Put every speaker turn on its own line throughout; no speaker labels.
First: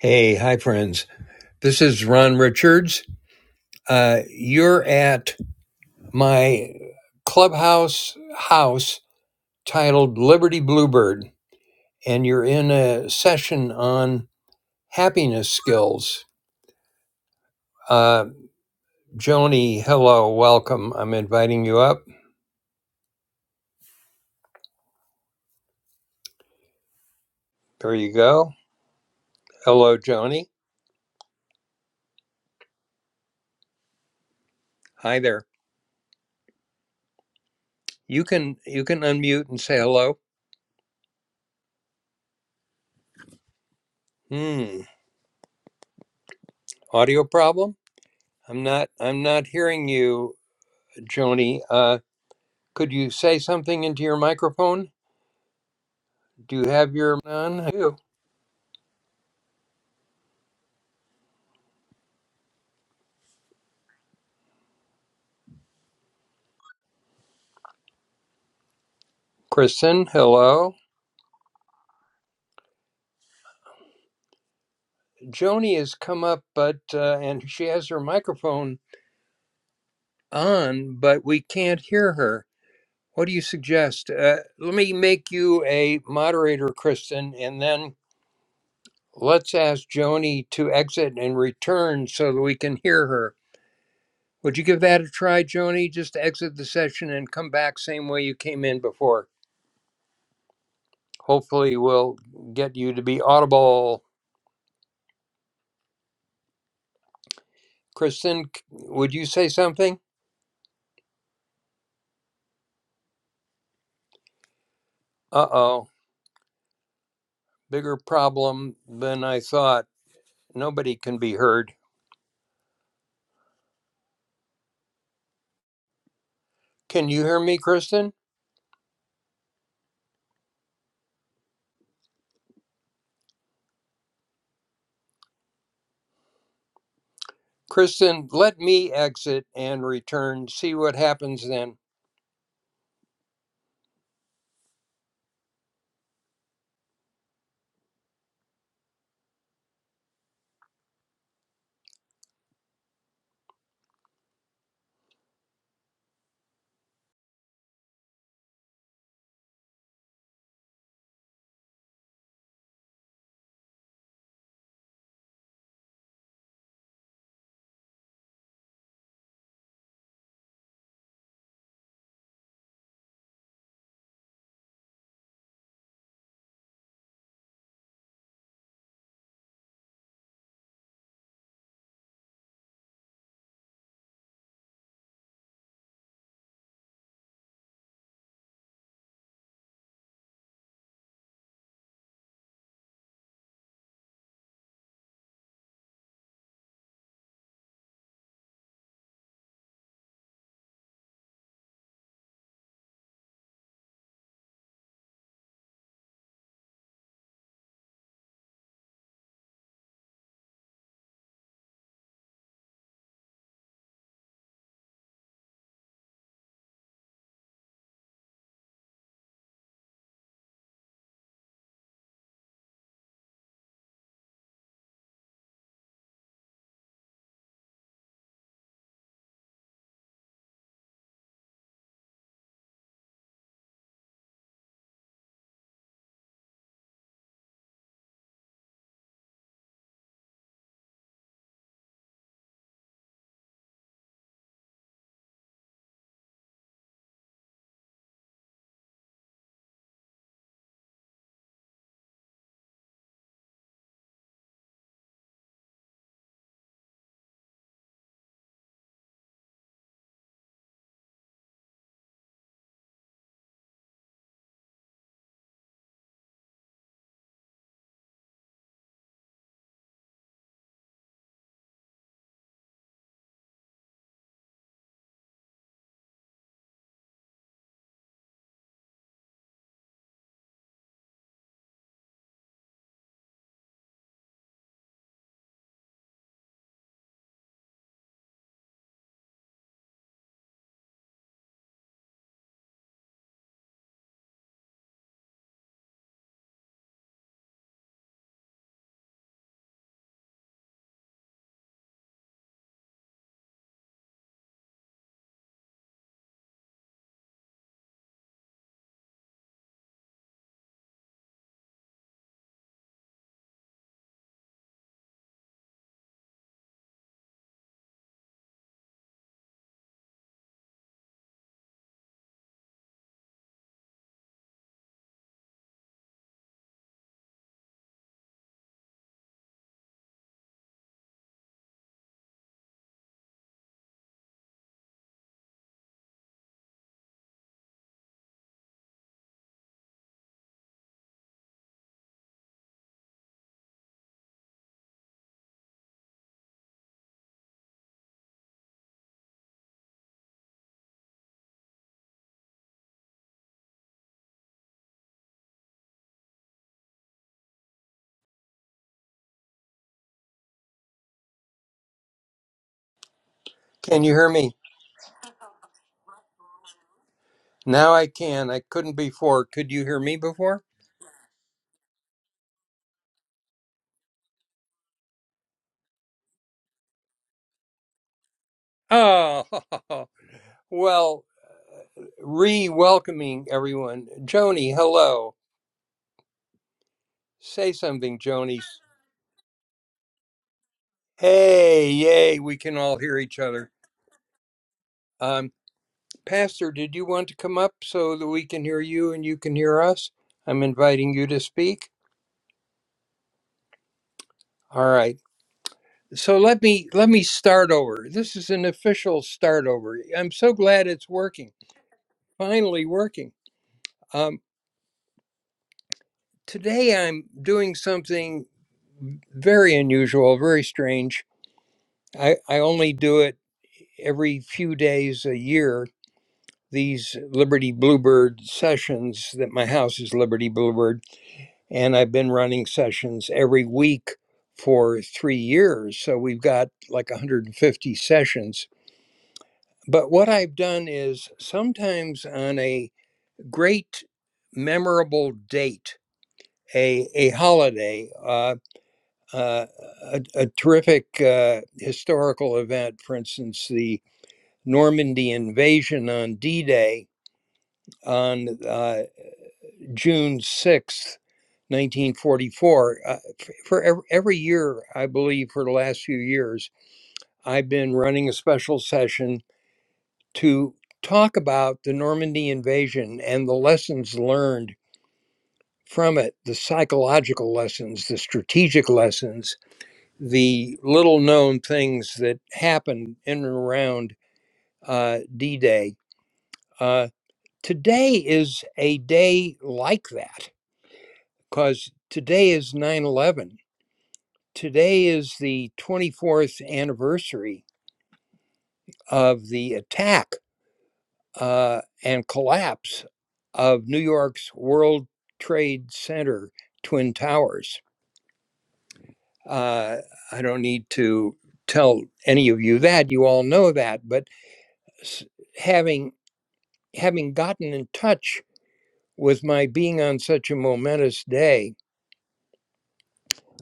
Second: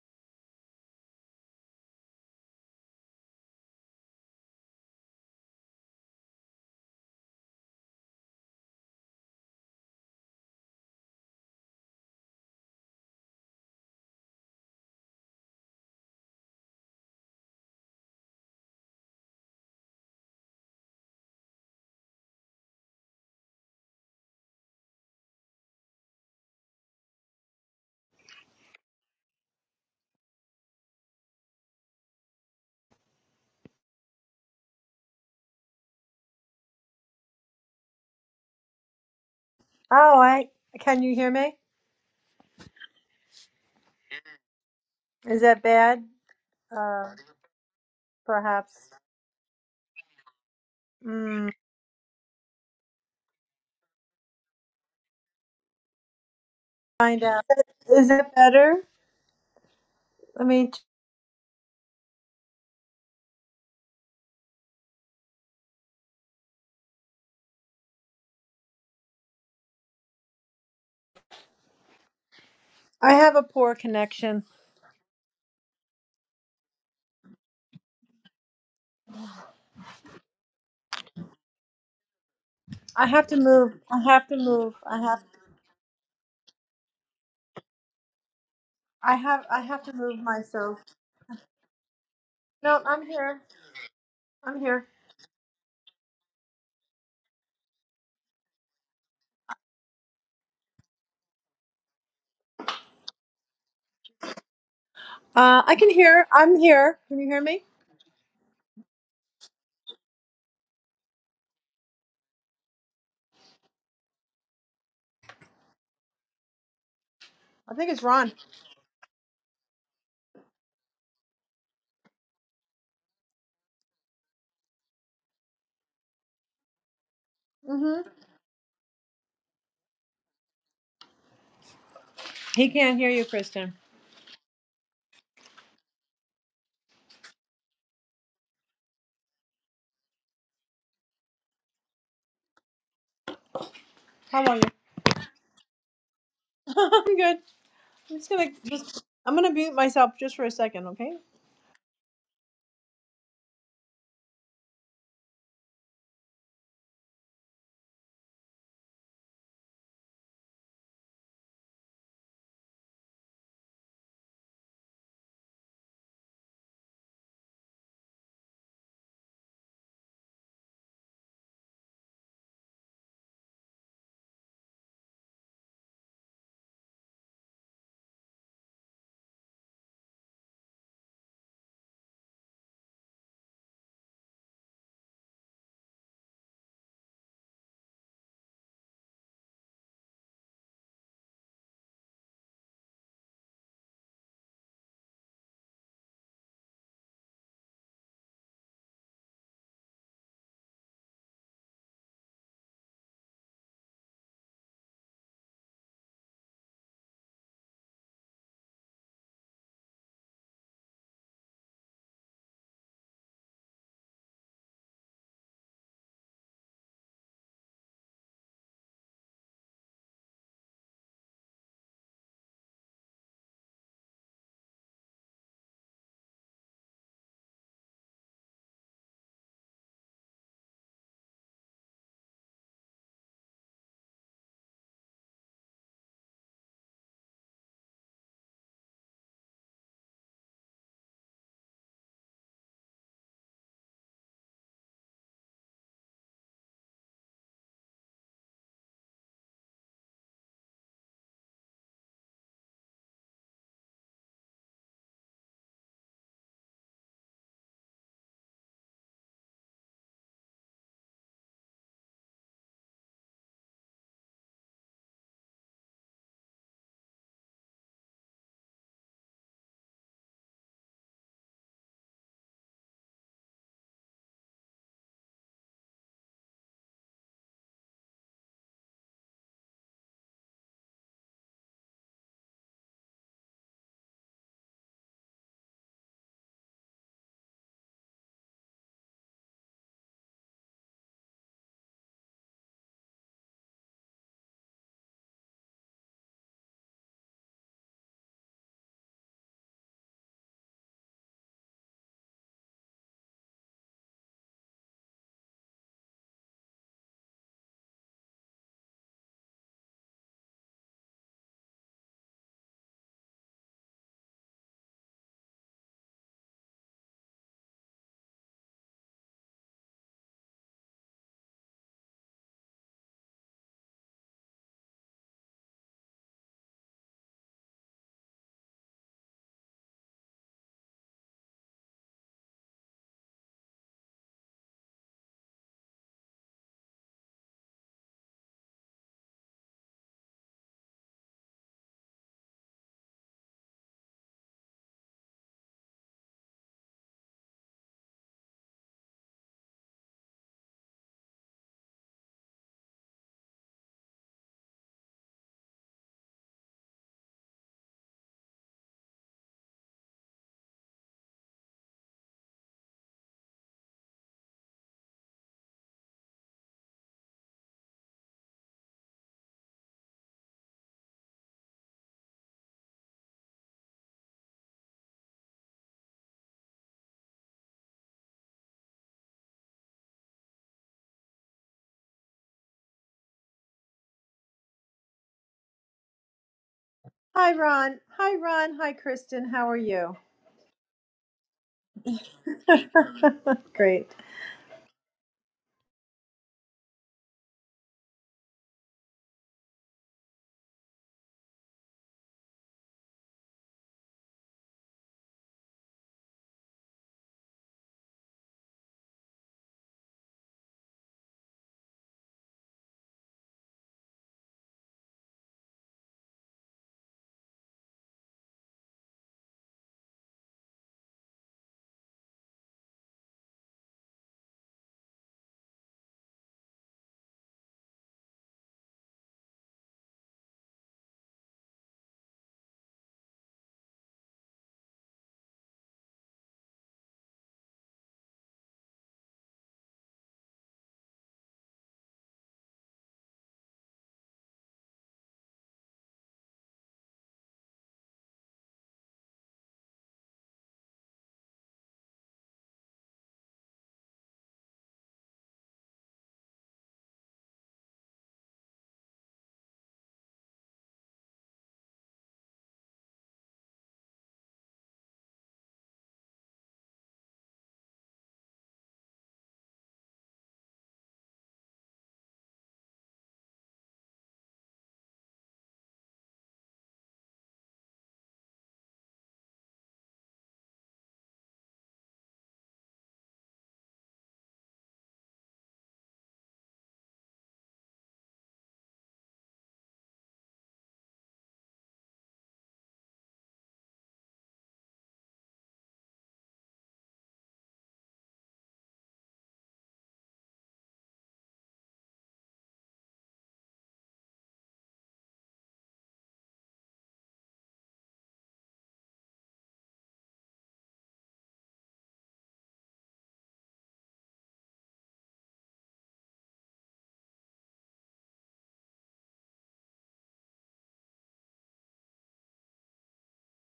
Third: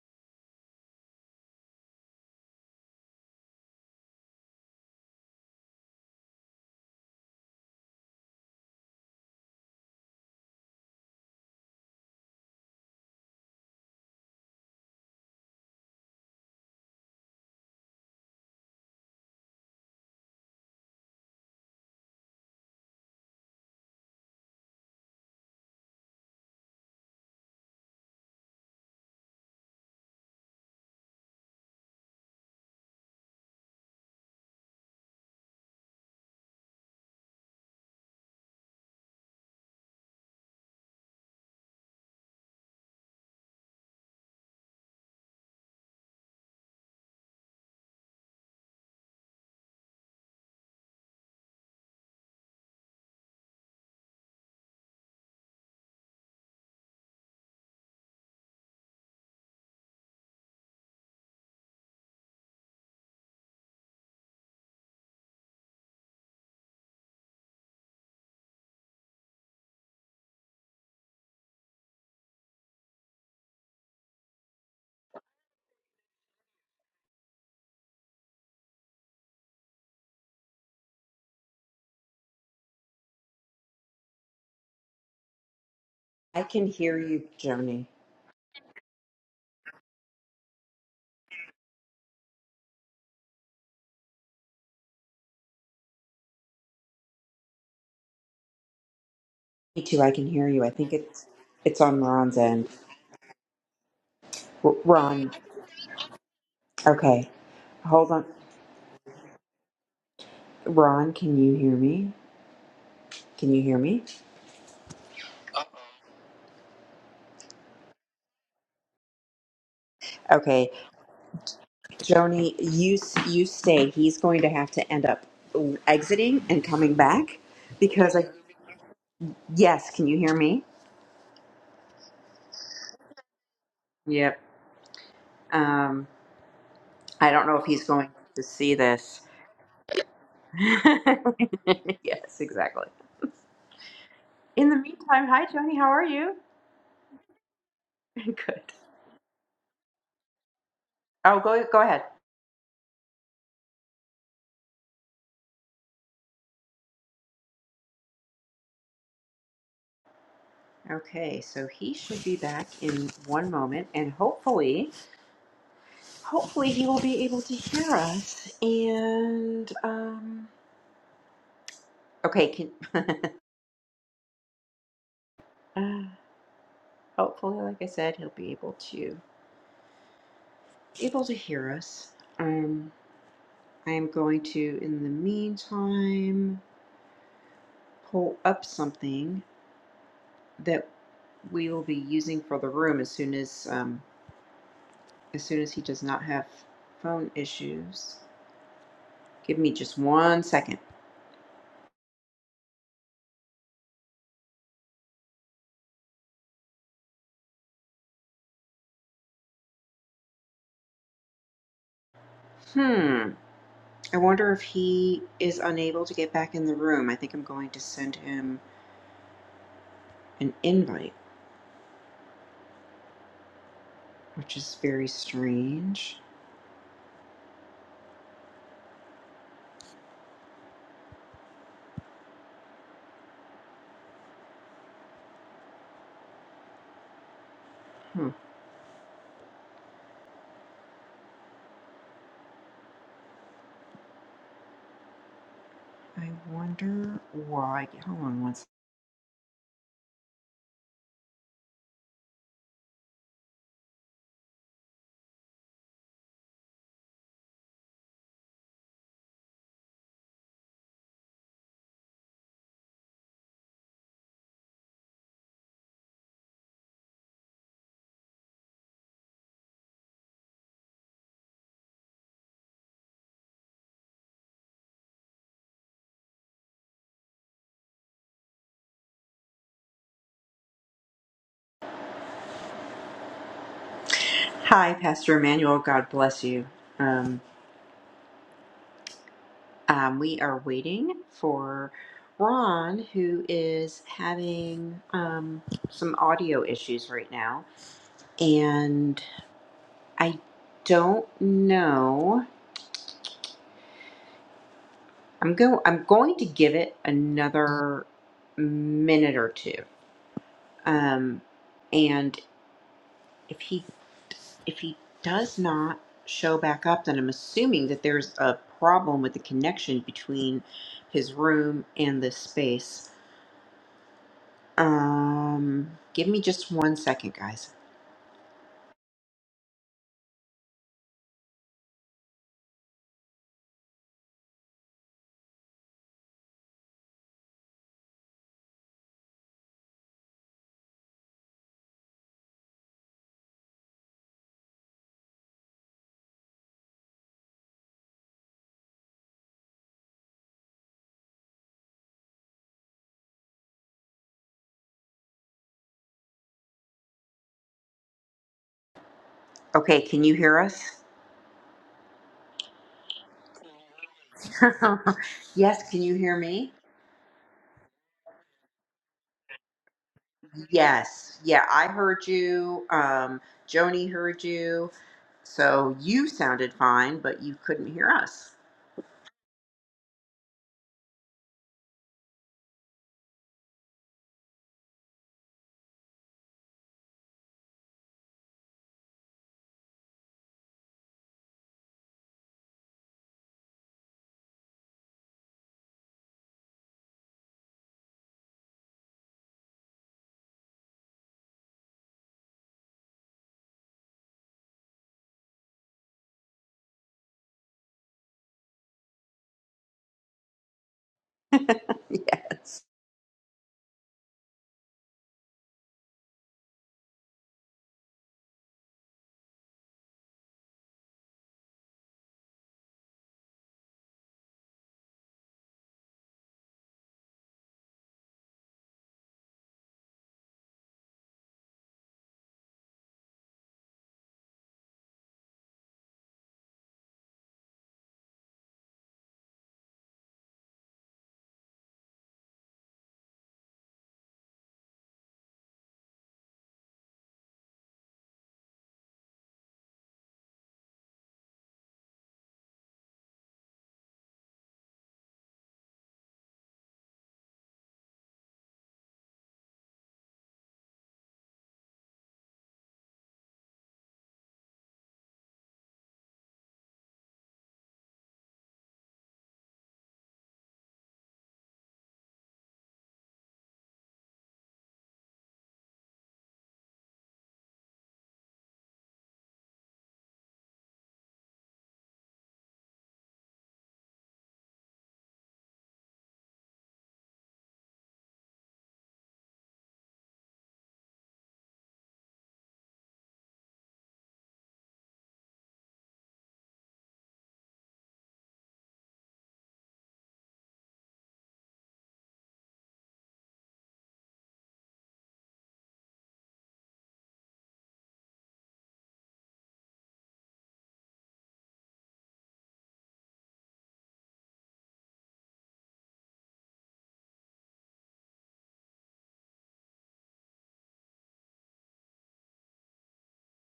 Hey, hi, friends. This is Ron Richards. Uh, you're at my clubhouse house titled Liberty Bluebird, and you're in a session on happiness skills. Uh, Joni, hello, welcome. I'm inviting you up. There you go. Hello, Joni. Hi there. You can you can unmute and say hello.
Oh, I can you hear me?
Hmm.
Is that bad? Uh,
Audio problem? I'm not
perhaps.
I'm not hearing you,
Mm,
Joni. Uh, Could you say something into your microphone? Do you have your
find out.
on? You,
Is that better? I mean,
Kristen. Hello.
I have a poor connection.
Joni has come up, but uh, and she has her microphone on, but we can't hear her.
I
What
have
do
to
you
move. I
suggest?
have to
Uh, let
move.
me
I have.
make you a
I can
moderator,
hear you,
Kristen, and
Joni.
then
I have.
let's
I have
ask
to move
Joni to
myself.
exit and return so that we can
No, I'm
hear her.
here.
Would
I'm
you give
here.
that a try, Joni? Just exit the session and come back same way you came in before.
Me too. I can hear you. I think it's
Hopefully,
it's on
we'll
Ron's end.
get you to be audible.
R- Ron.
Uh, I can hear. I'm here. Can you
Okay.
hear me?
Hold on.
Kristen, c- would you say something?
Ron, can you hear me? Can you hear me?
Uh oh,
I think
bigger
it's Ron.
problem than I thought.
Okay.
Nobody can be heard.
Joni, you s- you stay. He's going to have to end up exiting and coming
Can you
back
hear me,
hmm
Kristen?
because I yes, can you hear me?
He can't hear you, Kristen.
Yep. Um I don't know if he's going
Kristen,
to
let
see
me
this.
exit and return. See
yes,
what happens then.
exactly.
How are you?
In the meantime, hi Joni, how are you?
I'm good. I'm just gonna
Good.
just. I'm gonna mute myself just for a second, okay?
Oh, go go ahead. Okay, so he should be back in one moment, and hopefully, hopefully he will be able to hear us. And um, okay, can uh, hopefully, like I said, he'll be able to able to hear us. Um, I am going to, in the meantime, pull up something that we will be using for the room as soon as um, as soon as he does not have phone issues. Give me just one second. Hmm. I wonder if he is unable to get back in the room. I think I'm going to send him an invite, which is very strange. Hmm. I wonder why. Hold on one second. Hi, Pastor Emmanuel. God bless you. Um, um, we are waiting for Ron, who is having um, some audio issues right now. And I don't know I'm go I'm going to give it another minute or two. Um, and if he if he does not show back up, then I'm assuming that there's a problem with the connection between his room and this space. Um, give me just one second, guys. Okay, can you hear us?
Can you hear me?
yes, can you hear me?
Now I can. I couldn't before. Could you hear me before?
Yes. Yeah, I heard you. Um, Joni heard you. So you sounded fine, but you couldn't hear us.
Oh, well, re welcoming everyone. Joni, hello.
Hi,
Say
Ron.
something,
Hi,
Joni.
Ron. Hi, Kristen. How are you?
Hey, yay, we can all hear each other.
Great.
I'm Pastor, did you want to come up so that we can hear you and you can hear us? I'm inviting you to speak. All right. So let me let me start over. This is an official start over. I'm so glad it's working.
Yes.
Finally working. Um, today I'm doing something very unusual, very strange. I, I only do it every few days a year. These Liberty Bluebird sessions that my house is Liberty Bluebird and I've been running sessions every week for three years. So we've got like 150 sessions. But what I've done is sometimes on a great memorable date, a, a holiday, uh, uh, a, a terrific uh, historical event, for instance, the Normandy invasion on D Day on uh, June 6th, 1944. Uh, f- for every, every year, I believe, for the last few years, I've been running a special session to talk about the Normandy invasion and the lessons learned from it the psychological lessons, the strategic lessons, the little known things that happened in and around uh, D Day. Uh, today is a day like that because today is 9 11 Today is the 24th anniversary of the attack uh, and collapse of New York's World Trade Center Twin Towers. Uh, I don't need to tell any of you that you all know that, but having having gotten in touch with my being on such a momentous day,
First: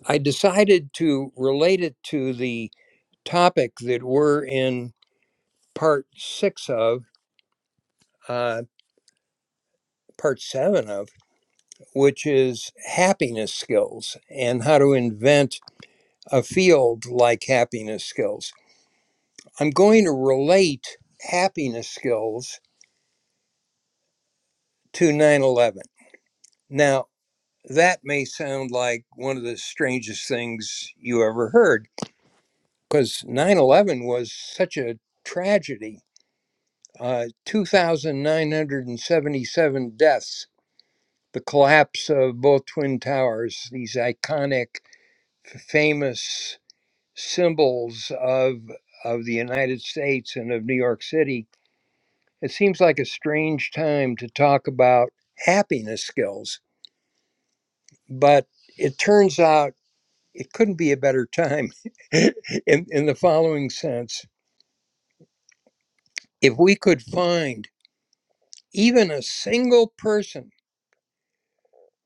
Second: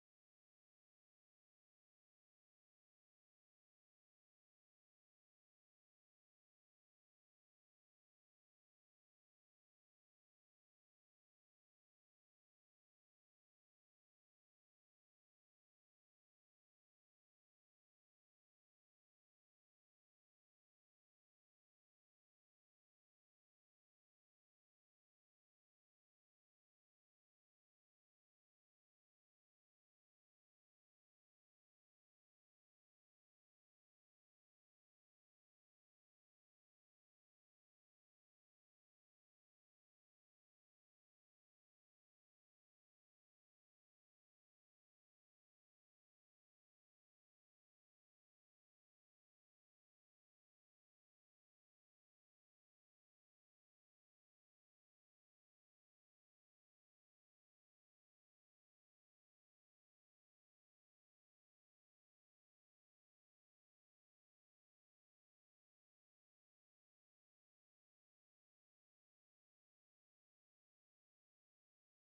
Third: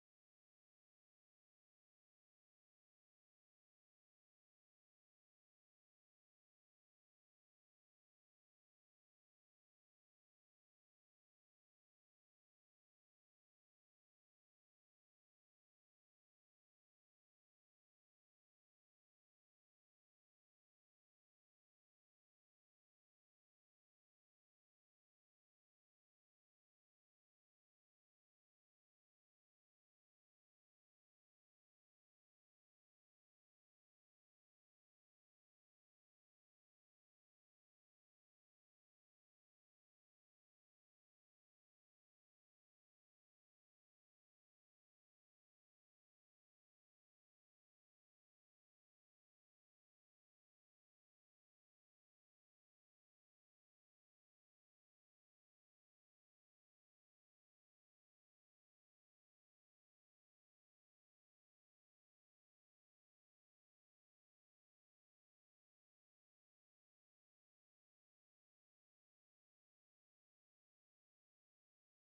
I decided to relate it to the topic that we're in part six of. uh, part seven of, which is happiness skills and how to invent a field like happiness skills. I'm going to relate happiness skills to 9 11. Now, that may sound like one of the strangest things you ever heard because 9 11 was such a tragedy. Uh, 2,977 deaths, the collapse of both Twin Towers, these iconic, famous symbols of of the United States and of New York City, it seems like a strange time to talk about happiness skills. But it turns out it couldn't be a better time in, in the following sense. If we could find even a single person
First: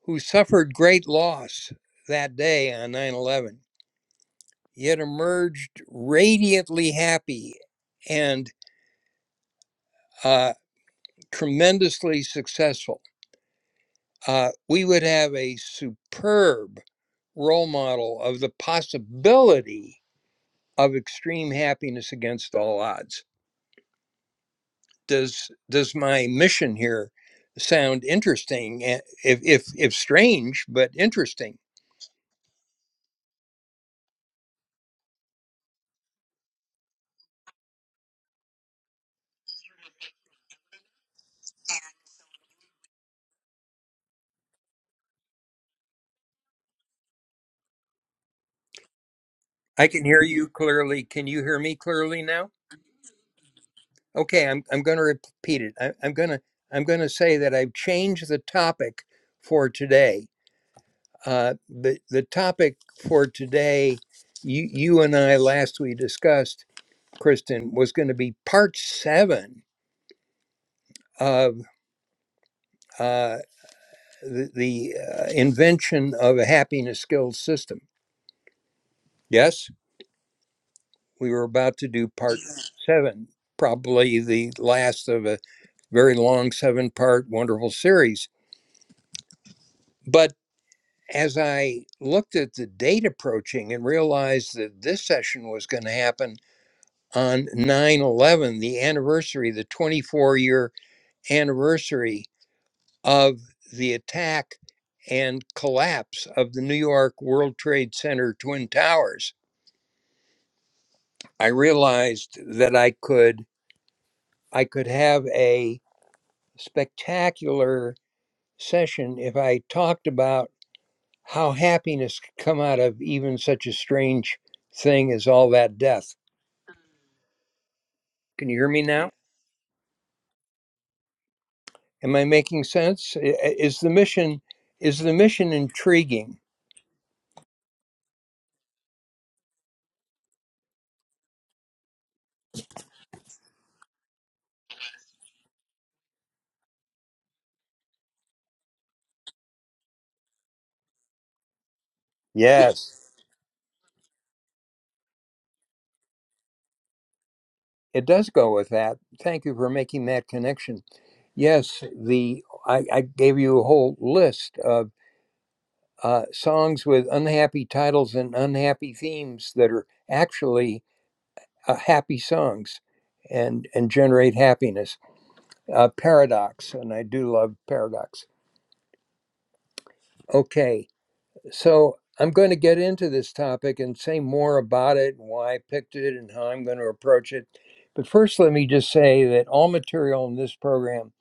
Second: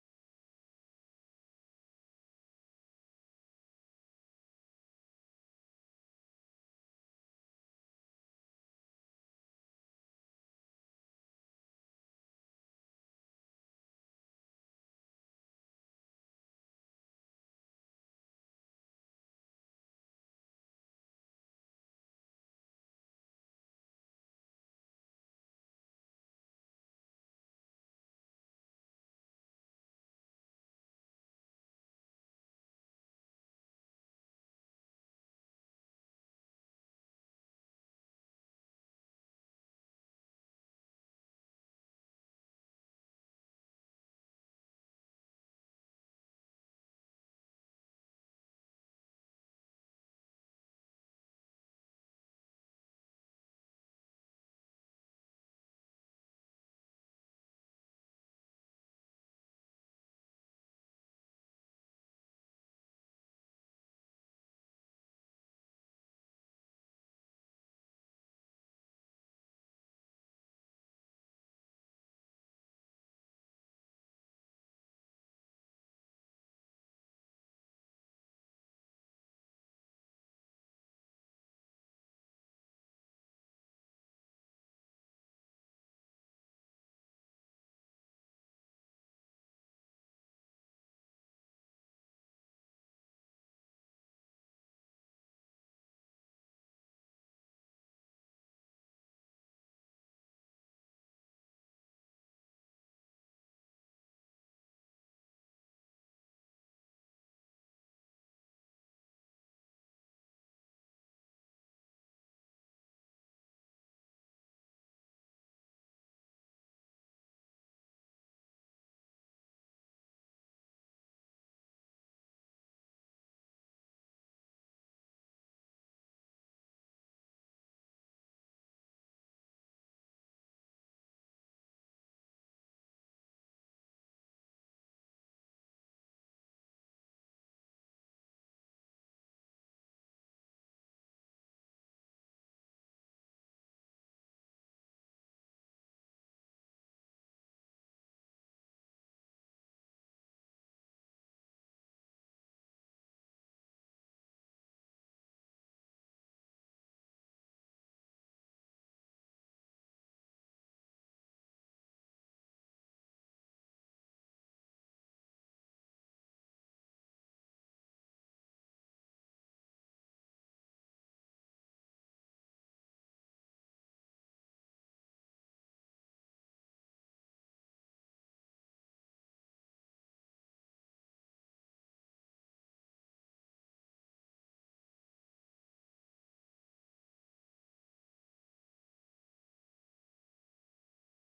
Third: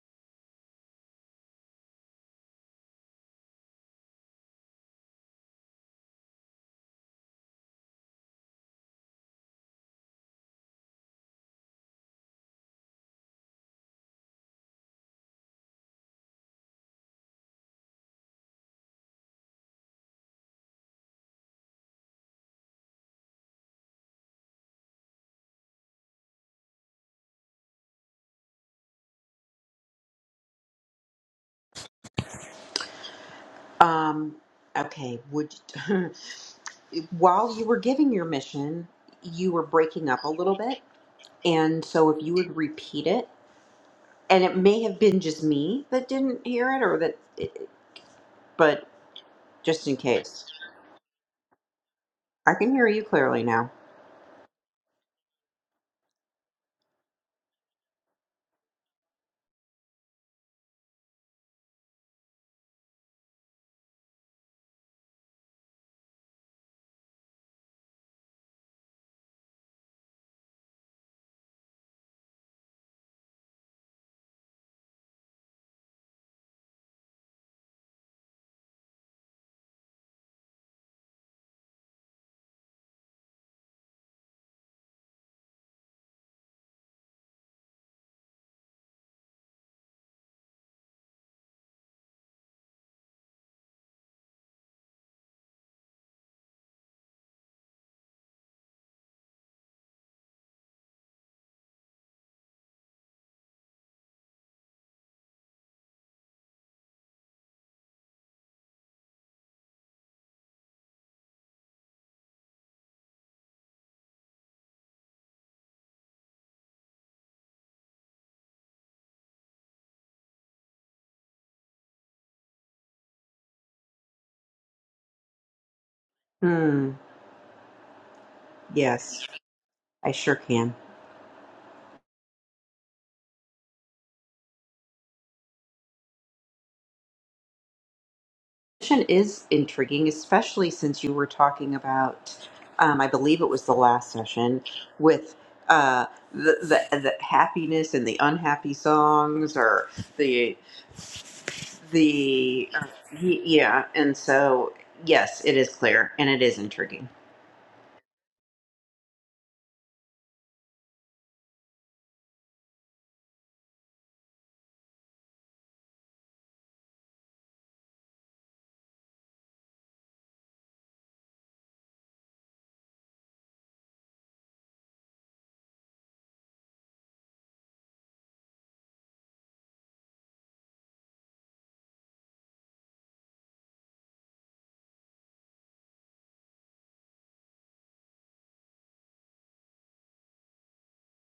who suffered great loss that day on 9 11, yet emerged radiantly happy and uh, tremendously successful uh, we would have a superb role model of the possibility of extreme happiness against all odds. Does does my mission here sound interesting? eh, If if if strange, but interesting.
Um, okay. Would while you were giving your mission, you were breaking up a little bit, and so if you would repeat it, and it may have been just me that didn't hear it, or that, but
I
just in
can hear
case,
you clearly. Can you hear me clearly now?
I can hear you clearly now.
Okay, I'm I'm going to repeat it. I, I'm going to I'm going to say that I've changed the topic for today Uh, the the topic for today, you you and I last we discussed, Kristen, was going to be part seven of uh, the, the uh, invention of a happiness skills system. Yes, we were about to do part seven, probably the last of a very long seven part wonderful series. But as I looked at the date approaching and realized that this session was going to happen on 9 11, the anniversary, the 24 year anniversary of the attack and collapse of the New York World Trade Center Twin Towers, I realized that I could I could have a spectacular session if I talked about how happiness could come out of even such a strange thing as all that death.
Hmm.
Can you hear me now?
Yes, I sure can.
Am I making sense? Is the mission is the mission intriguing?
question is intriguing, especially since you were talking about, um, I believe it was the last session, with uh, the, the the happiness and the unhappy songs, or the the uh,
Yes.
y- yeah. And so, yes, it is clear, and it is intriguing.
It does go with that. Thank you for making that connection. Yes, the I, I gave you a whole list of uh, songs with unhappy titles and unhappy themes that are actually uh, happy songs and and generate happiness. Uh, paradox, and I do love paradox. Okay, So I'm going to get into this topic and say more about it and why I picked it and how I'm going to approach it. But first, let me just say that all material in this program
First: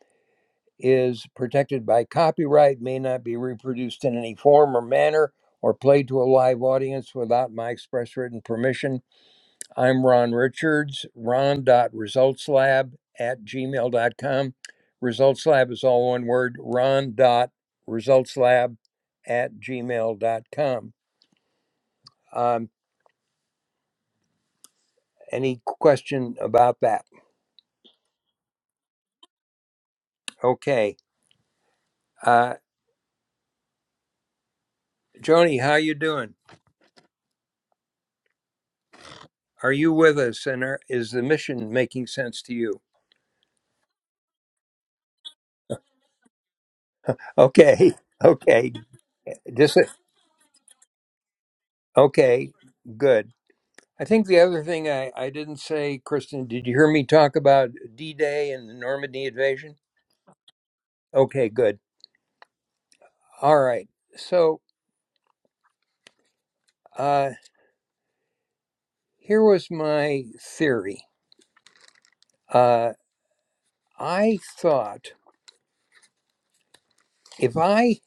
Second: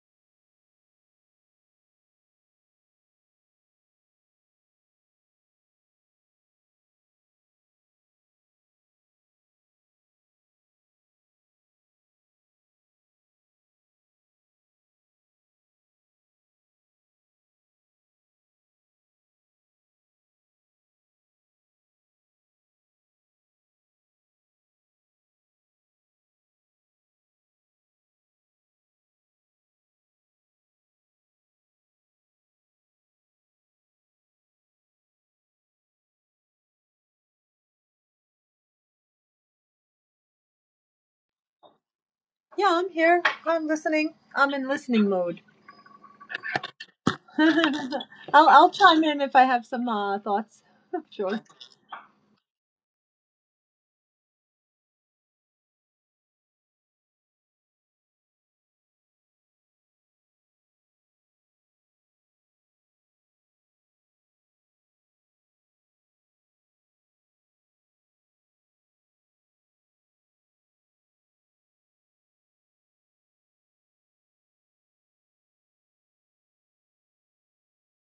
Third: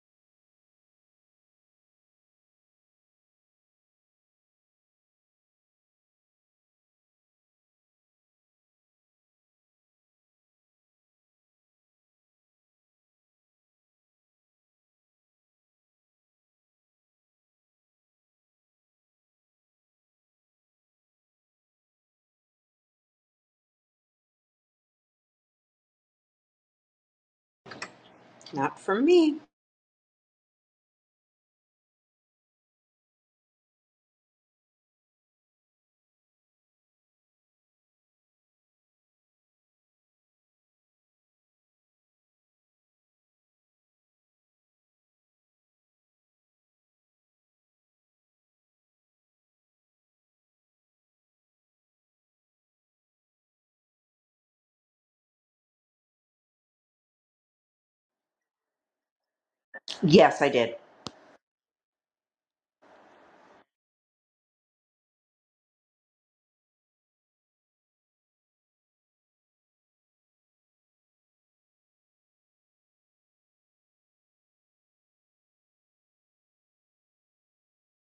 is protected by copyright, may not be reproduced in any form or manner, or played to a live audience without my express written permission. I'm Ron Richards, ron.resultslab at Gmail dot com. Results Lab is all one word, ron.resultslab at Gmail dot com. Um, any question about that?
Not for me.
Okay. Uh, Joni, how you doing? Are you with us? And are, is the mission making sense to
Yeah,
you?
I'm here. I'm listening. I'm in listening mode.
Okay.
I'll, I'll
Okay.
chime in if I have
Just
some uh, thoughts. Sure.
okay. Good. I think the other thing I, I didn't say, Kristen, did you hear me talk about D Day and the Normandy invasion?
Yes, I did.
Okay, good. All right. So uh, here was my theory. Uh, I thought if I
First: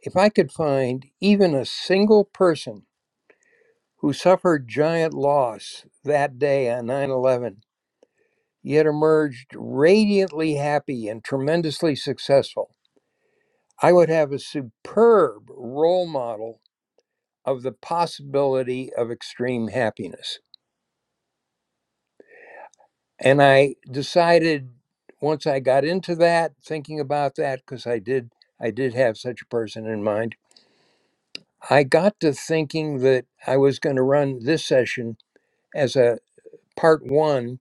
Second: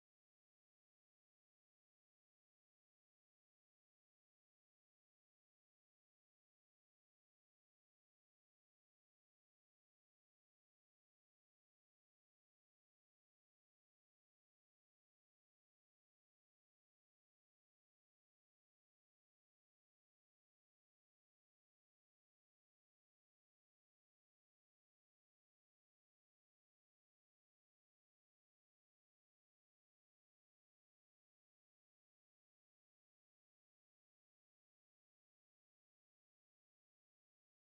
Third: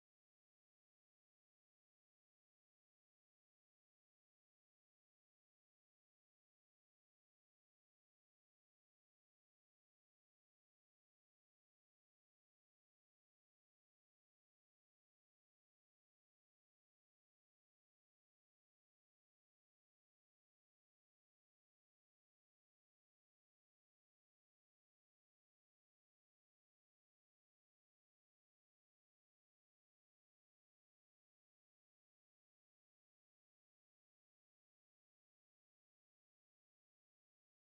If I could find even a single person who suffered giant loss that day on 9 11, yet emerged radiantly happy and tremendously successful, I would have a superb role model of the possibility of extreme happiness. And I decided once I got into that, thinking about that, because I did. I did have such a person in mind. I got to thinking that I was going to run this session as a part one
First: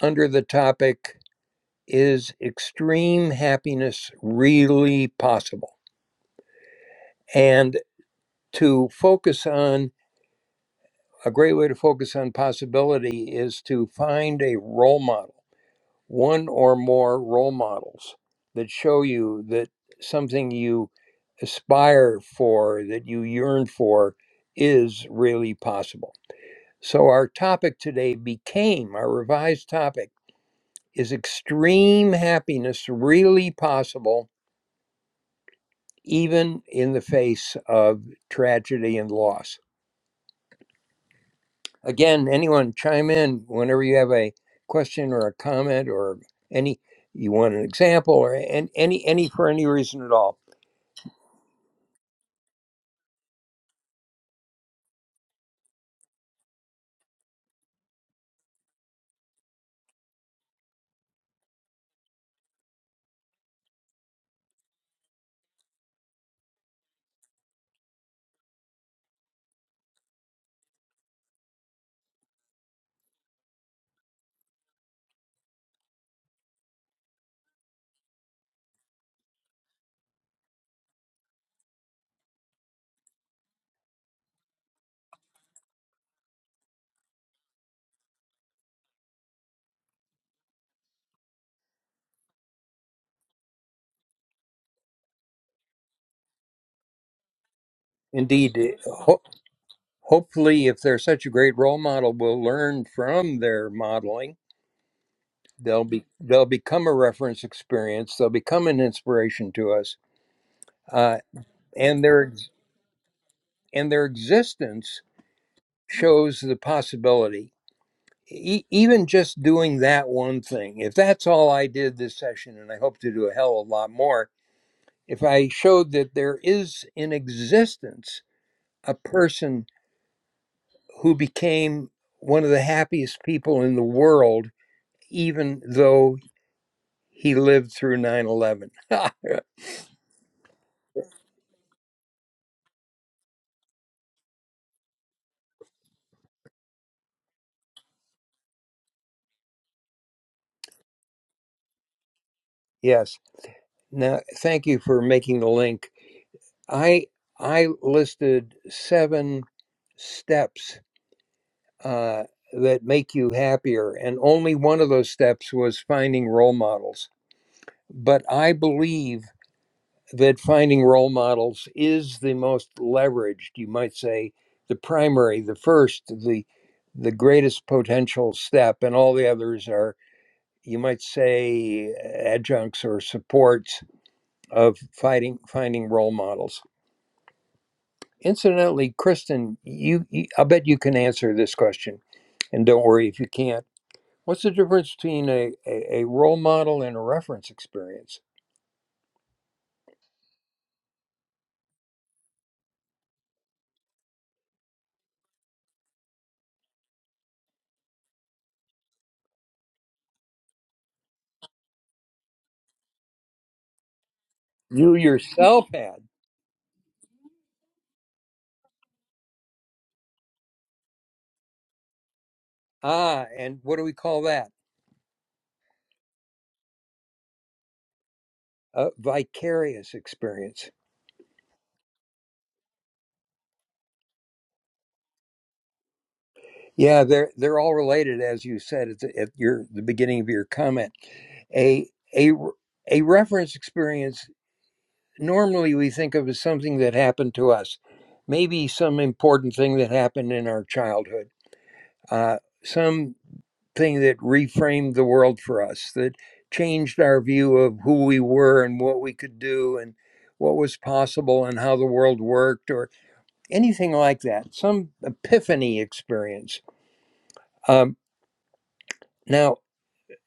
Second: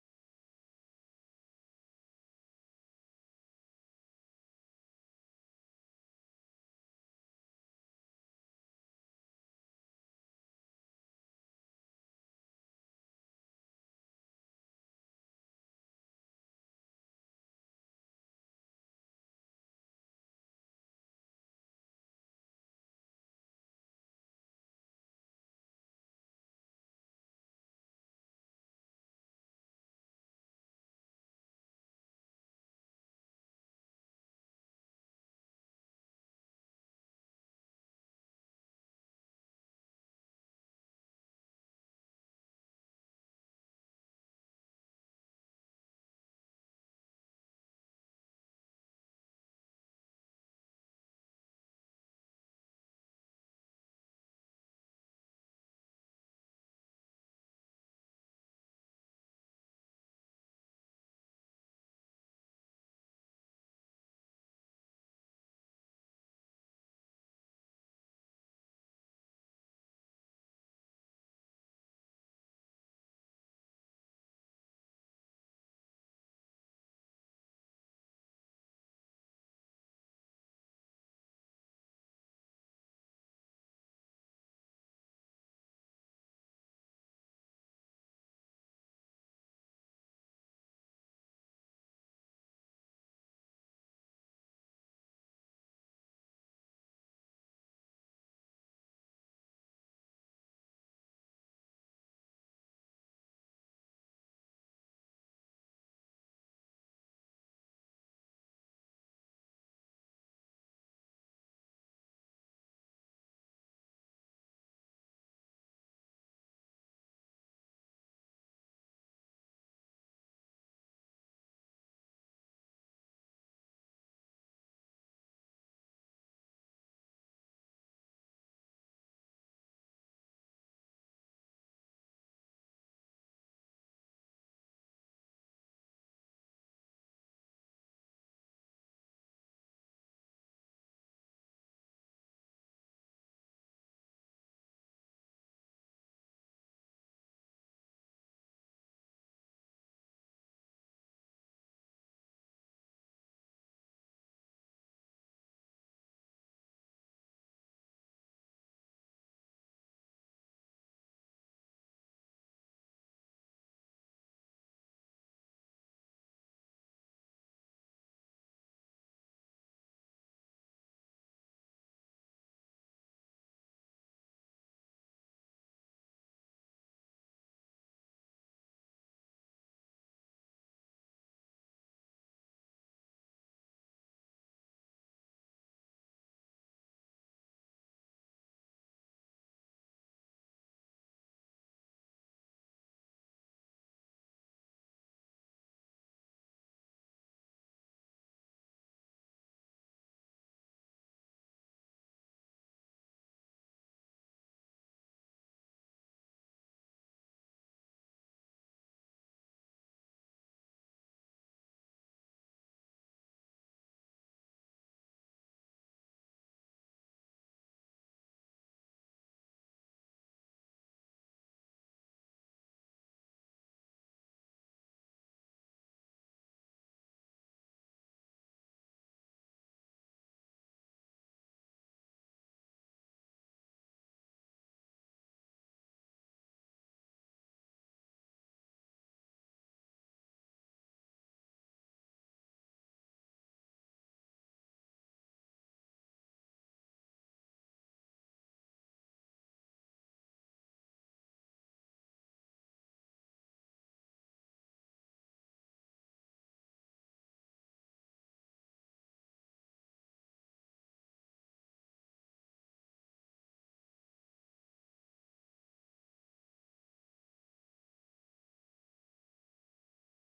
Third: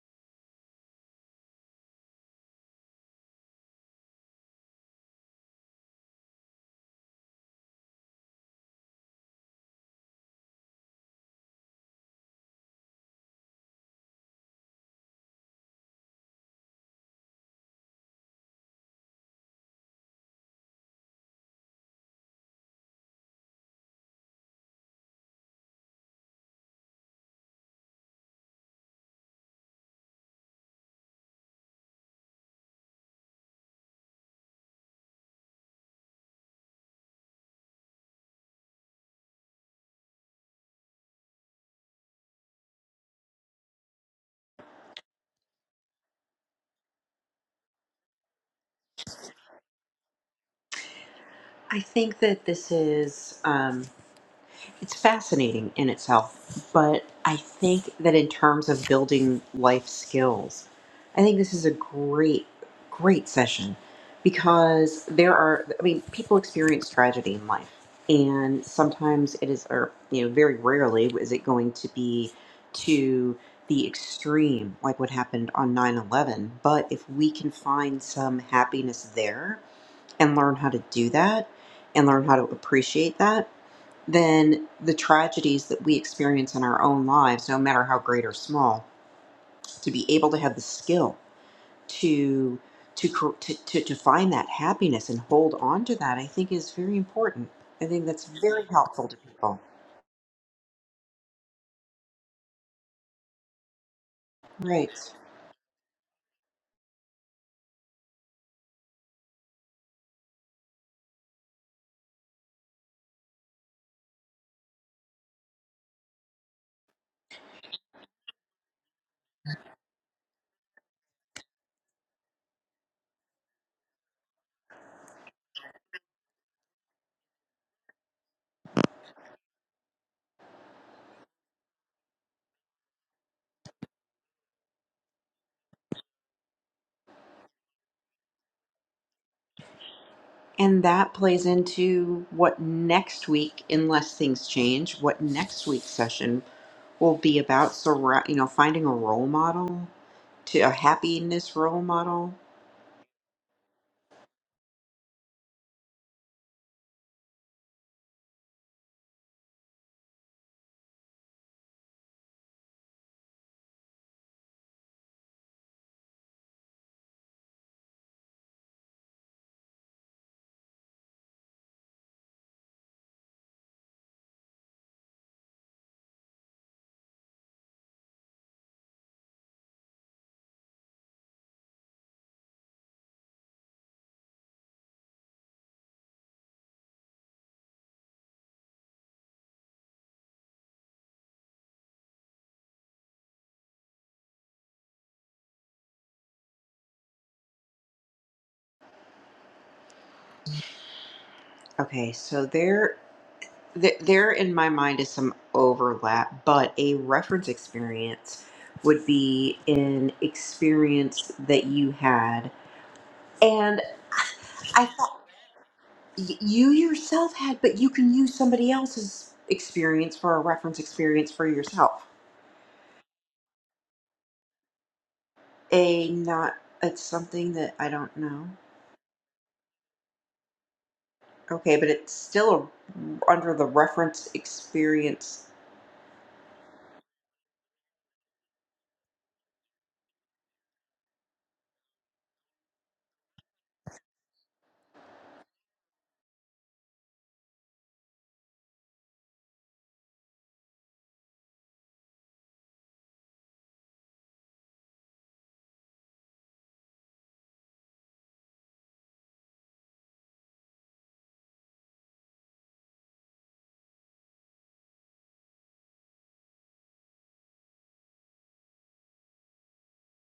under the topic Is Extreme Happiness Really Possible? And to focus on a great way to focus on possibility is to find a role model, one or more role models that show you that something you aspire for, that you yearn for, is really possible. So, our topic today became our revised topic Is extreme happiness really possible, even in the face of tragedy and loss? Again, anyone chime in whenever you have a question or a comment or any you want an example or any any, any for any reason at all.
I think that this is. Um, it's fascinating in itself, but I think that in terms of building life skills, I think this is a great, great session because there are, I mean, people experience tragedy in life. And sometimes it is, or, you know, very rarely is it going to be to the extreme, like what happened on 9 11. But if we can find some happiness there and learn how to do that and learn how to appreciate that, then the tragedies that we experience in our own lives, no matter how great or small, to be able to have the skill to to cor- to, to, to find that happiness and hold on to that, I think is very important. I think that's
Indeed,
very
it-
helpful to
ho-
people.
hopefully, if they're such a great role model, we'll learn from their modeling.
Right.
They'll be they'll become a reference experience. They'll become an inspiration to us, uh, and their ex- and their existence shows the possibility. E- even just doing that one thing, if that's all I did this session, and I hope to do a hell of a lot more, if I showed that there is in existence a person who became one of the happiest people in the world, even though he lived through nine eleven.
And that plays into what next week, unless things change, what next week's session will be about. So, ra- you know, finding a role model to a happiness role model.
yes. Now, thank you for making the link. I I listed seven steps uh, that make you happier. And only one of those steps was finding role models. But I believe that finding role models is the most leveraged, you might say, the primary, the first, the the greatest potential step, and all the others are, you might say, adjuncts or supports of fighting finding role models. Incidentally, Kristen, you, you I'll bet you can answer this question, and don't worry if you can't What's the difference between a, a, a role model and a reference experience?
Okay, so there. th- there in my mind is some overlap, but a reference experience would be an experience that you had and I
You
thought
yourself had.
y- you yourself had, but you can use somebody else's experience for a reference experience for yourself.
Ah, and what do we call that?
A not, it's something that I don't know.
A vicarious experience.
Okay, but it's still a, under the reference experience.
Yeah, they're they're all related, as you said at, the, at your the beginning of your comment. A a a reference experience. Normally, we think of as something that happened to us, maybe some important thing that happened in our childhood. Uh, some thing that reframed the world for us, that changed our view of who we were and what we could do and what was possible and how the world worked or anything like that, some epiphany experience. Um, now,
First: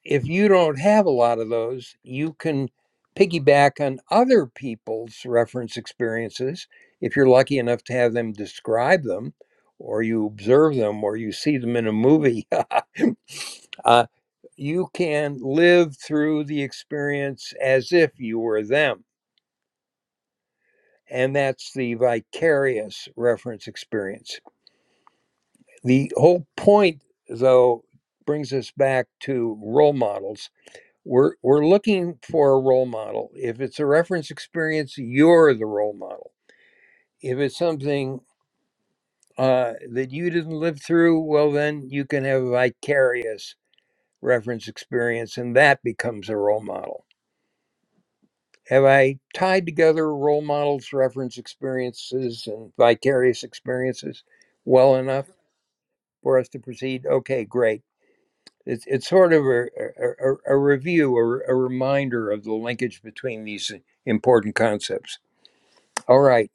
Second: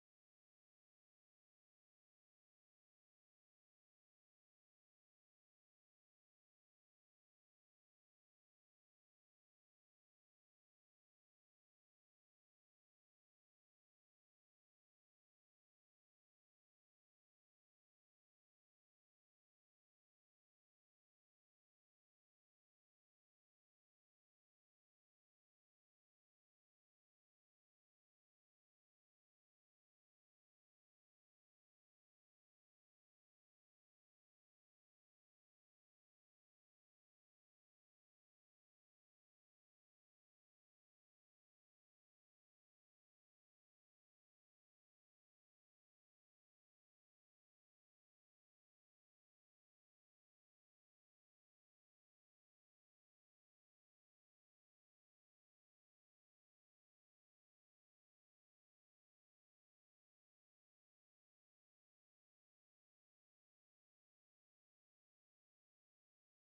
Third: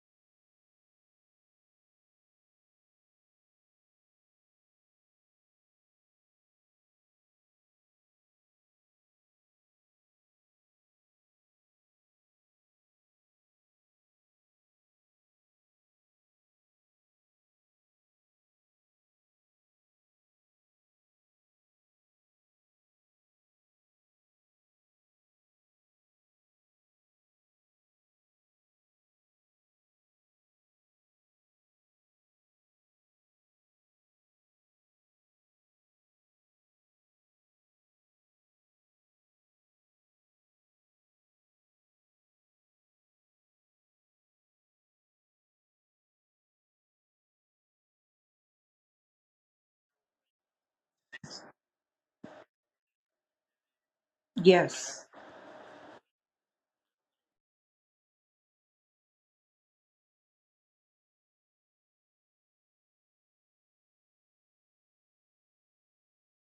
if you don't have a lot of those, you can piggyback on other people's reference experiences if you're lucky enough to have them describe them or you observe them or you see them in a movie. uh, you can live through the experience as if you were them. And that's the vicarious reference experience. The whole point, though, brings us back to role models We're we're looking for a role model. If it's a reference experience, you're the role model. If it's something uh, that you didn't live through, well, then you can have a vicarious reference experience, and that becomes a role model. Have I tied together role models, reference experiences, and vicarious experiences well
Yes.
enough for us to proceed? Okay, great it's it's sort of a, a, a a review or a reminder of the linkage between these important concepts. All right.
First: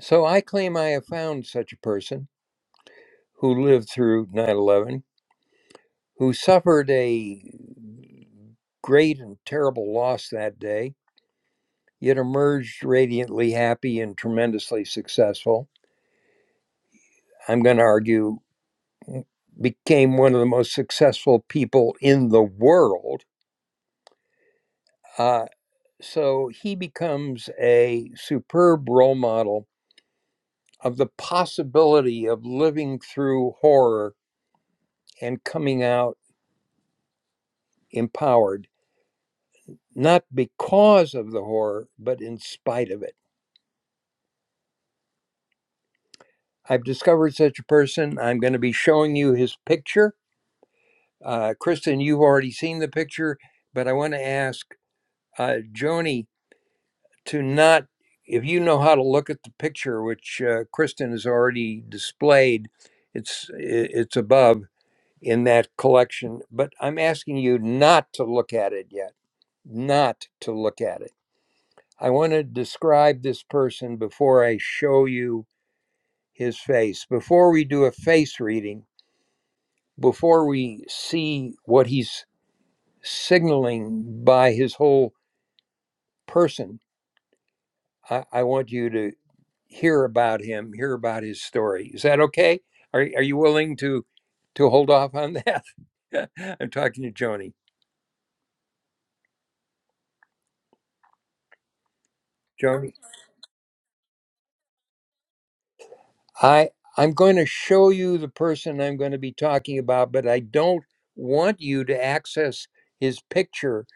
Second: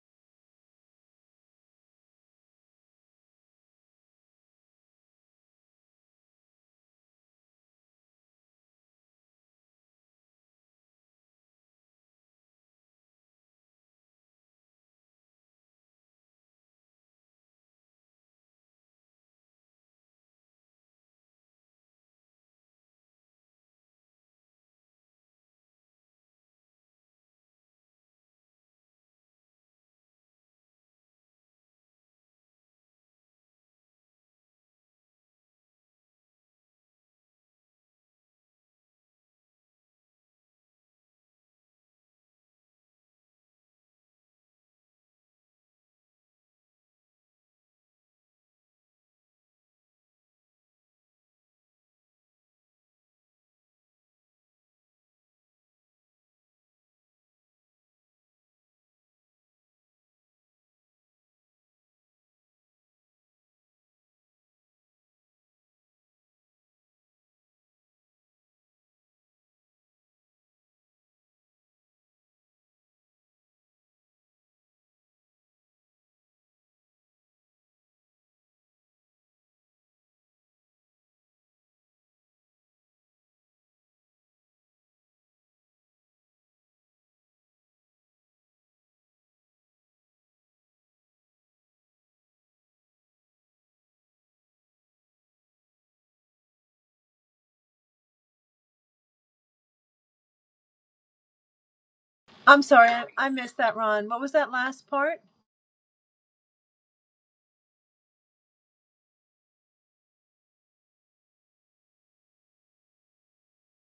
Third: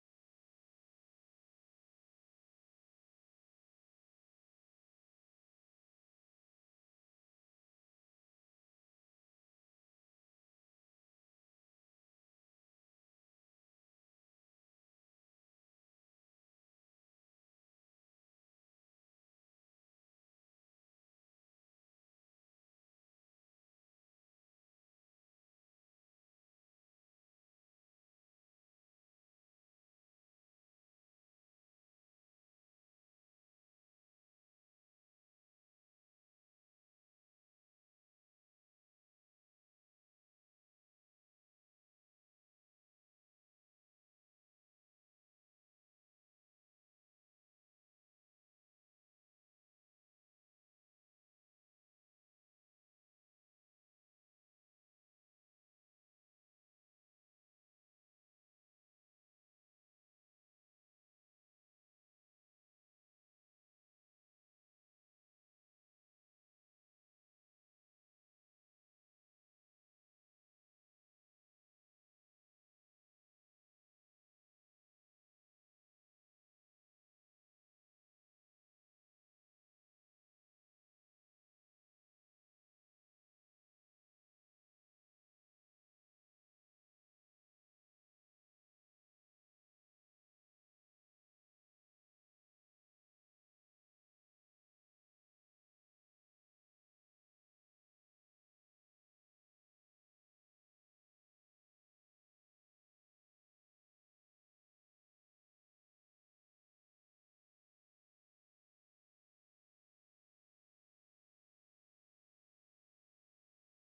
So I claim I have found such a person who lived through 9 11, who suffered a great and terrible loss that day, yet emerged radiantly happy and tremendously successful. I'm going to argue, mm, became one of the most successful people in the world. Uh, so he becomes a superb role model of the possibility of living through horror and coming out. empowered, not because of the horror, but in spite of it. I've discovered such a person. I'm going to be showing you his picture. Uh, Kristen, you've already seen the picture, but I want to ask uh, Joni to not, if you know how to look at the picture, which uh, Kristen has already displayed, it's, it's above in that collection, but I'm asking you not to look at it yet, not to look at it I want to describe this person before I show you his face. Before we do a face reading, before we see what he's signaling by his whole person, I, I want you to hear about him, hear about his story. Is that okay? Are, are you willing to to hold off on that? I'm talking to Joni.
I'm
Joni?
sorry. I, I missed that, Ron. What was that last part?
I I'm going to show you the person I'm going to be talking about, but I don't want you to access his picture,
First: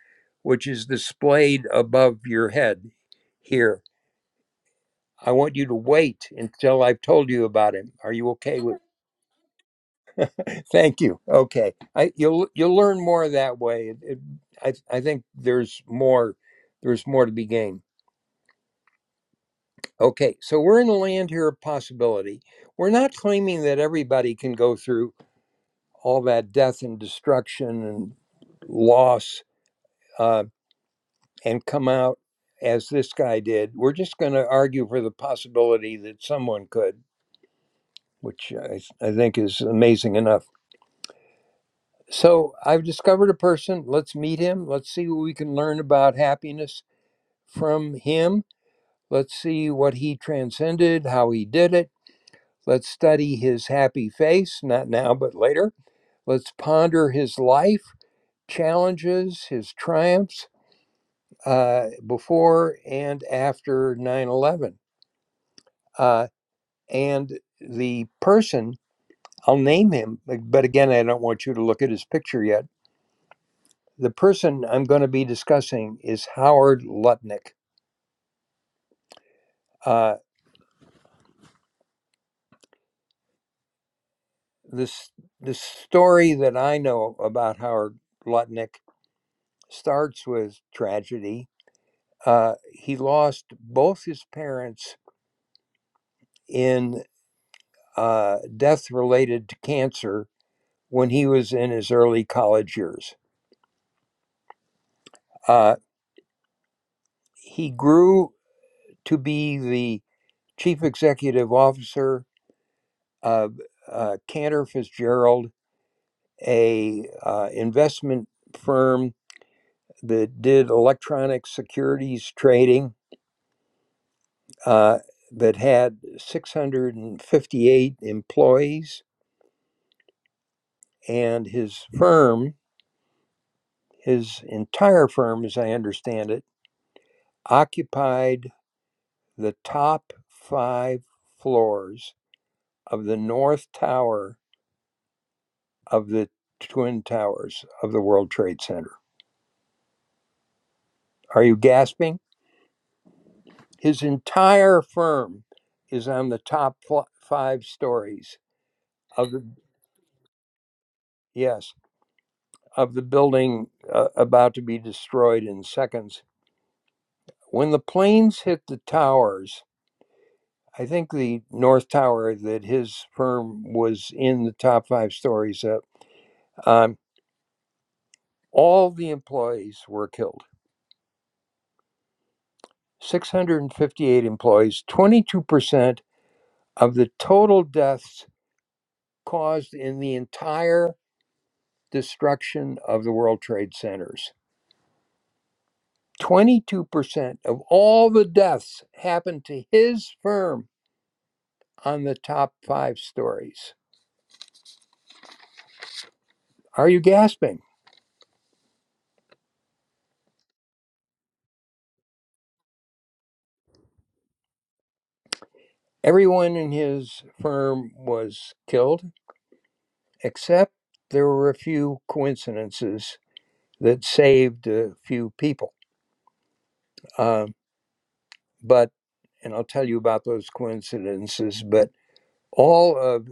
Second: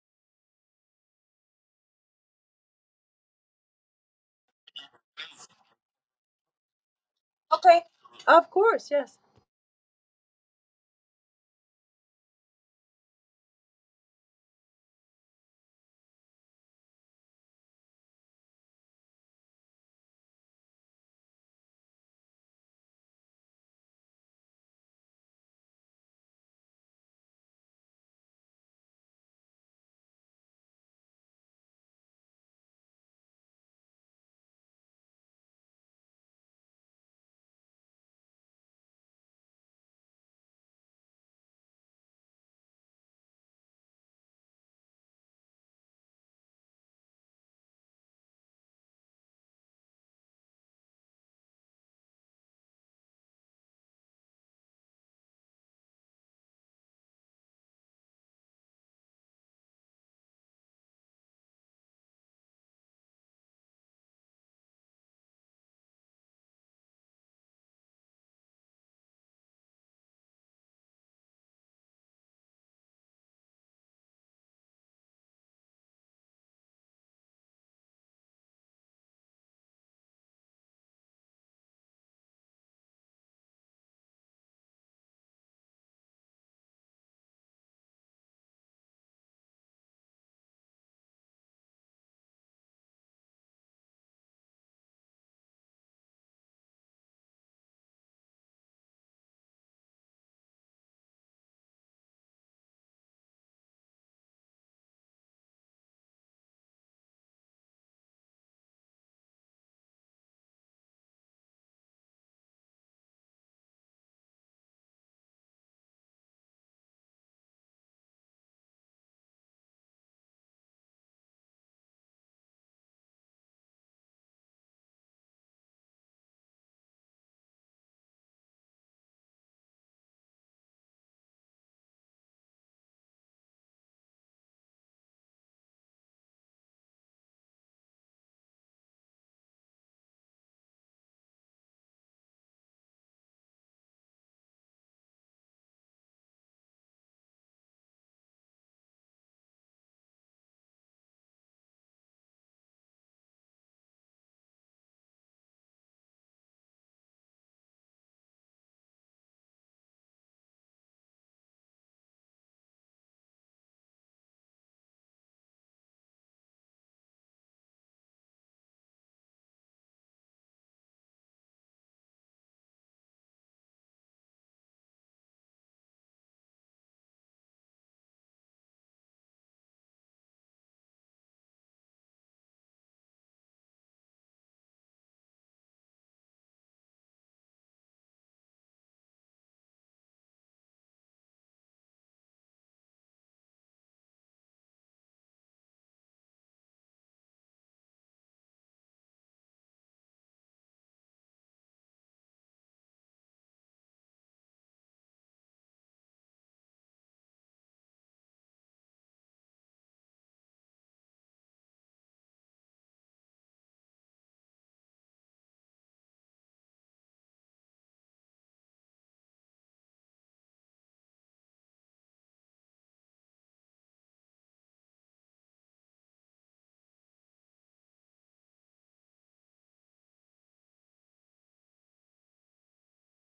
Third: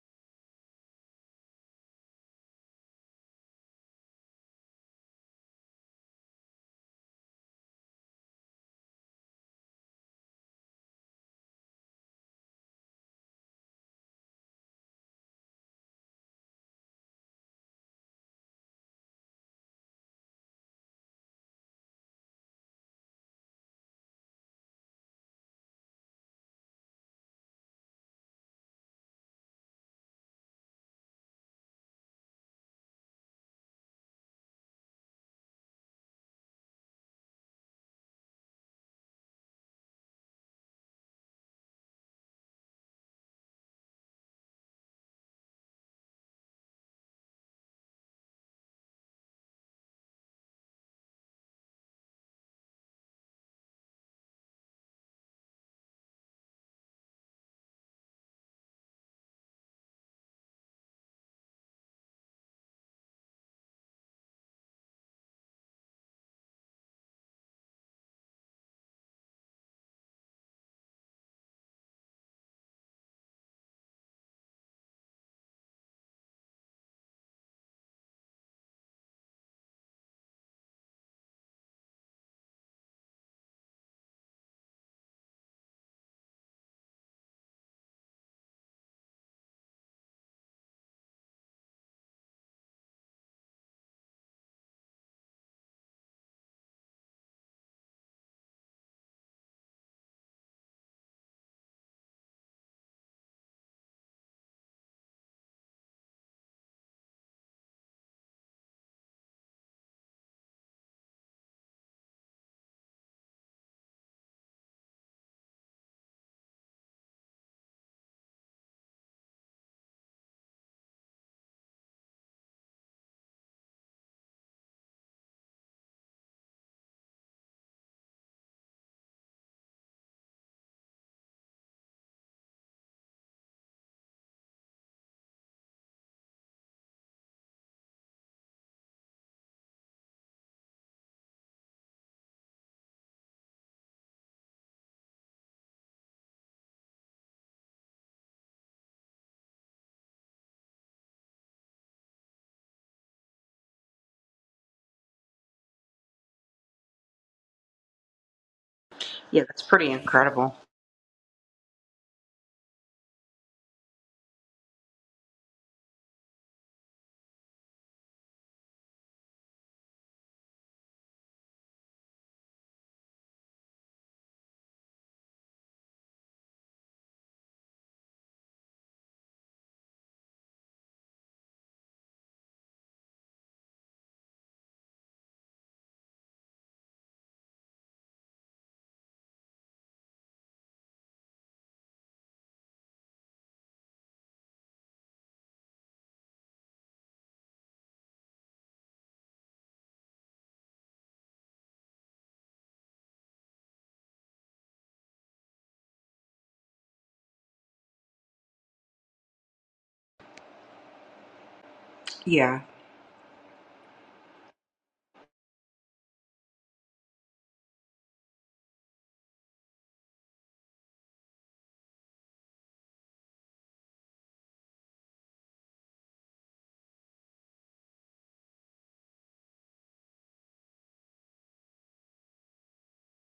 which is displayed above your head here. I want you to wait until I've told you about
Okay.
him. Are you
Of
okay with?
course. Yes.
Thank you. Okay, I, you'll you'll learn more that way. It, it, I I think there's more there's more to be gained. Okay, so we're in the land here of possibility. We're not claiming that everybody can go through all that death and destruction and loss uh, and come out as this guy did. We're just going to argue for the possibility that someone could, which I, I think is amazing enough. So I've discovered a person. Let's meet him. Let's see what we can learn about happiness from him. Let's see what he transcended, how he did it. Let's study his happy face, not now, but later. Let's ponder his life, challenges, his triumphs uh, before and after 9 11, Uh, and the person, I'll name him, uh, but again, I don't want you to look at his picture yet. The person I'm going to be discussing is Howard Lutnick. Uh, this, the story that I know about Howard Lutnick starts with tragedy. Uh, he lost both his parents in uh, death related to cancer when he was in his early college years Uh, he grew to be the chief executive officer of uh, Cantor Fitzgerald, a uh, investment firm that did electronic securities trading uh, that had 658 employees, and his firm, his entire firm, as I understand it, occupied the top five floors of the North Tower of the twin towers of the World Trade Center. Are you gasping? His entire firm is on the top five stories of
Yeah,
the
that's pretty incredible.
yes of the building uh, about to be destroyed in seconds. When the planes hit the towers, I think the North Tower that his firm was in the top five stories of, um, all the employees were killed. 658 employees, 22% of the total deaths caused in the entire destruction of the World Trade Centers. 22% of all the deaths happened to his firm on the top five stories. Are you gasping?
Yeah.
Everyone in his firm was killed, except there were a few coincidences that saved a few people. Uh, but, and I'll tell you about those coincidences, but all of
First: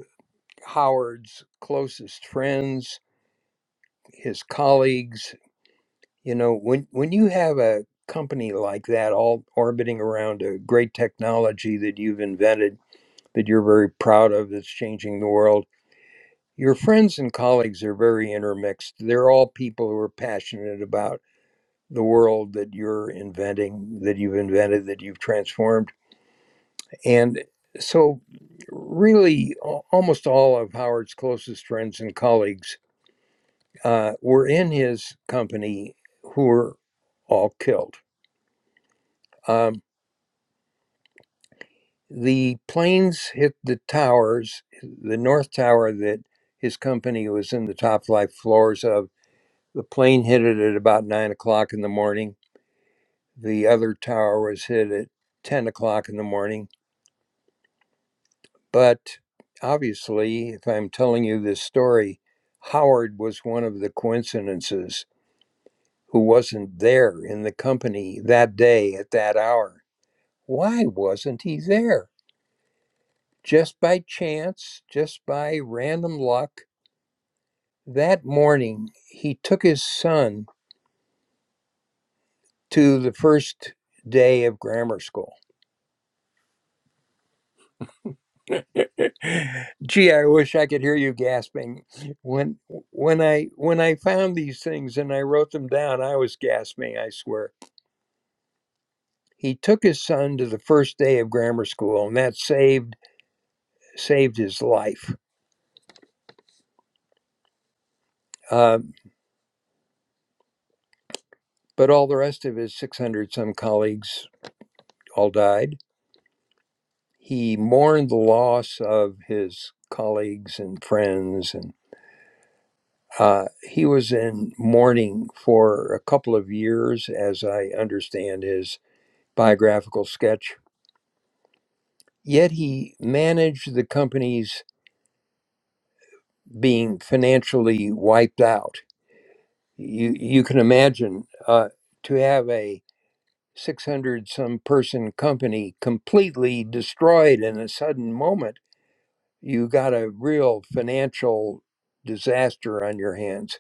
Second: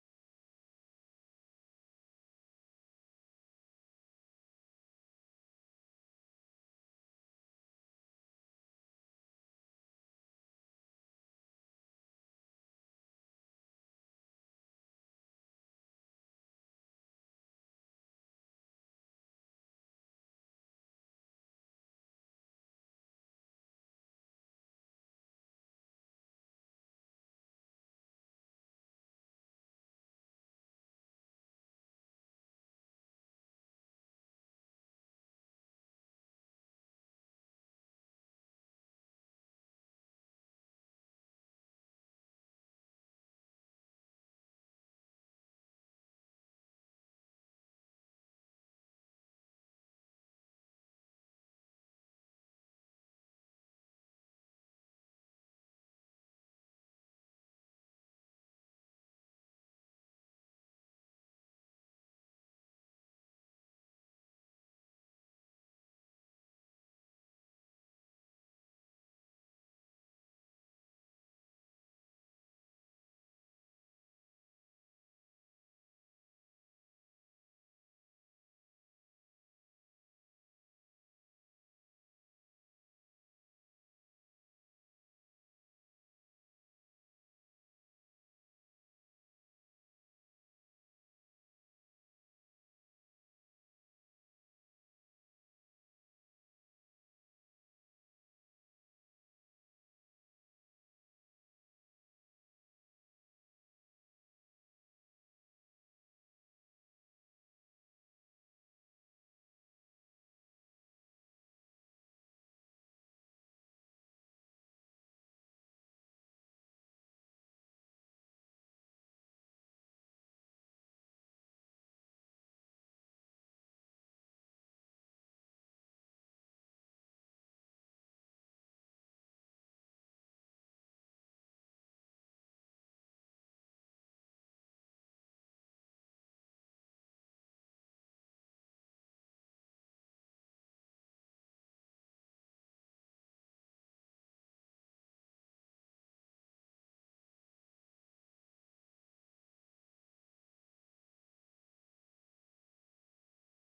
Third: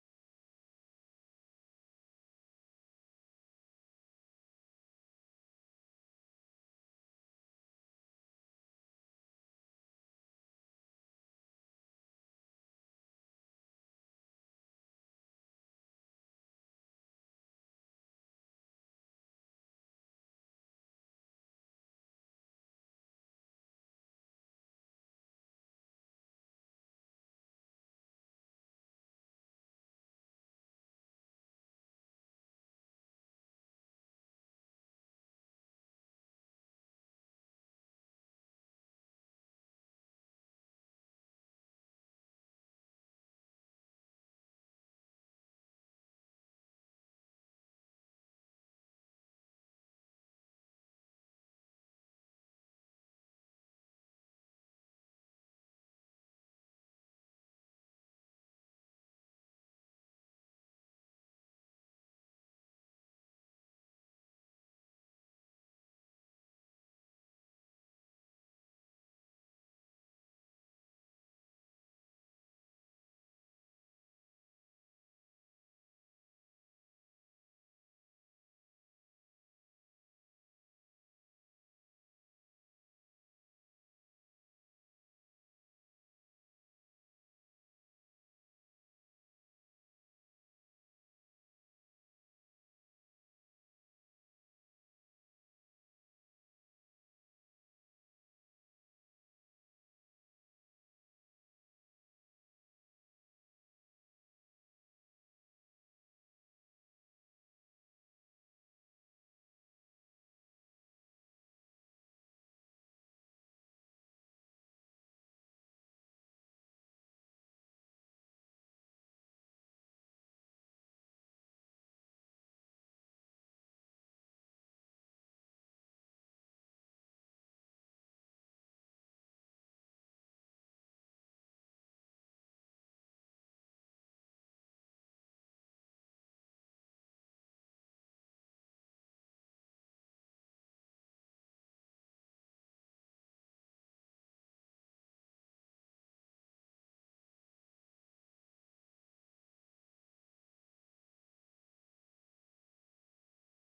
Howard's closest friends his colleagues. You know, when when you have a company like that all orbiting around a great technology that you've invented that you're very proud of that's changing the world, your friends and colleagues are very intermixed. They're all people who are passionate about the world that you're inventing, that you've invented, that you've transformed. And so really almost all of Howard's closest friends and colleagues uh, were in his company who were all killed. Um, the planes hit the towers, the North Tower that his company was in the top flight floors of. The plane hit it at about nine o'clock in the morning. The other tower was hit at 10 o'clock in the morning. But obviously, if I'm telling you this story, Howard was one of the coincidences who wasn't there in the company that day at that hour Why wasn't he there? Just by chance, just by random luck, that morning he took his son to the first day of grammar school. Gee, I wish I could hear you gasping. When when I when I found these things and I wrote them down, I was gasping, I swear. He took his son to the first day of grammar school, and that saved saved his life. Um, but all the rest of his 600 some colleagues all died He mourned the loss of his colleagues and friends, and uh, he was in mourning for a couple of years, as I understand his biographical sketch. Yet he managed the companies being financially wiped out. You you can imagine uh, to have a 600 some person company completely destroyed in a sudden moment you got a real financial disaster on your hands.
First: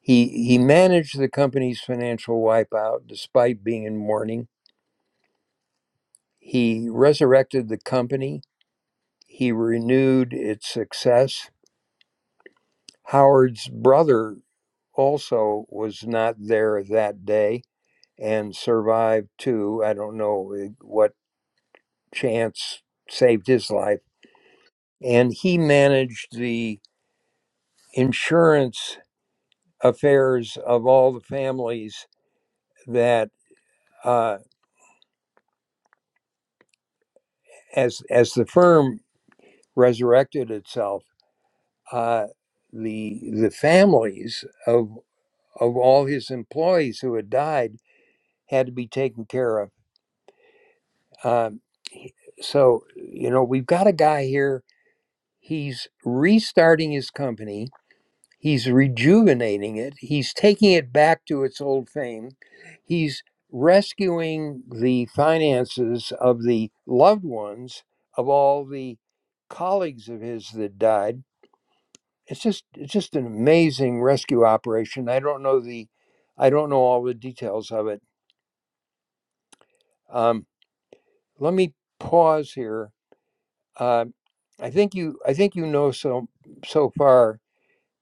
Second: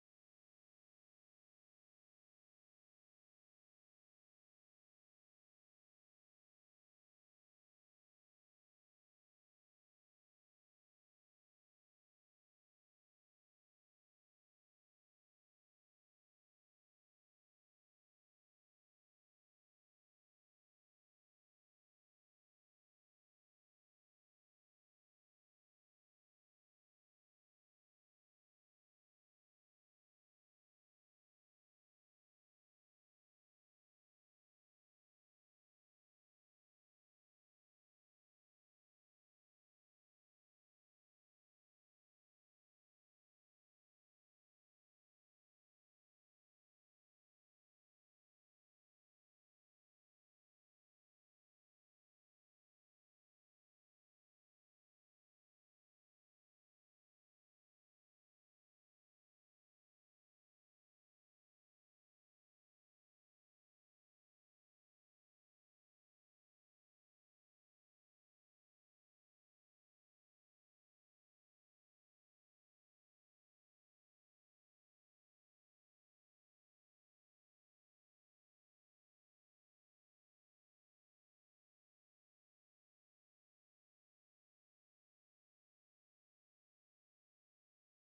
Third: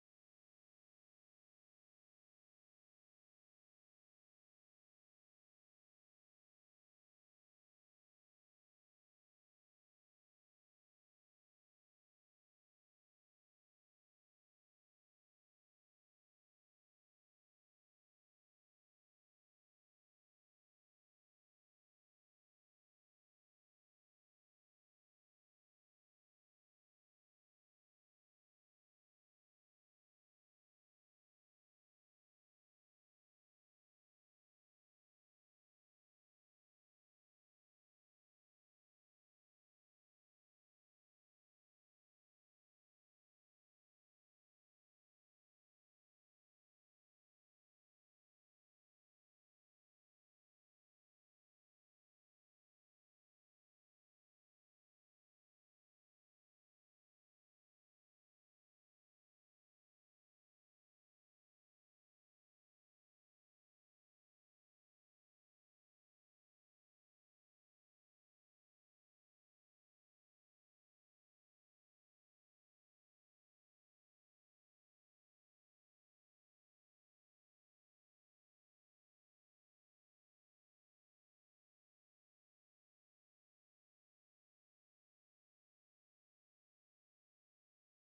He he managed the company's financial wipeout despite being in mourning. He resurrected the company. He renewed its success. Howard's brother also was not there that day and survived too. I don't know eh, what chance saved his life. And he managed the insurance affairs of all the families that uh, as as the firm resurrected itself, uh, the the families of of all his employees who had died had to be taken care of. Um, he- so you know we've got a guy here. He's restarting his company He's rejuvenating it. He's taking it back to its old fame. He's rescuing the finances of the loved ones of all the colleagues of his that died. It's just it's just an amazing rescue operation. I don't know the I don't know all the details of it. Um, let me pause here. Uh, I think you I think you know so so far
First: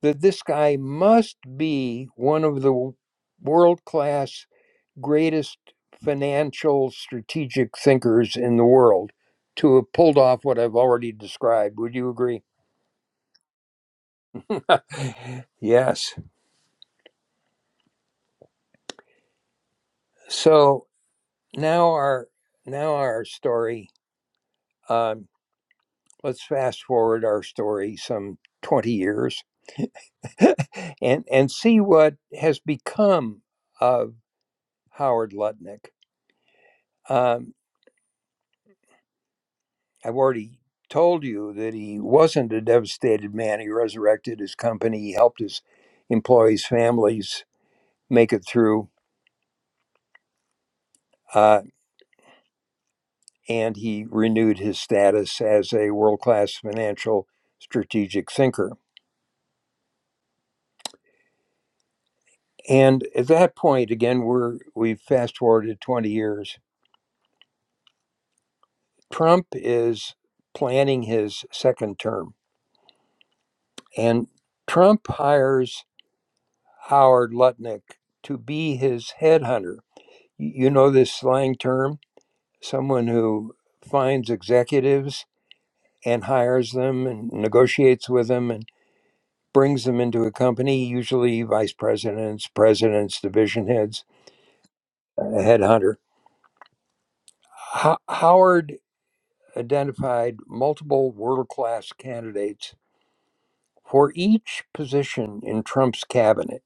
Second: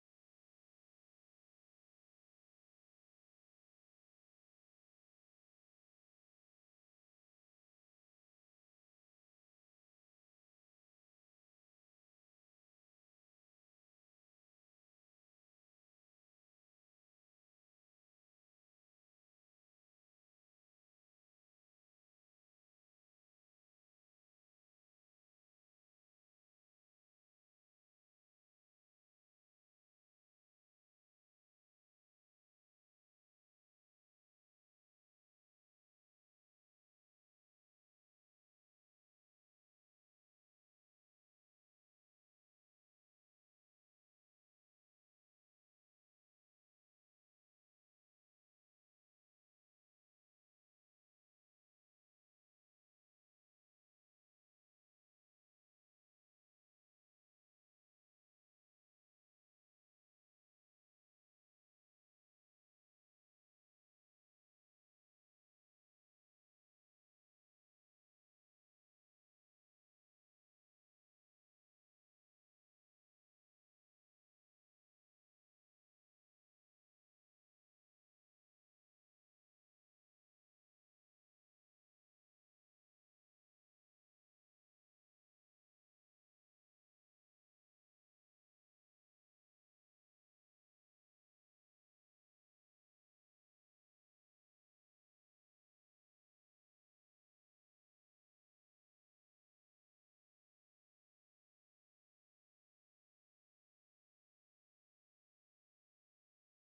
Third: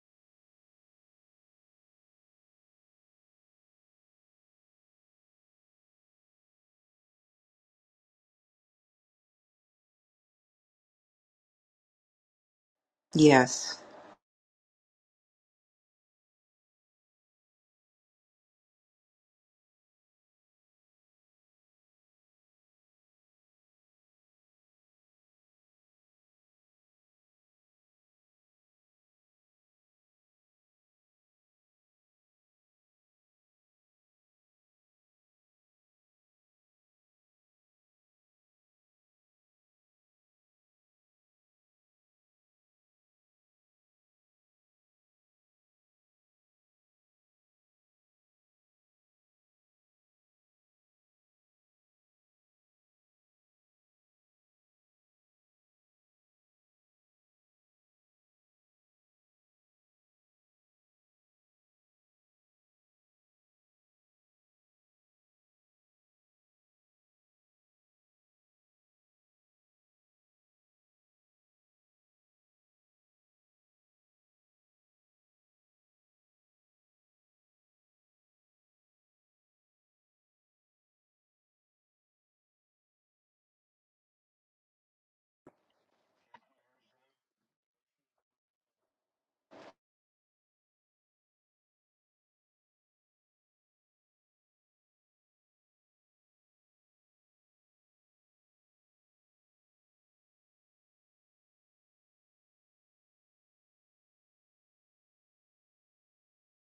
that this guy must be one of the world class greatest financial strategic thinkers in the world to have pulled off what I've already described. Would you agree?
Yes.
Yes. So now our now our story. Um, let's fast forward our story some twenty years, and and see what has become of Howard Lutnick. Um, I've already told you that he wasn't a devastated man. He resurrected his company, he helped his employees' families make it through, uh, and he renewed his status as a world class financial strategic thinker. And at that point, again, we're we've fast forwarded 20 years. Trump is planning his second term, and Trump hires Howard Lutnick to be his headhunter. You you know this slang term? someone who finds executives and hires them and negotiates with them and brings them into a company, usually vice presidents, presidents, division heads, a headhunter. Ho- Howard identified multiple world class candidates for each position in Trump's cabinet.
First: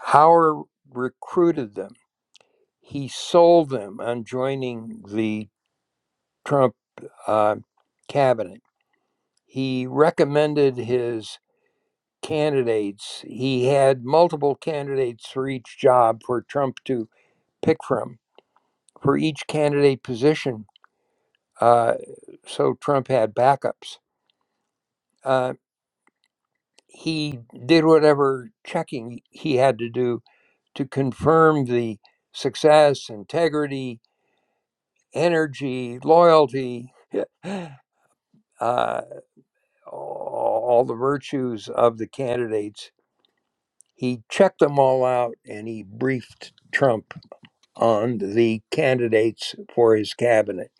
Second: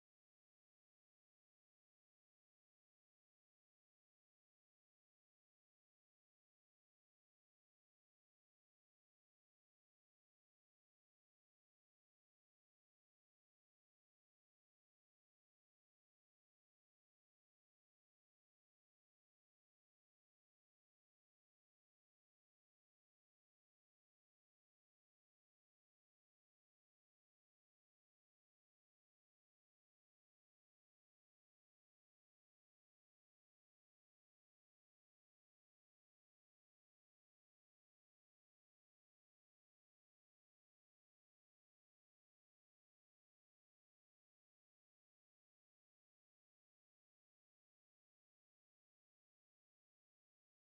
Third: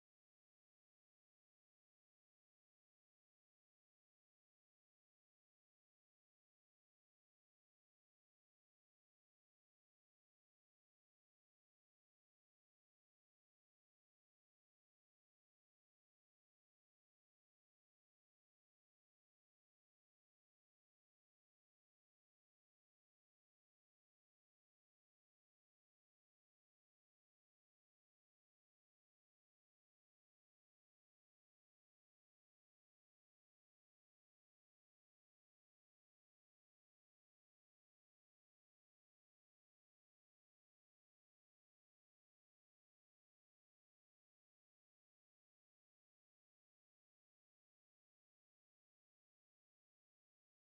Howard recruited them, he sold them on joining the Trump uh, cabinet. He recommended his candidates. He had multiple candidates for each job for Trump to pick from for each candidate position. Uh, so Trump had backups. Uh, he did whatever checking he had to do to confirm the success, integrity, energy, loyalty, uh, all the virtues of the candidates. He checked them all out and he briefed Trump on the candidates for his cabinet.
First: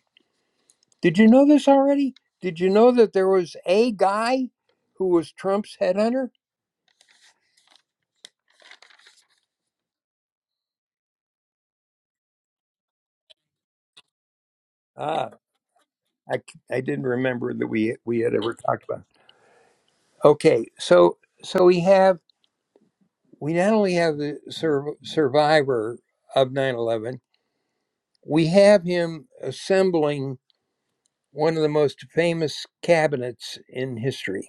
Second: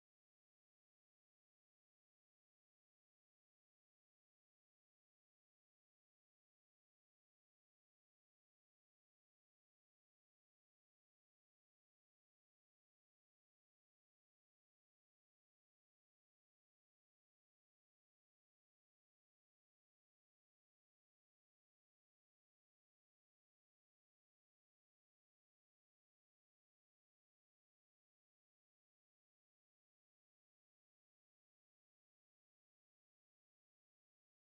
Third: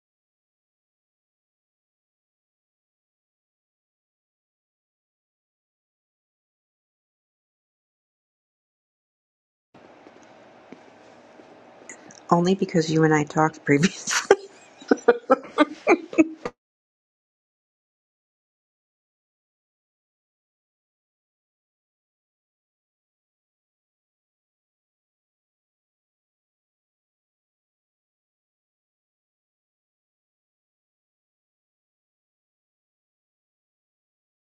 Did you know this already? Did you know that there was a guy who was Trump's headhunter?
Only because you and I talked previously.
Ah, I I c- I didn't remember that we we had ever talked about. it. Okay, so so we have we not only have the sur- survivor of nine eleven, we have him assembling one of the most famous cabinets in history.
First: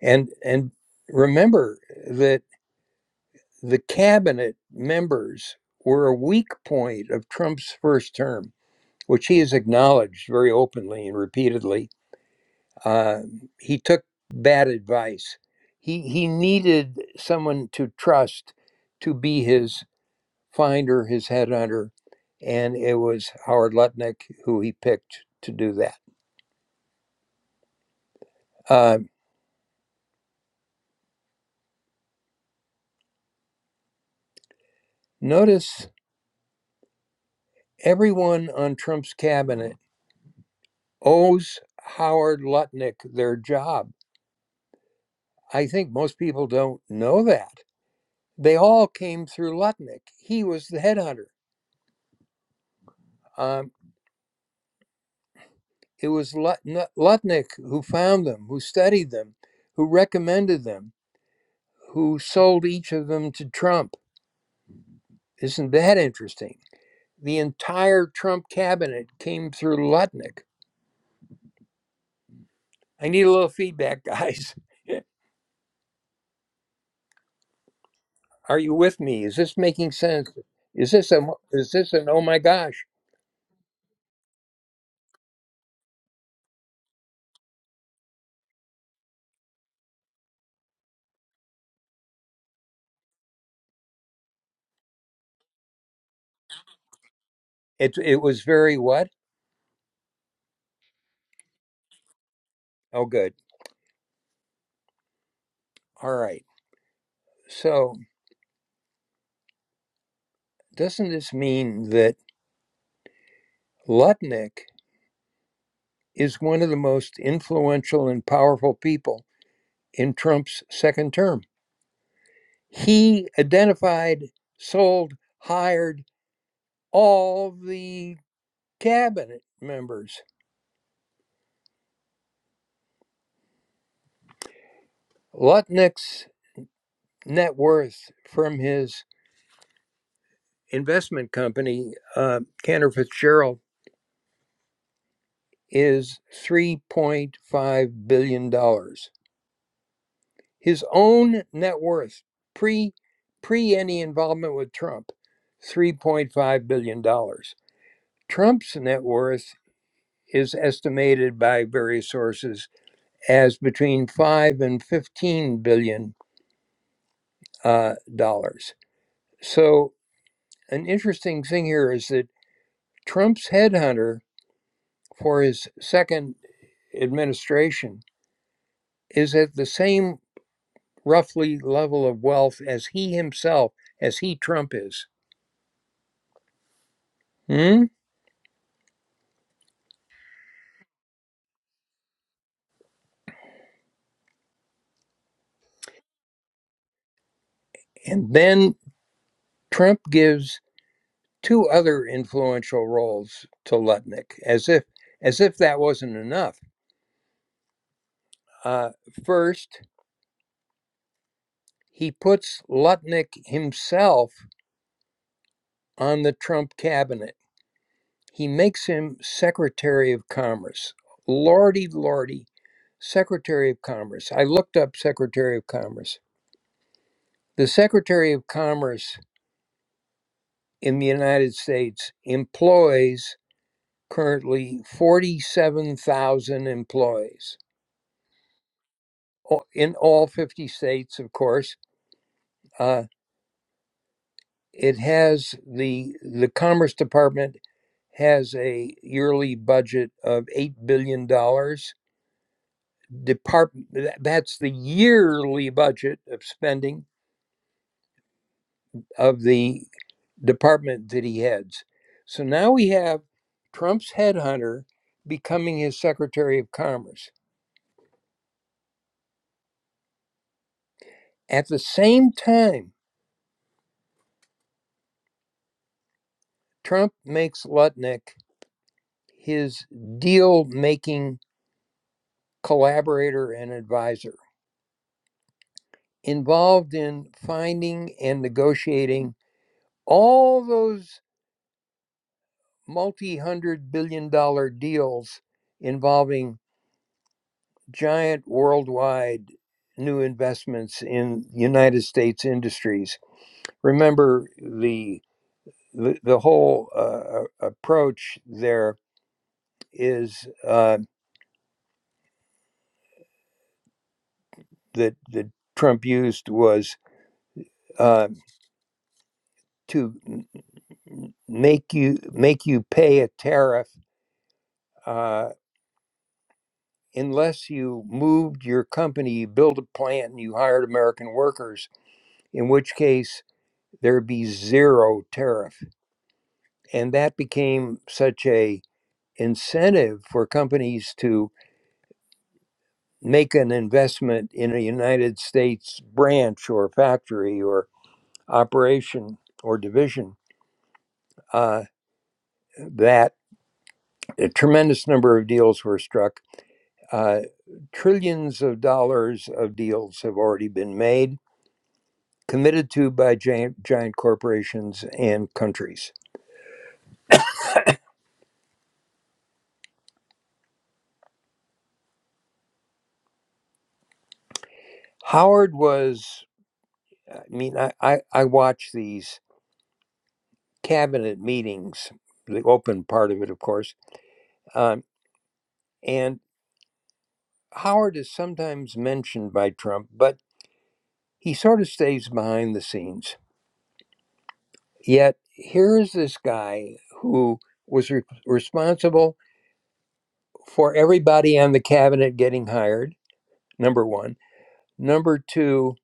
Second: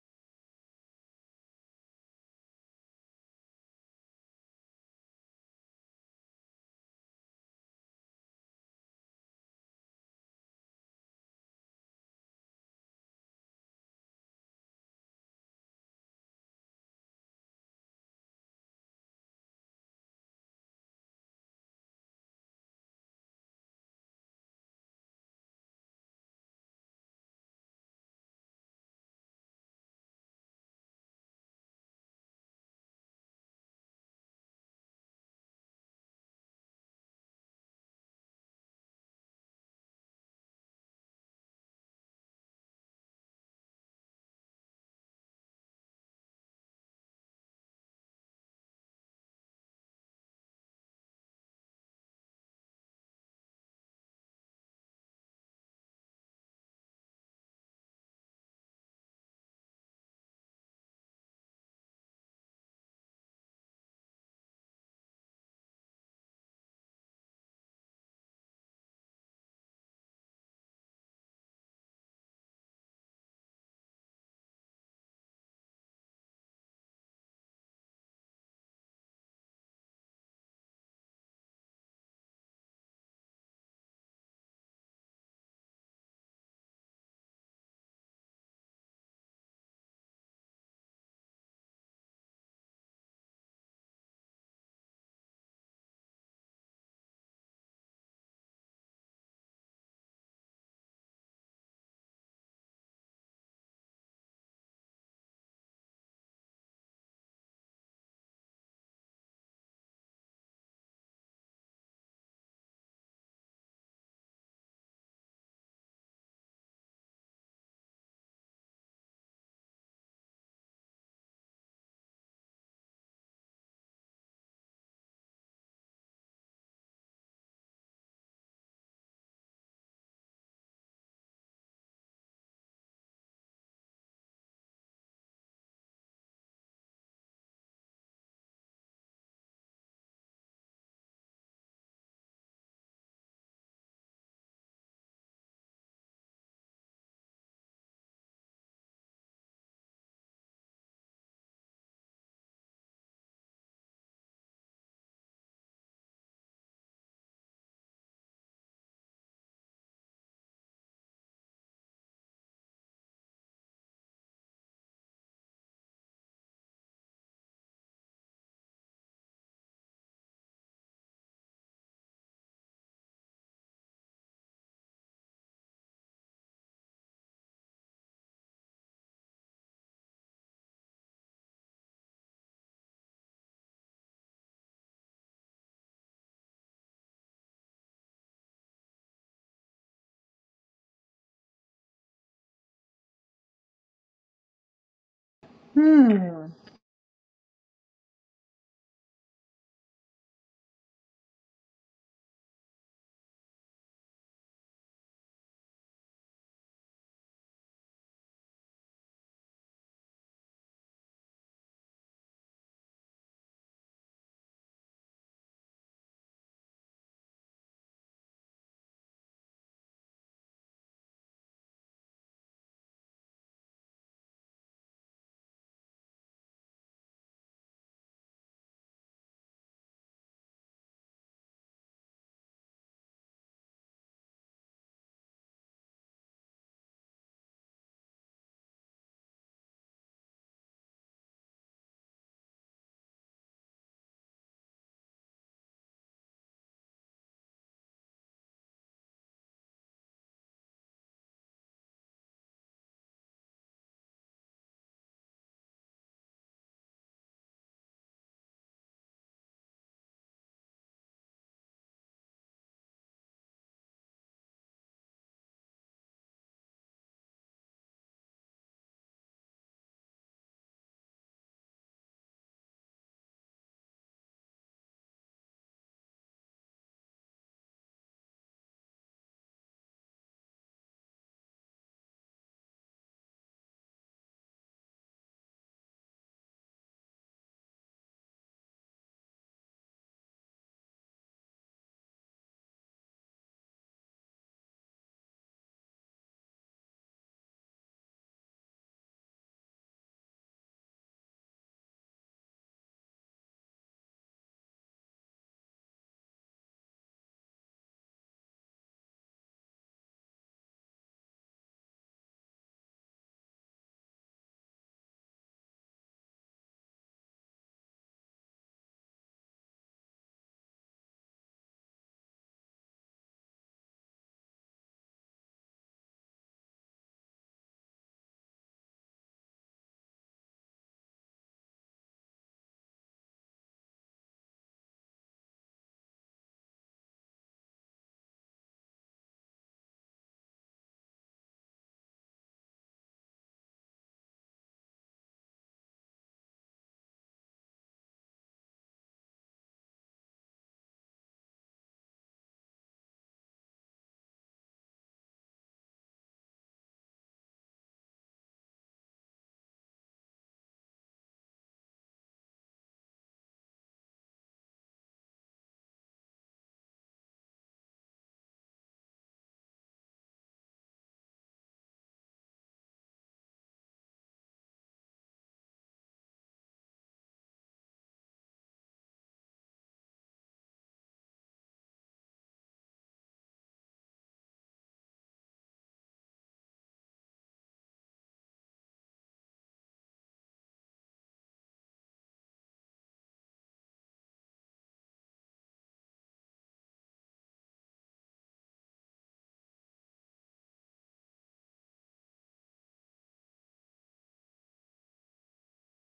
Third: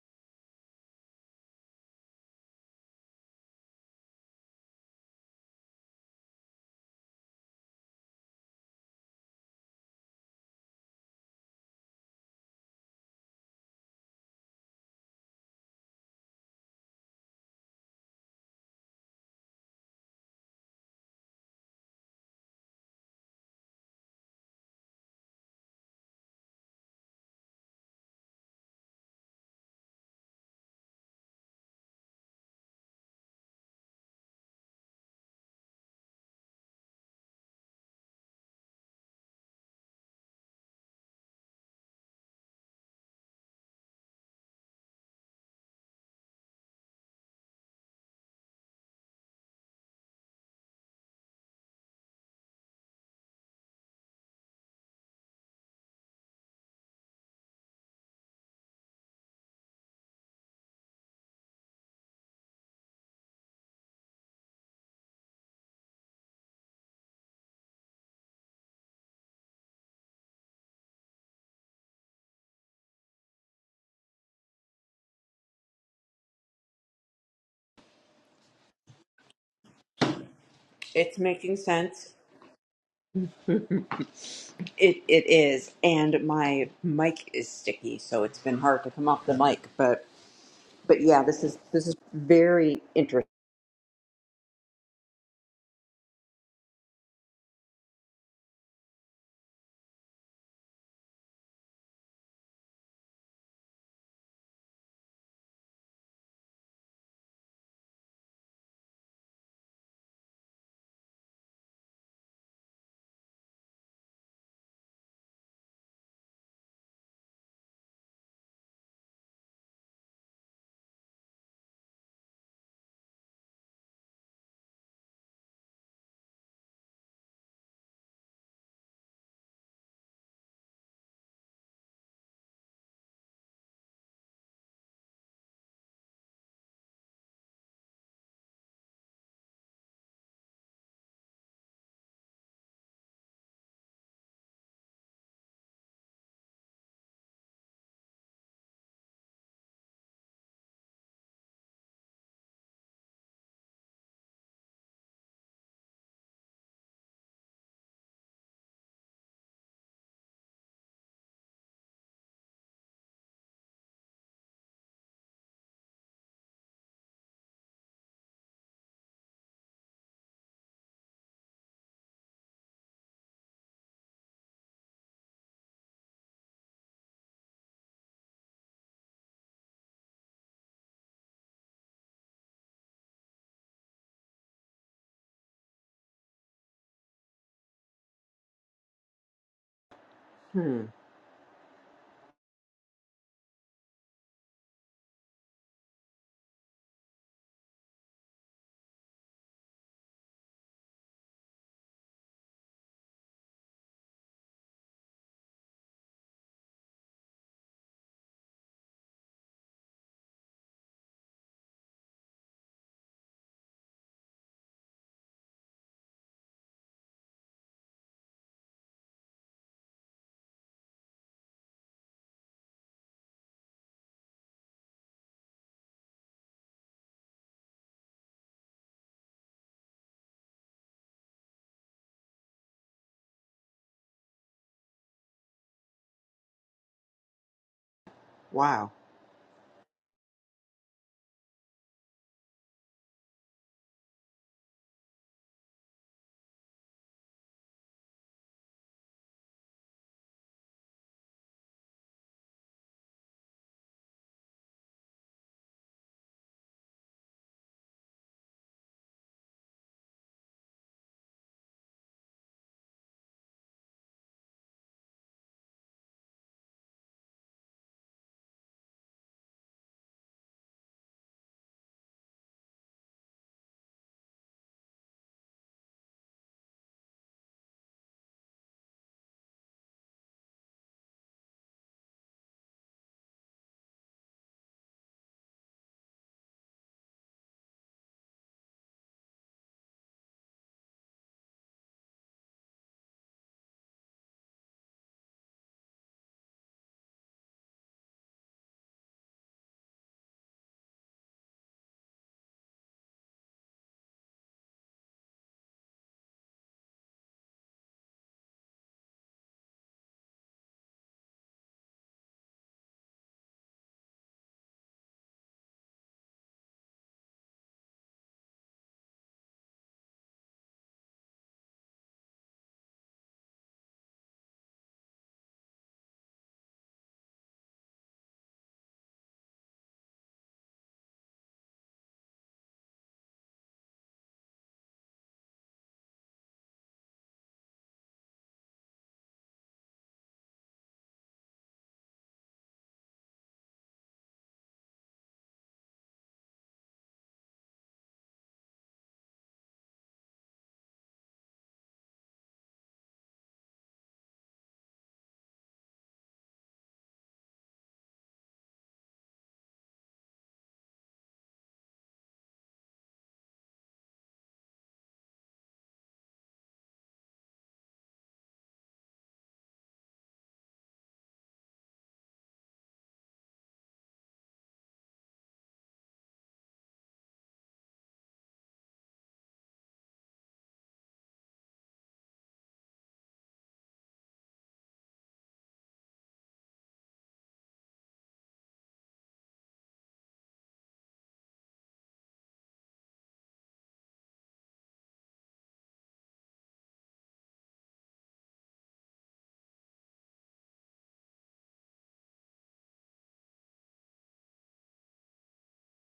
And and remember that. the cabinet members were a weak point of Trump's first term, which he has acknowledged very openly and repeatedly. Uh, he took bad advice. He, he needed someone to trust to be his finder, his headhunter, and it was Howard Lutnick who he picked to do that. Uh, notice everyone on Trump's cabinet owes Howard Lutnick their job I think most people don't know that. They all came through Lutnick. He was the headhunter. Um, it was Lutnick who found them, who studied them, who recommended them, who sold each of them to Trump. Isn't that interesting? The entire Trump cabinet came through Lutnick. I need a little feedback, guys. Are you with me? Is this making sense? Is this
It's
a
making
is this an
sense.
oh my gosh?
It it is, and my mic is sticky, so it's been hard to come off the mic. But but yeah, this is this is very interesting.
It it was very what? Oh good. All right. So Doesn't this mean that Lutnick is one of the most influential and powerful people in Trump's second term? He identified, sold, hired all the cabinet members. Lutnick's net worth from his investment company, uh, Cantor Fitzgerald, is $3.5 billion. dollars. His own net worth pre pre any involvement with Trump, three point five billion dollars. Trump's net worth is estimated by various sources as between five and fifteen billion dollars. uh, dollars. So an interesting thing here is that Trump's headhunter for his second administration is at the same roughly level of wealth as he himself, as he Trump is. Hmm?
Hmm.
Hmm.
And then Trump gives two other influential roles to Lutnick, as if as if that wasn't enough. Uh, first, he puts Lutnick himself on the Trump cabinet. He makes him Secretary of Commerce. Lordy, lordy, Secretary of Commerce. I looked up Secretary of Commerce. The Secretary of Commerce in the United States employs currently 47,000 employees.
Wow.
in all 50 states, of course. Uh, it has the the Commerce Department has a yearly budget of eight billion dollars. Department that's the yearly budget of spending of the department that he heads. So now we have Trump's headhunter becoming his Secretary of Commerce. At the same time, Trump makes Lutnick his deal making collaborator, and advisor, involved in finding and negotiating all those multi hundred billion dollar deals involving giant worldwide new investments in United States industries. Remember the the, the whole uh, approach there is uh, that that Trump used was uh, to make you make you pay a tariff uh, unless you moved your company, you built a plant, and you hired American workers, in which case there'd be zero tariff. And that became such a incentive for companies to make an investment in a United States branch or factory or operation or division uh, that a tremendous number of deals were struck. Uh, trillions of dollars of deals have already been made committed to by giant, giant corporations and countries. Howard was, I mean, I, I, I watched these cabinet meetings, the open part of it, of course, um, and Howard is sometimes mentioned by Trump, but he sort of stays behind the scenes. Yet here is this guy who was re- responsible for everybody on the cabinet getting hired, number one. Number two,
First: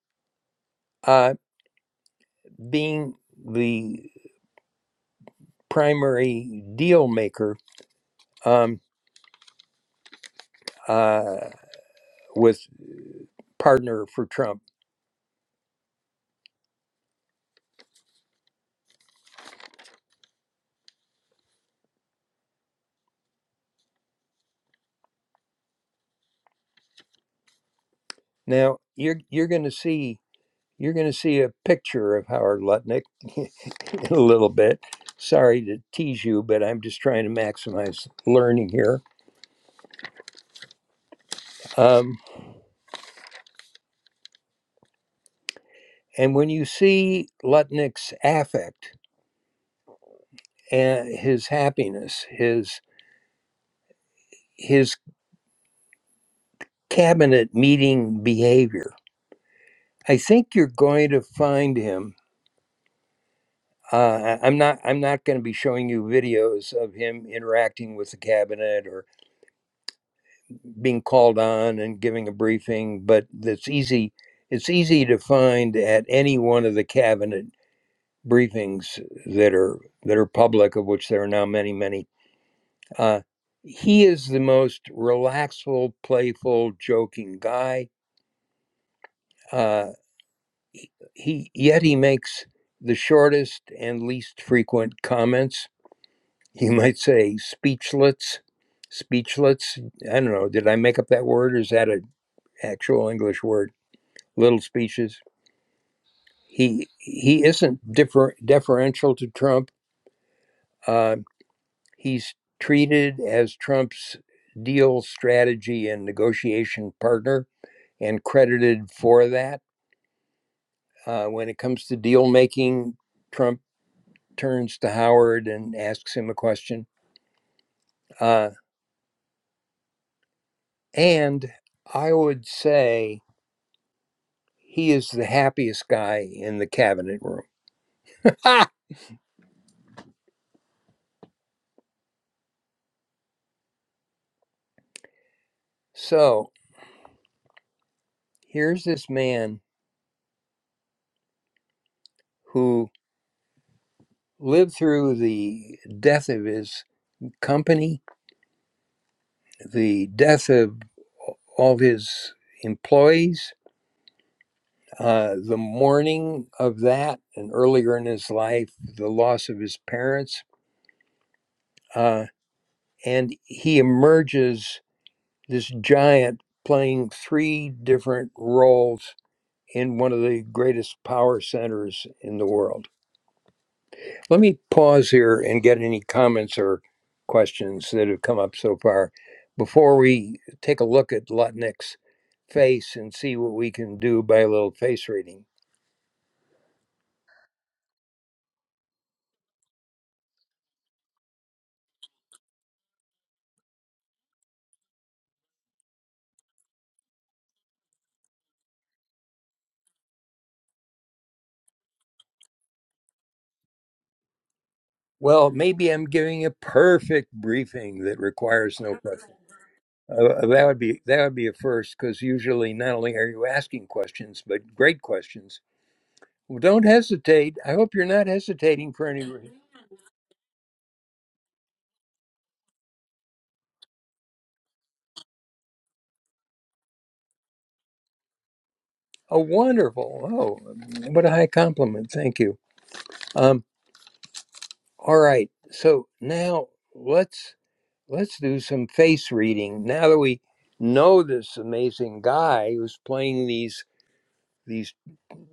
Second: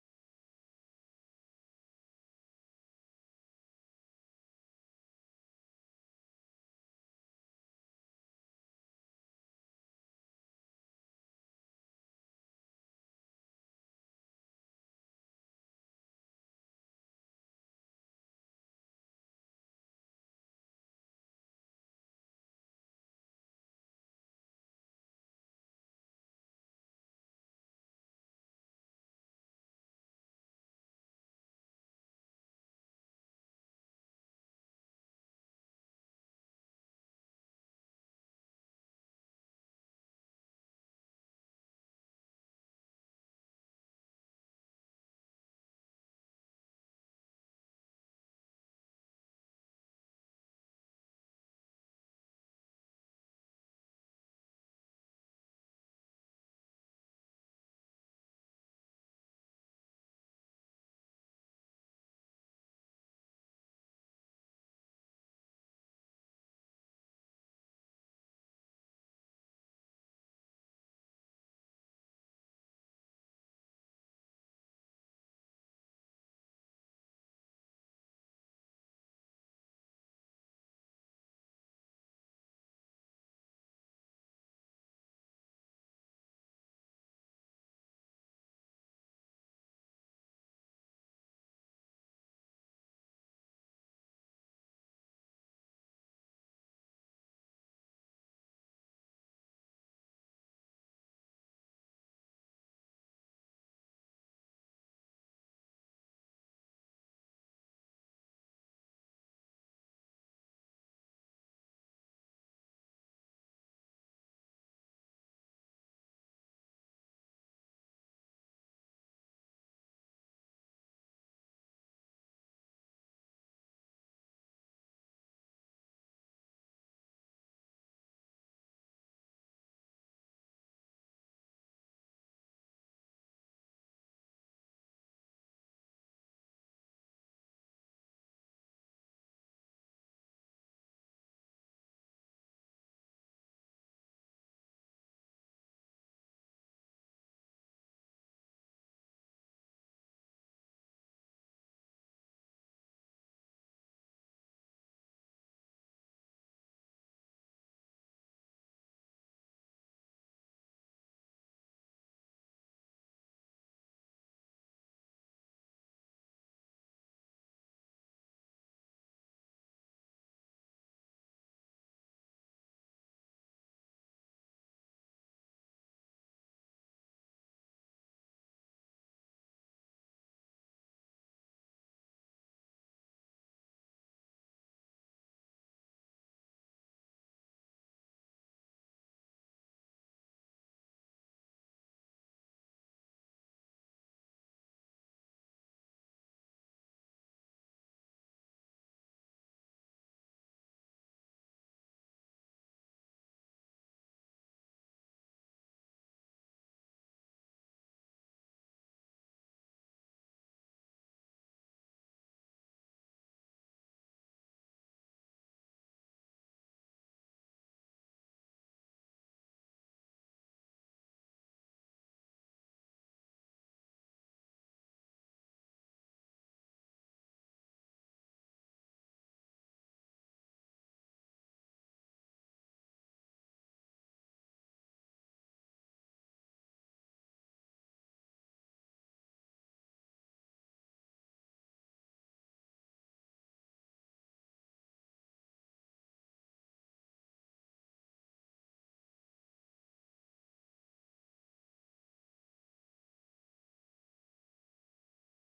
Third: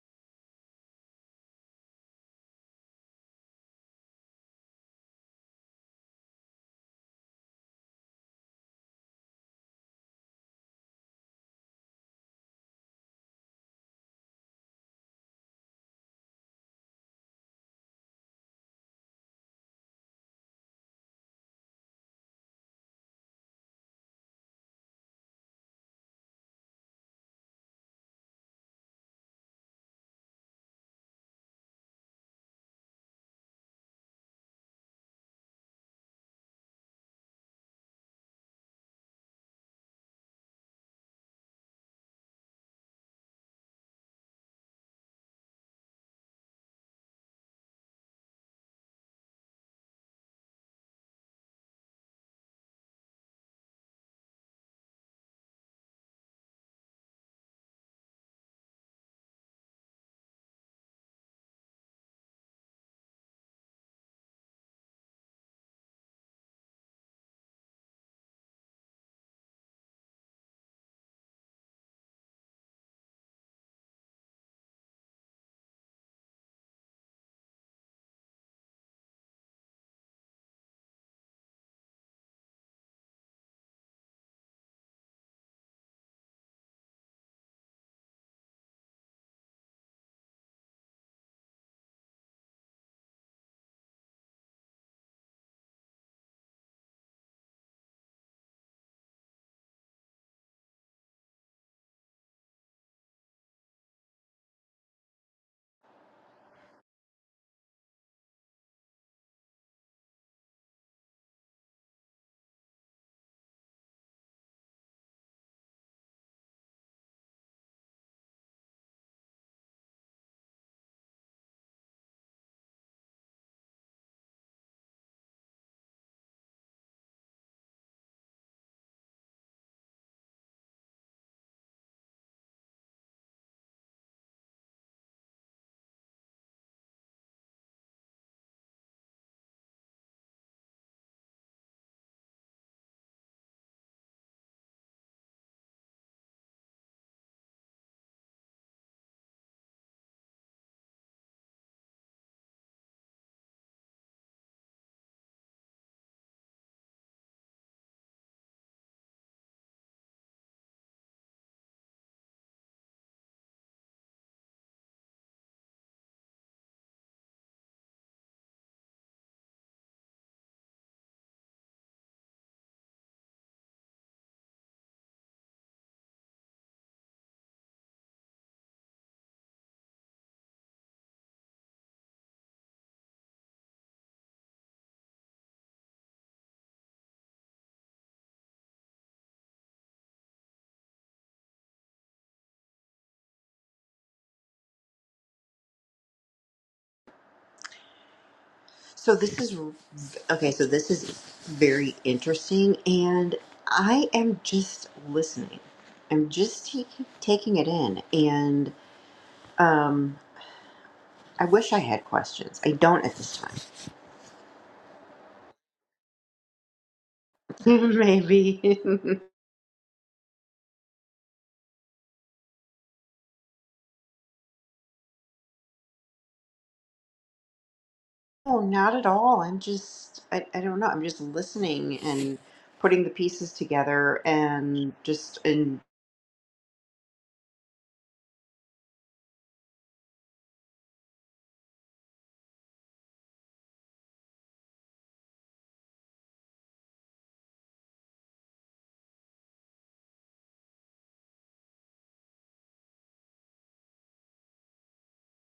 uh, being the primary deal maker um, uh, with partner for Trump. Now you're you're going to see you're going to see a picture of Howard Lutnick in a little bit. Sorry to tease you, but I'm just trying to maximize learning here. Um, and when you see Lutnick's affect and his happiness, his his cabinet meeting behavior, I think you're going to find him Uh, I- I'm not. I'm not going to be showing you videos of him interacting with the cabinet or being called on and giving a briefing. But that's easy. It's easy to find at any one of the cabinet briefings that are that are public, of which there are now many, many. Uh, he is the most relaxful, playful, joking guy. Uh, he yet he makes the shortest and least frequent comments you might say speechlets speechlets i don't know did i make up that word or is that an actual english word little speeches he he isn't differ, deferential to trump uh, he's treated as trump's deal strategy and negotiation partner and credited for that uh, when it comes to deal making trump turns to howard and asks him a question uh, and i would say He is the happiest guy in the cabinet room. Ha! So here's this man who lived through the death of his company, the death of all his employees, uh, the mourning of that, and earlier in his life, the loss of his parents. Uh, and he emerges this giant playing three different roles in one of the greatest power centers in the world. Let me pause here and get any comments or questions that have come up so far before we take a look at Lutnick's face and see what we can do by a little face reading.
So this is okay. So this is very interesting, and I am just listening. I'm just taking taking it in, and um, I wish I had questions. I don't at this time.
Well, maybe I'm giving a perfect briefing that requires
Maybe.
no question. Uh, uh, that would be that would be a first because usually not only are you asking questions but great questions. Well, don't hesitate. I hope you're not
Oh,
hesitating
not at
for any
all.
reason.
I'm just, I, I don't know. I'm just listening and putting the pieces together and just, and
Oh, wonderful! Oh, what a high compliment. Thank you. Um, All right. So now let's let's do some face reading. Now that we know this amazing guy who's playing these these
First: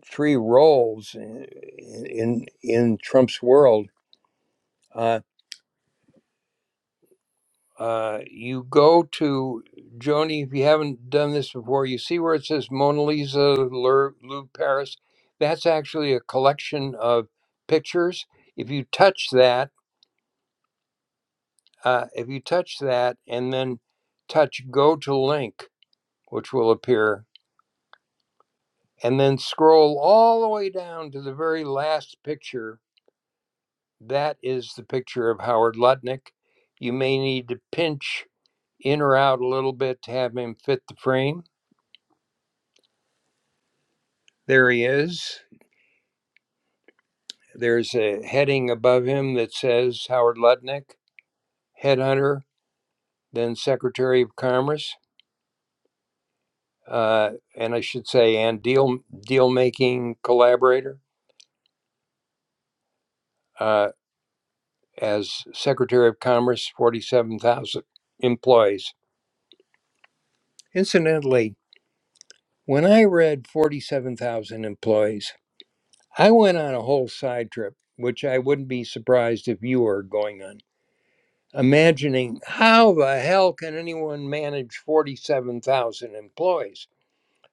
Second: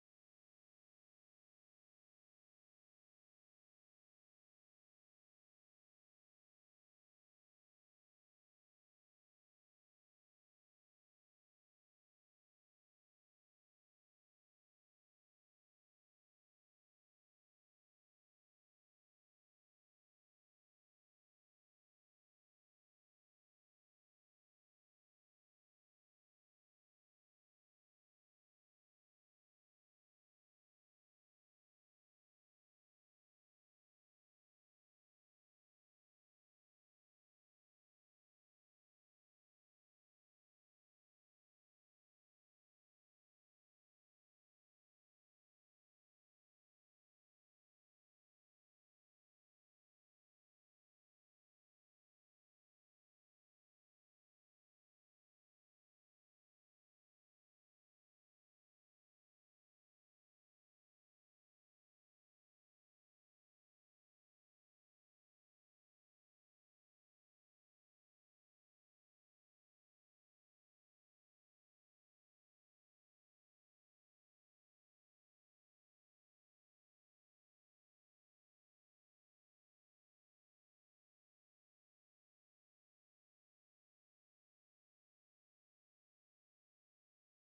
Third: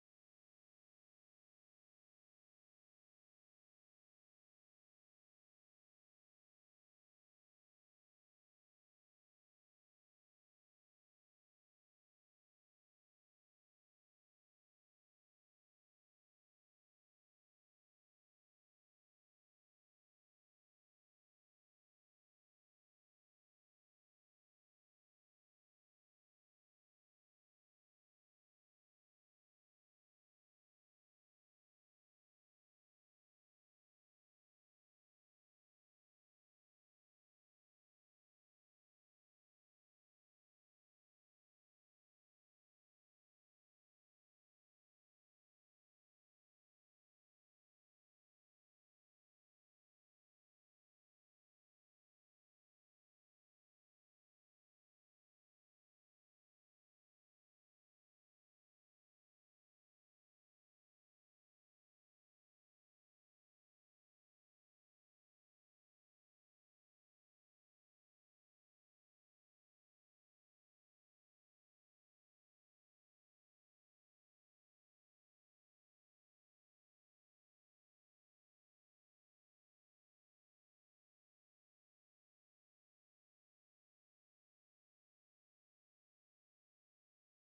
three roles in in, in Trump's world, uh, uh, you go to Joni. If you haven't done this before, you see where it says Mona Lisa, Lou Louvre, Paris. That's actually a collection of pictures. If you touch that Uh, if you touch that and then touch go to link, which will appear, and then scroll all the way down to the very last picture, that is the picture of Howard Lutnick. You may need to pinch in or out a little bit to have him fit the frame. There he is. There's a heading above him that says Howard Lutnick, headhunter, then Secretary of Commerce, uh, and I should say, and deal deal making collaborator. Uh, as Secretary of Commerce, 47,000 employees. Incidentally, when I read 47,000 employees, I went on a whole side trip, which I wouldn't be surprised if you are going on, imagining how the hell can anyone manage 47,000 employees?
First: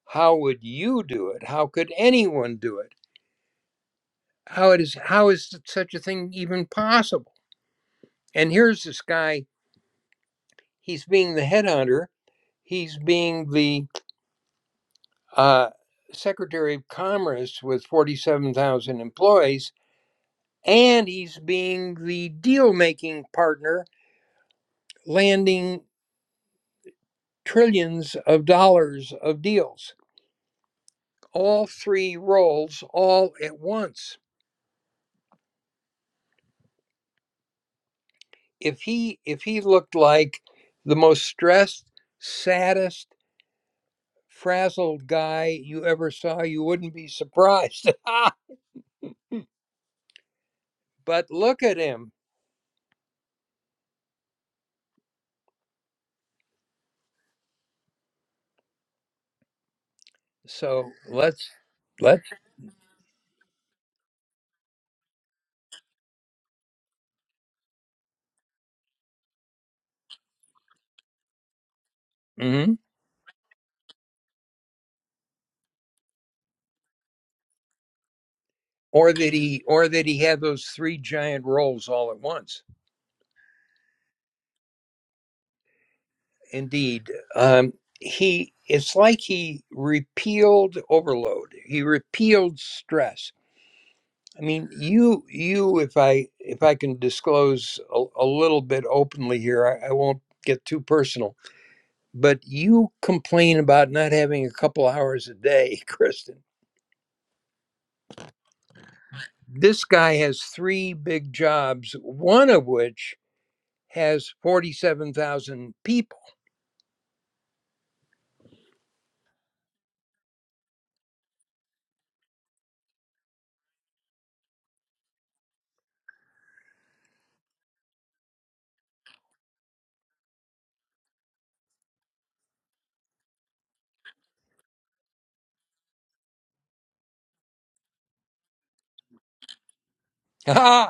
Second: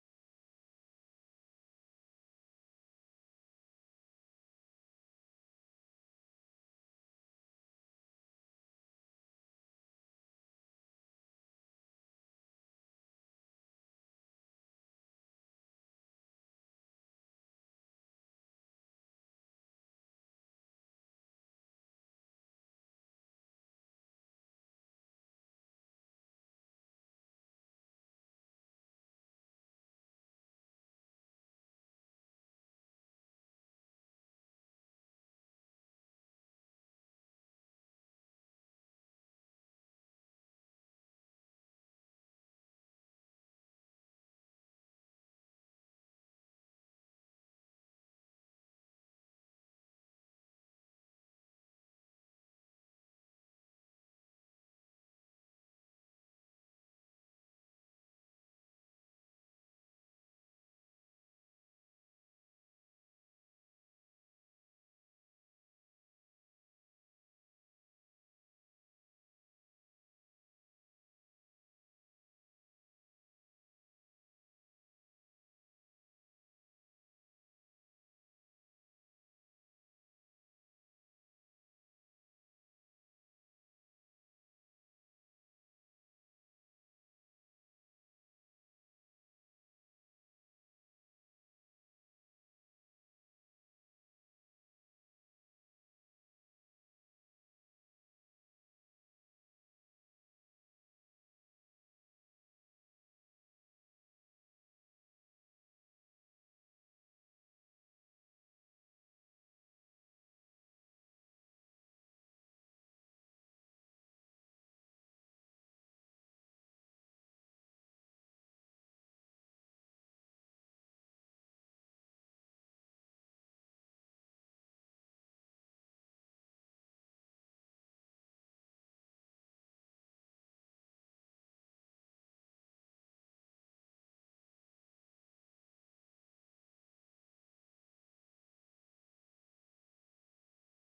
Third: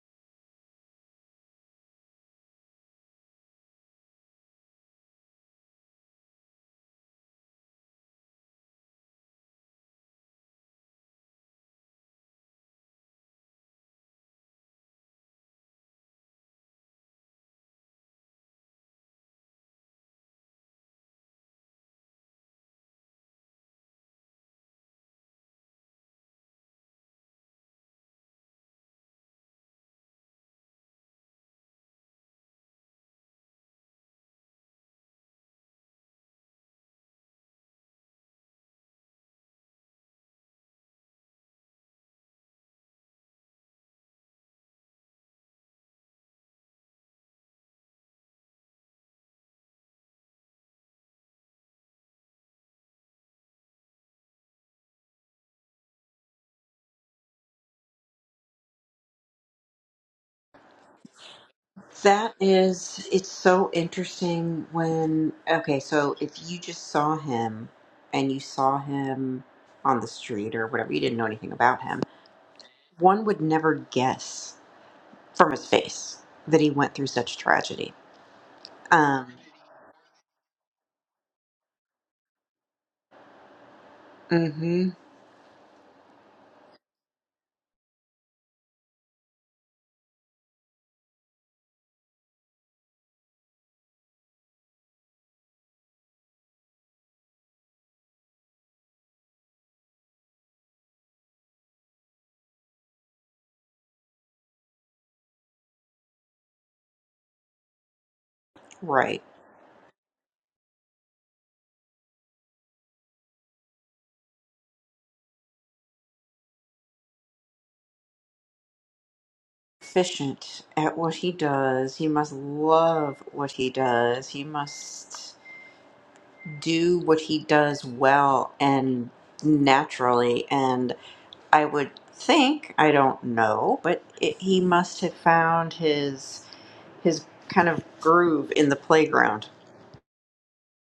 How would you do it? How could anyone do it? How it is how is such a thing even possible? And here's this guy, he's being the headhunter, he's being the uh, Secretary of Commerce with 47,000 employees, and he's being the deal making partner, landing trillions of dollars of deals. All three roles all at once. If he if he looked like the most stressed, saddest, frazzled guy you ever saw, you wouldn't be surprised. but look at him. So let's let's.
that is, it's so interesting when, okay, so if you just saw him and you saw him on the street or whatever, you didn't know anything about him,
mhm.
one would never guess from his face that he went through such tragedy.
or
Um,
that he or that he had those three giant roles all at once.
mm-hmm,
Indeed, um, he it's like he repealed overload. He repealed stress. I mean, you you if I if I can disclose a, a little bit openly here, I, I won't get too personal. But you complain about not having a couple hours a day, Kristen.
right.
This guy has three big jobs, one of which has forty-seven thousand people.
efficient at what he does. He must love what he does. He must do what he does well and naturally. And I would think, I don't know, but it, he must have found his his kind of groove in the playground.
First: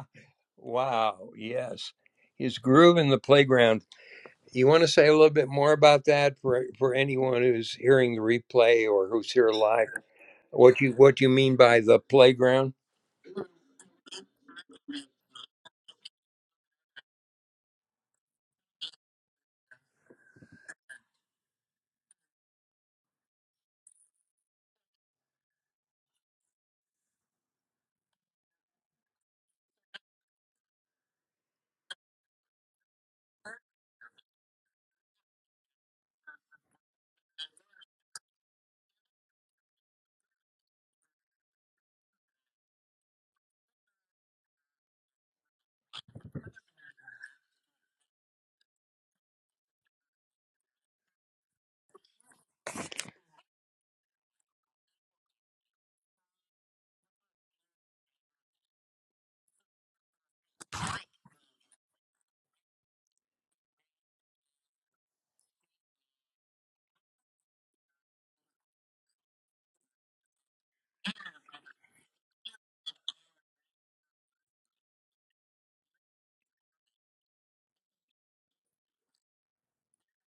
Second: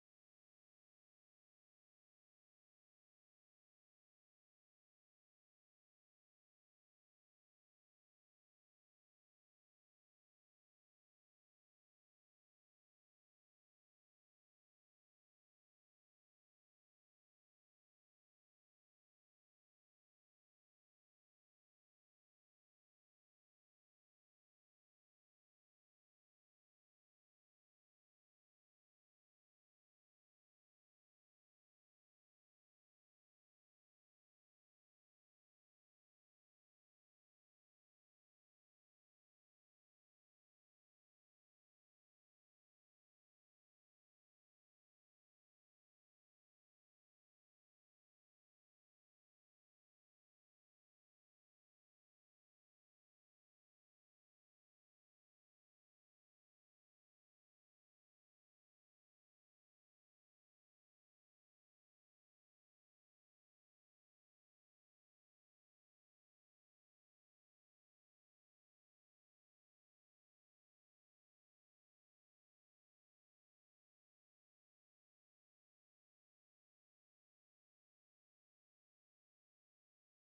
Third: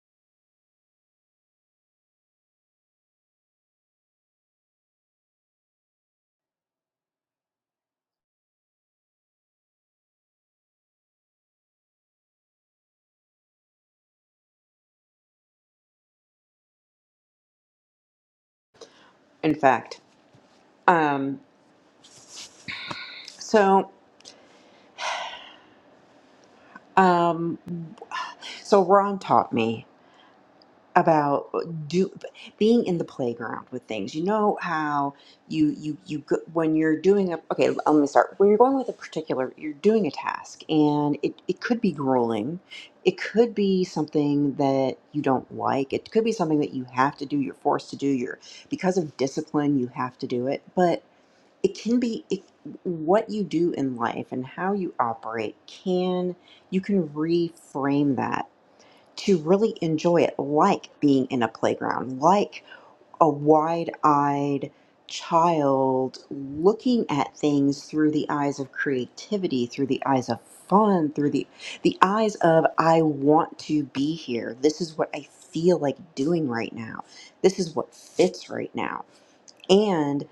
Wow, yes. His groove in the playground. You want to say a little bit more about that for for anyone who's hearing the replay or who's here live? What you what you mean by the playground?
In fact, um, so um, so Ron taught me. about uh, do being in the playground with things. You know how you you you go, when you're doing a okay. Let me start. When you're going with a particular, you're doing a task, and it it could be grueling. It could be something that you don't like. It could be something that you have to do. You're forced to do. You're because of discipline, you have to do it. But it can be it, what you do in life and how you operate can you can reframe that to really enjoy it like being in a playground, like a wide eyed child looking at things through the eyes of creativity, through the eyes of fun, through the, the eyes of, I want to be here. This is what I feel like doing right now. This is what fits right now. And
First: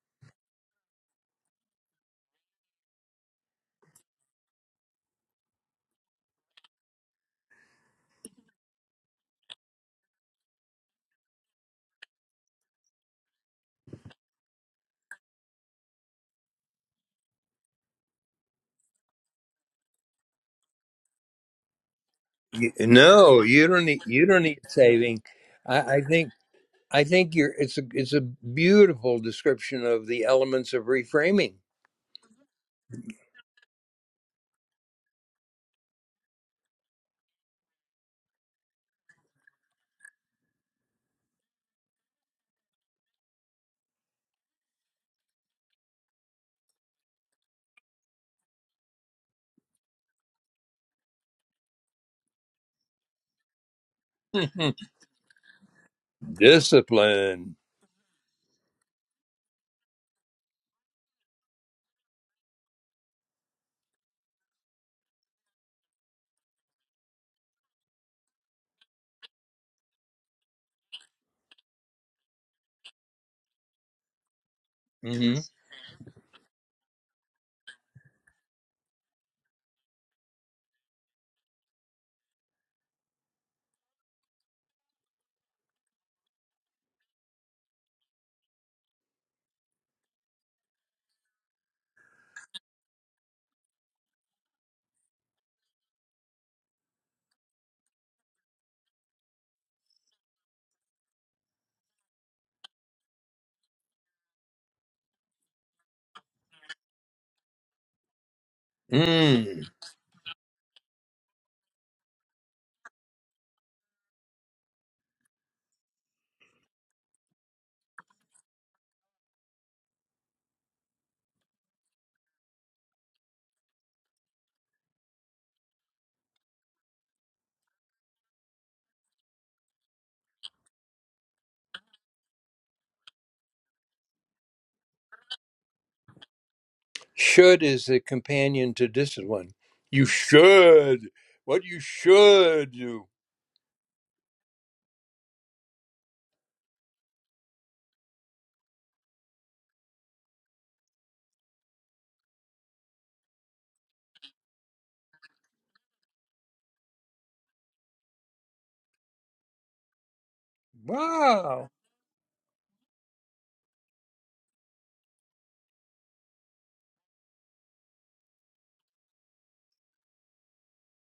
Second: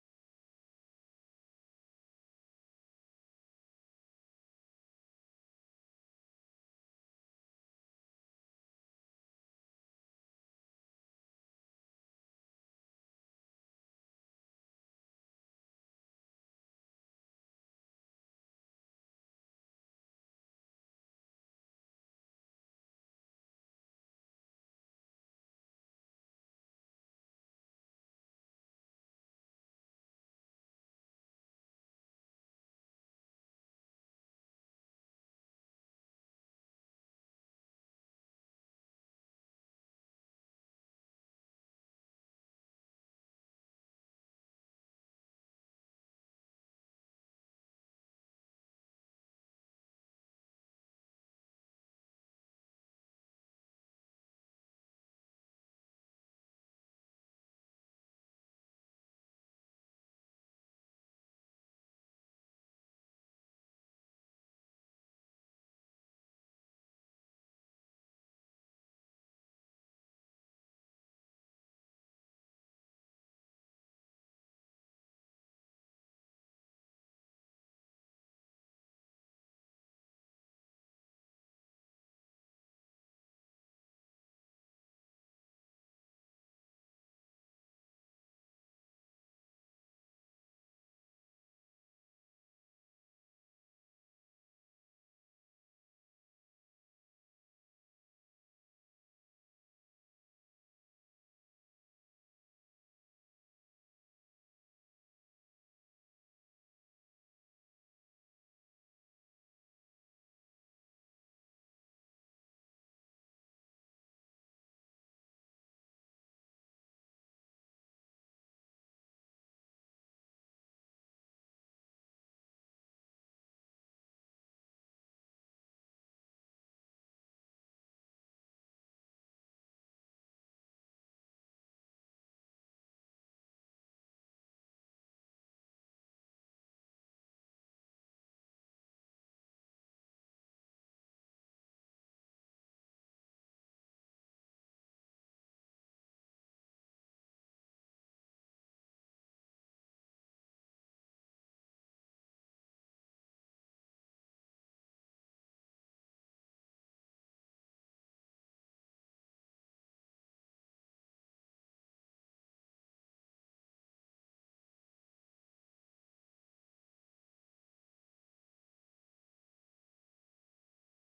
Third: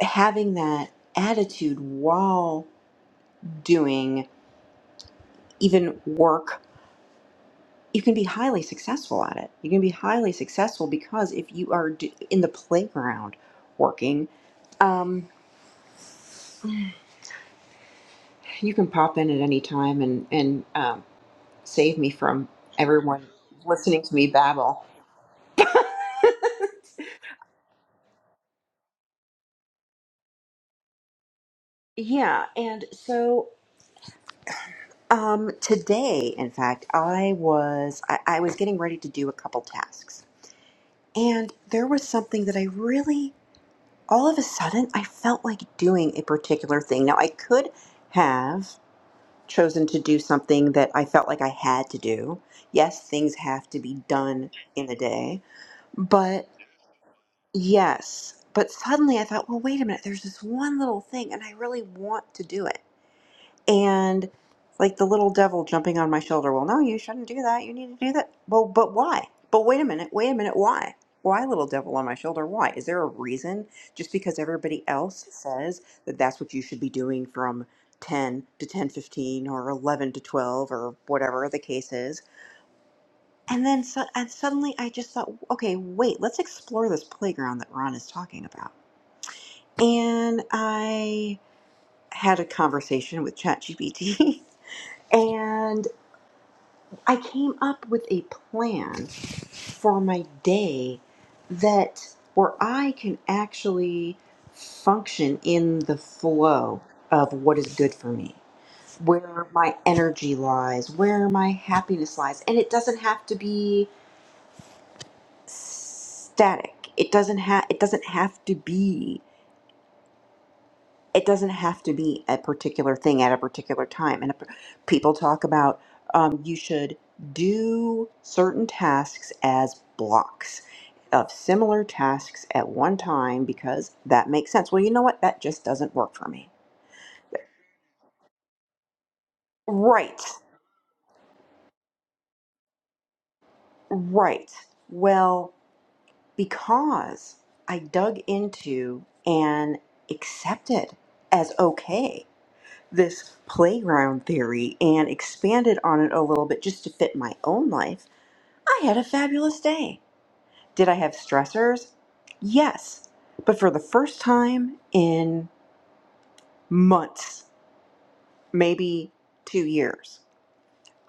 having that attitude while doing even work you can be highly successful at it. You can be highly successful because if you are d- in the playground working, um, you can pop in at any time and and um, save me from
You,
everyone
no, you don't need
listening to
you
me
don't need
babble.
saving. I, I think I think you're it's a it's a beautiful description of the elements of reframing.
Yeah, and so um, today, in fact, I was I, I was getting ready to do a couple tasks, and there was something that I really all of a sudden I felt like doing a particular thing. Now I could have. chosen to do something that I felt like I had to do. Yes, things have to be done in a day, but
Discipline.
yes. But suddenly I thought, well, wait a minute, there's this one little thing and I really want to do it and like the little devil jumping on my shoulder. Well, no, you shouldn't do that. You need to do that. Well, but why? But wait a minute. Wait a minute. Why? Why, little devil on my shoulder? Why? Is there a reason? Just because everybody else says that that's what you should be doing from 10 to 10 15 or 11 to 12 or whatever the case is. And then su- and suddenly I just thought, okay, wait, let's explore this playground that Ron is talking about. And I had a conversation with ChatGPT. and I came up with a plan for my day that where I can actually function in the flow of what is good for me,
hmm
where my energy lies, where my happiness lies, and it doesn't have to be static. It doesn't have it doesn't have to be it doesn't have to be a particular thing at a particular time. And a, people talk about um, you should do certain tasks as blocks of similar tasks at one time because that makes sense. Well, you know what? That just doesn't work for me.
Should is the companion to discipline. You
Right,
should. What you should do.
right. Well, because I dug into and accepted as okay. this playground theory and expanded on it a little bit just to fit my own life, I had a fabulous day. Did I have
Wow.
stressors? Yes. But for the first time in months, maybe two years,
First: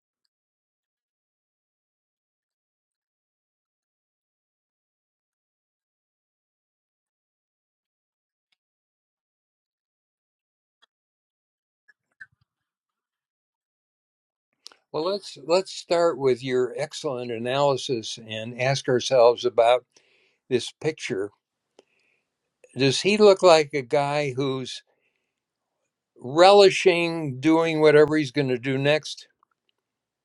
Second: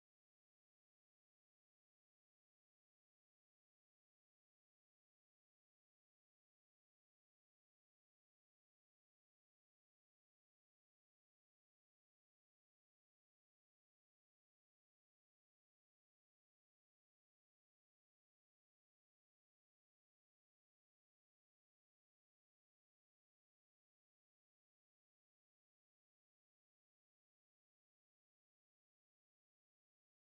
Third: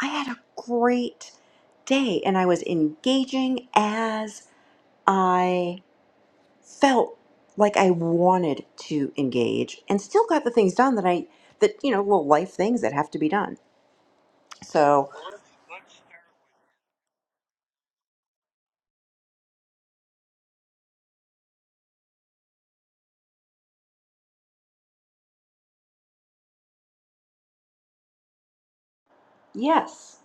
I had a great day and I was engaging as I felt like I wanted to engage and still got the things done that I, that, you know, little life things that have to be done.
Well,
So,
let's let's start with your excellent analysis and ask ourselves about this picture. Does he look like a guy who's relishing doing whatever he's going to do next?
yes.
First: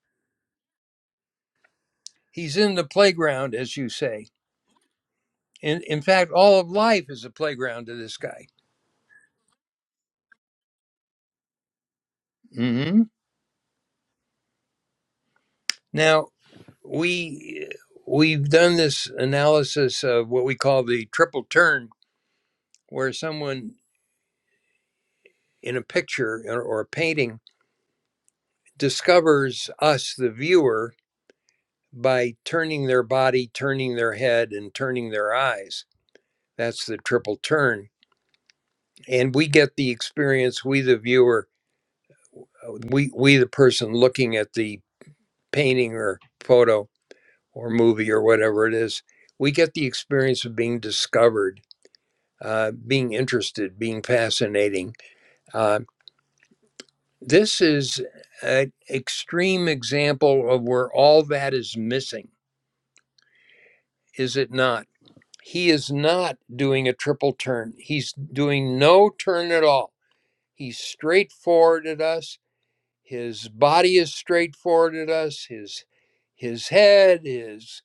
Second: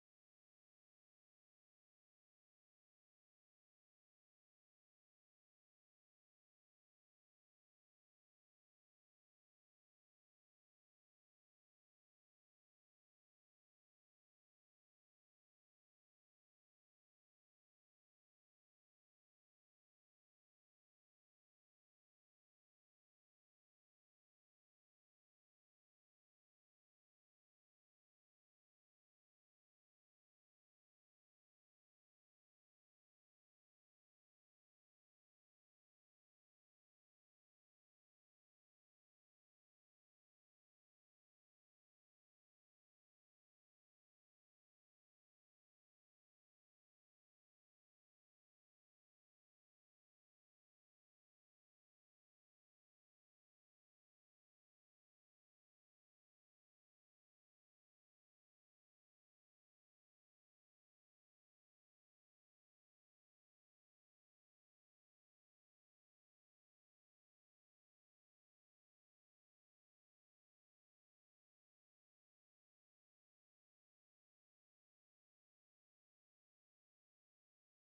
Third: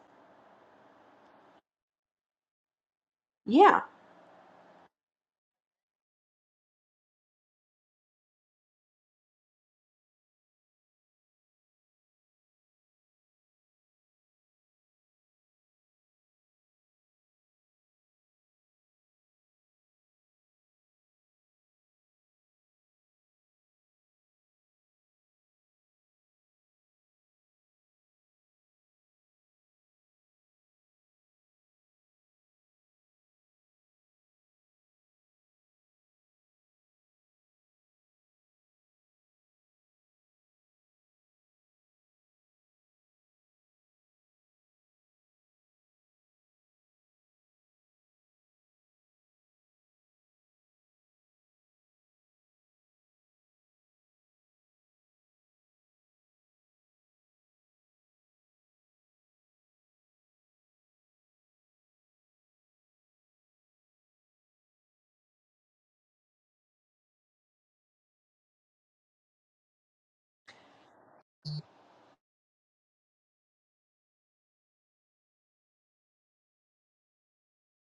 He's in the playground, as
Yeah.
you say. In in fact, all of life is a playground to this guy. hmm Now, we we've done this analysis of what we call the triple turn where someone in a picture or, a painting discovers us the viewer by turning their body turning their head and turning their eyes that's the triple turn and we get the experience we the viewer uh, we we the person looking at the painting or photo or movie or whatever it is we get the experience of being discovered uh, being interested, being fascinating. Uh, this is an extreme example of where all that is missing, is it not? He is not doing a triple turn. He's doing no turn at all. He's straightforward at us. His body is straightforward at us. His his head, his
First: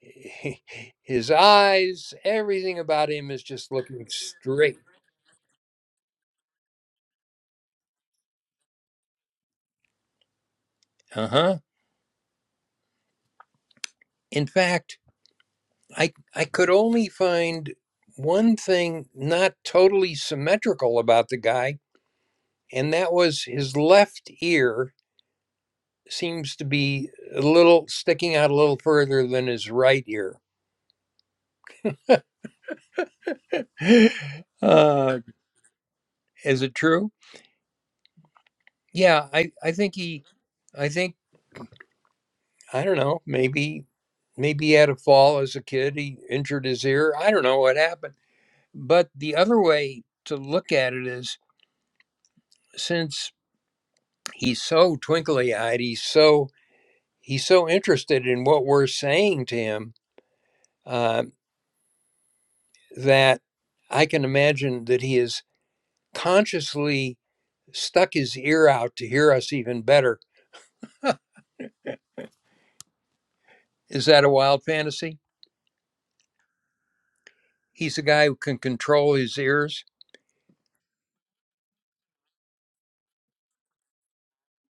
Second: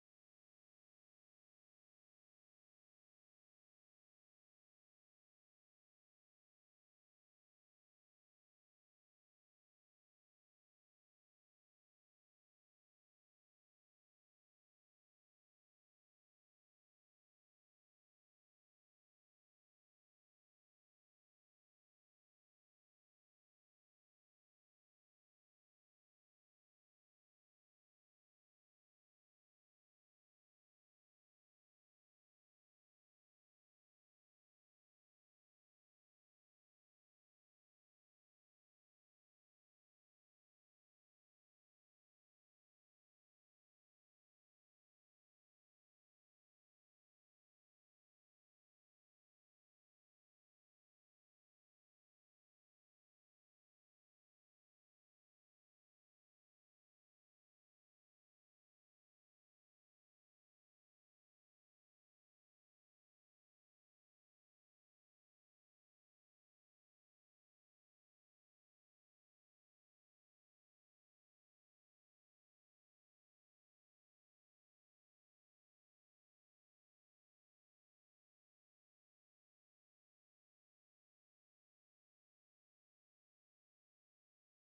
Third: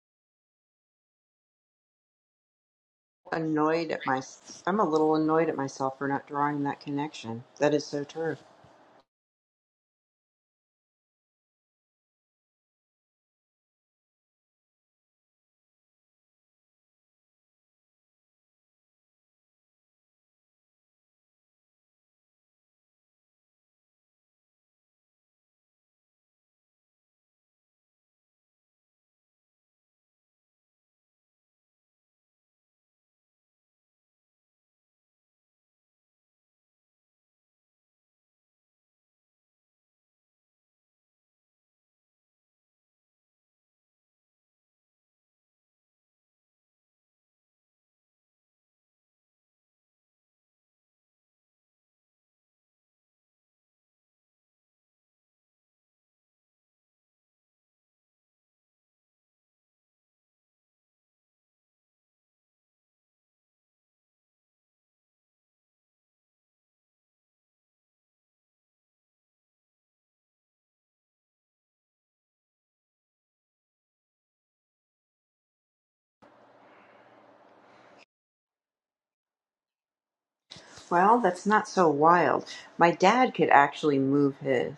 his eyes, everything about him is just
Annoyed at
looking
my,
straight.
I'm a little annoyed at myself for not drawing that connection. That is so true.
Uh huh. In fact, I I could only find one thing not totally symmetrical about the guy, and that was his left ear seems to be a little sticking out a little further than his right ear. uh, is it true? Yeah, I I think he, I think I don't know. Maybe maybe he had a fall as a kid. He injured his ear. I don't know what happened. But the other way to look at it is since he's so twinkly eyed, he's so he's so interested in what we're saying to him uh, that I can imagine that he has consciously stuck his ear out to hear us even better. Is that a wild fantasy? He's a guy who can control his ears.
Well, that's not so wild. My dad could actually move his.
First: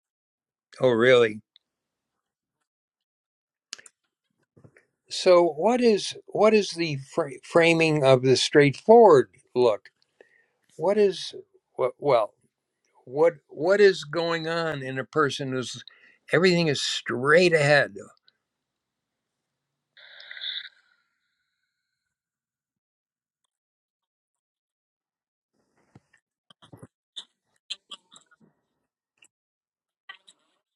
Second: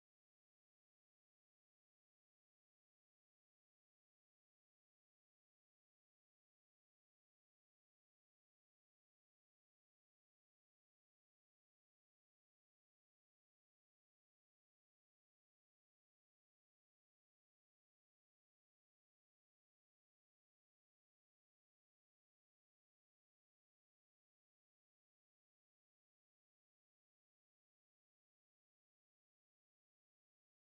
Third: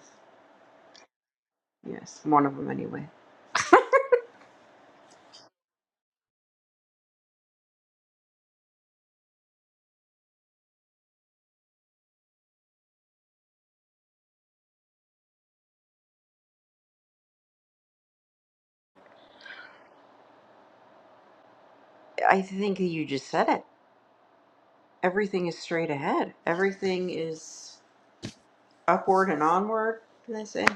Oh, really?
Yes, one of them anyway.
So, what is what is the fr- framing of the straightforward look? What is well, what what is going on in a person who's everything is straight ahead?
I think you just said it. Everything is straight ahead. Everything is upward and onward. What Did I say?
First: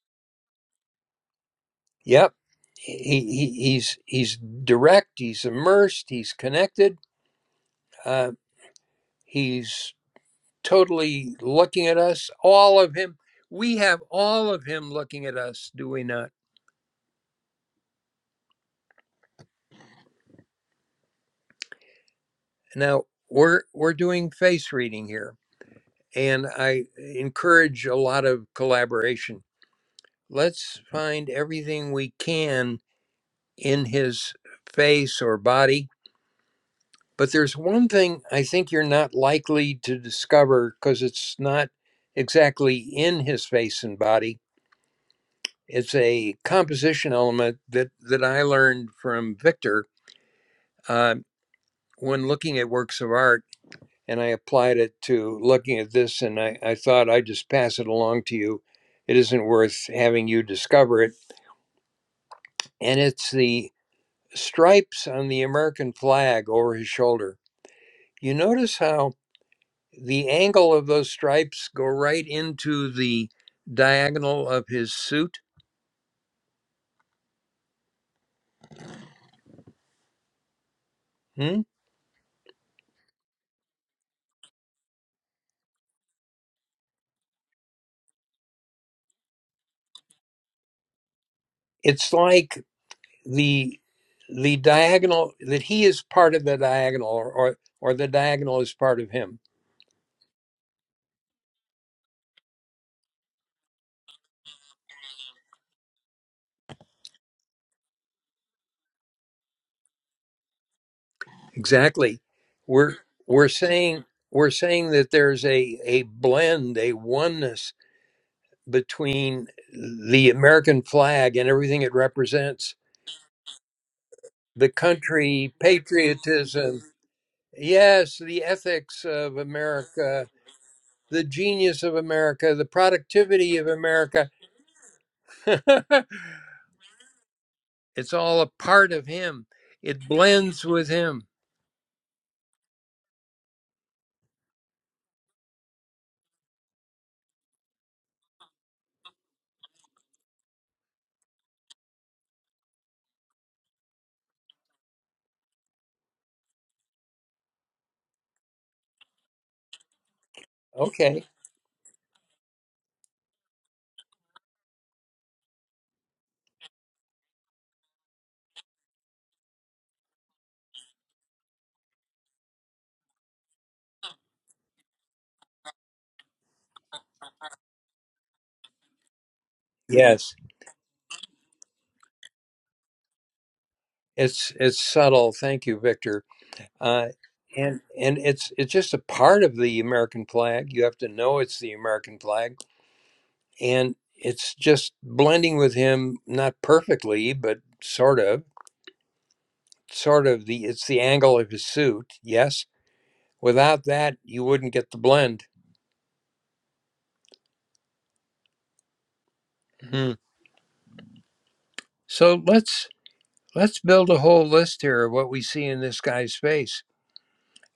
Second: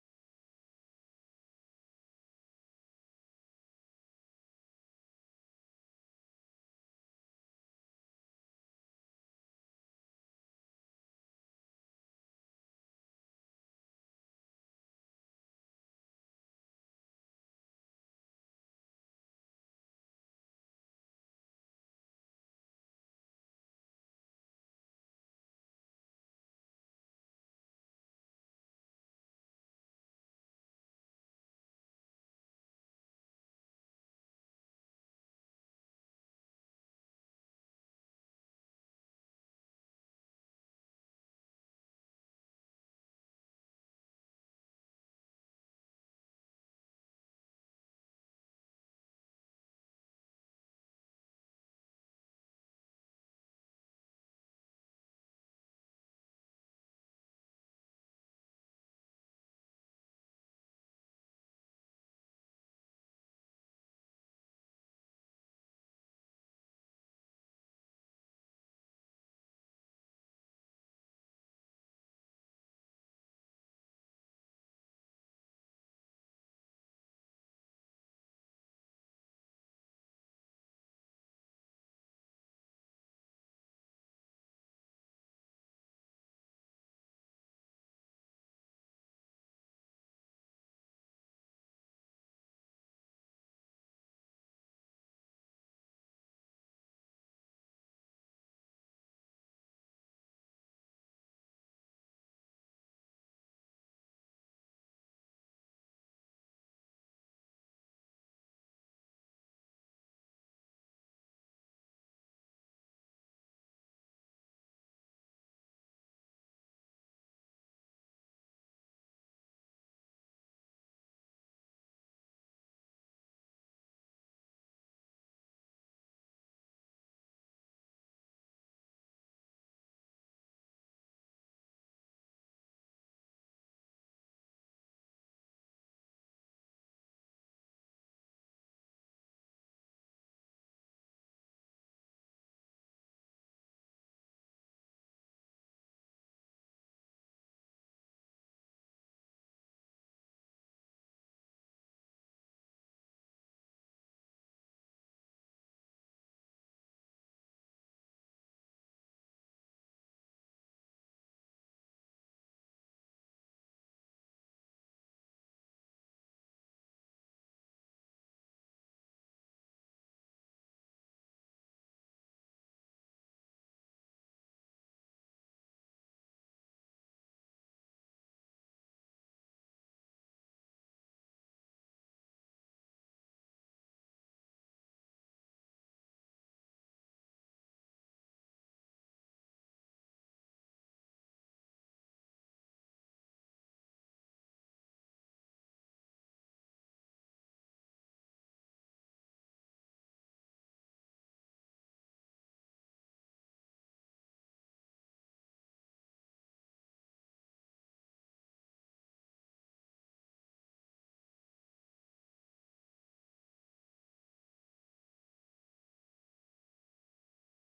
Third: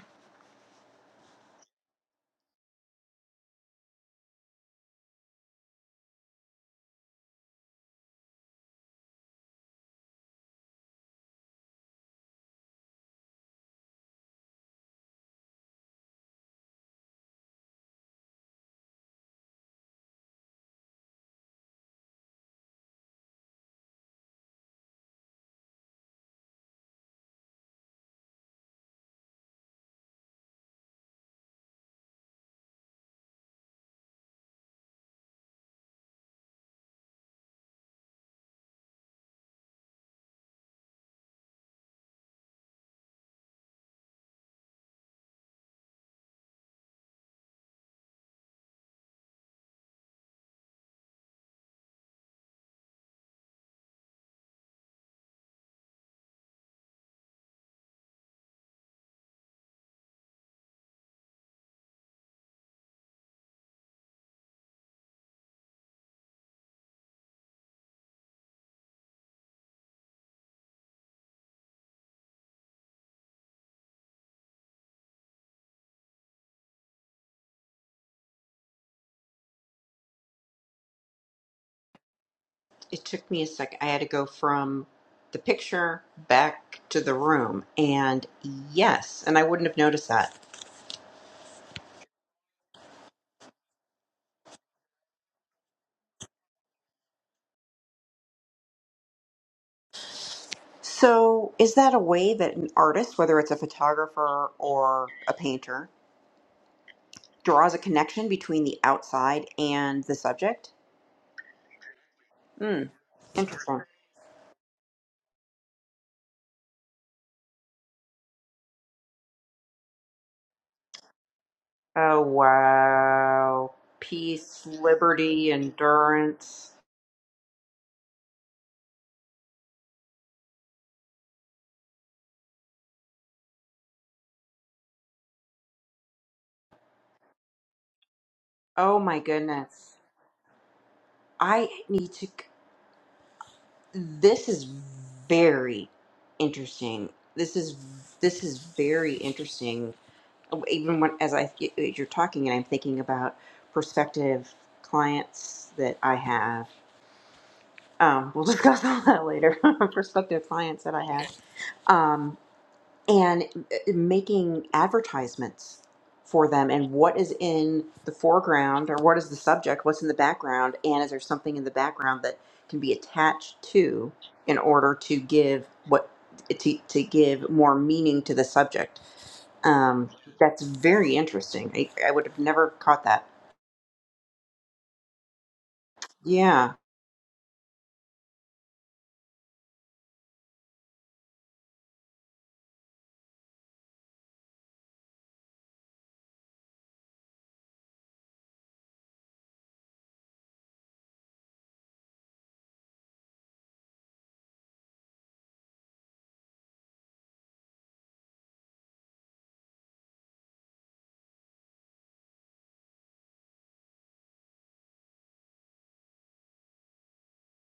Yep. He, he he's he's direct. He's immersed. He's connected. Uh, he's totally looking at us. All of him. We have all of him looking at us. Do we not? Now we're we're doing face reading here, and I encourage a lot of collaboration. Let's find everything we can in his face or body But there's one thing I think you're not likely to discover because it's not exactly in his face and body. It's a composition element that, that I learned from Victor uh, when looking at works of art, and I applied it to looking at this, and I, I thought I'd just pass it along to you. It isn't worth having you discover it. And it's the stripes on the American flag over his shoulder. You notice how the angle of those stripes go right into the diagonal of his suit. Hmm?
It took me a second. I had to go from the picture back to the room, and yes, and I wouldn't have noticed that.
It's like the the diagonal that he is part of the diagonal, or, or or the diagonal is part of him.
So, is that a way that an artist, whether it's a photographer or a painter, draws a connection between the outside and the subject?
Exactly.
Hmm,
We're we're
interesting.
saying we're saying that there's a a blend, a oneness between the American flag and everything it
Oh,
represents,
wow. Peace,
the
liberty,
country,
endurance.
patriotism, yes, the ethics of America the genius of America, the productivity of America. it's all a part
Oh,
of
my
him.
goodness.
It blends with him.
I need to. This is very interesting. This is this is very interesting even when as I as you're talking and I'm thinking about prospective clients that I have. Um, we'll discuss all that later. prospective clients that I
Okay.
have, um, and uh, uh, making advertisements for them, and what is in the foreground or what is the subject, what's in the background, and is there something in the background that can be attached to in order to give what to, to give more meaning to the subject um,
Yes.
that's very interesting. I, I would have never caught that.
It's it's subtle. Thank you, Victor.
Yeah.
Uh, and and it's it's just a part of the American flag. You have to know it's the American flag, and it's just blending with him, not perfectly, but sort of, sort of the it's the angle of his suit. Yes. Without that, you wouldn't get the blend. Hmm. So let's Let's build a whole list here of what we see in this guy's face.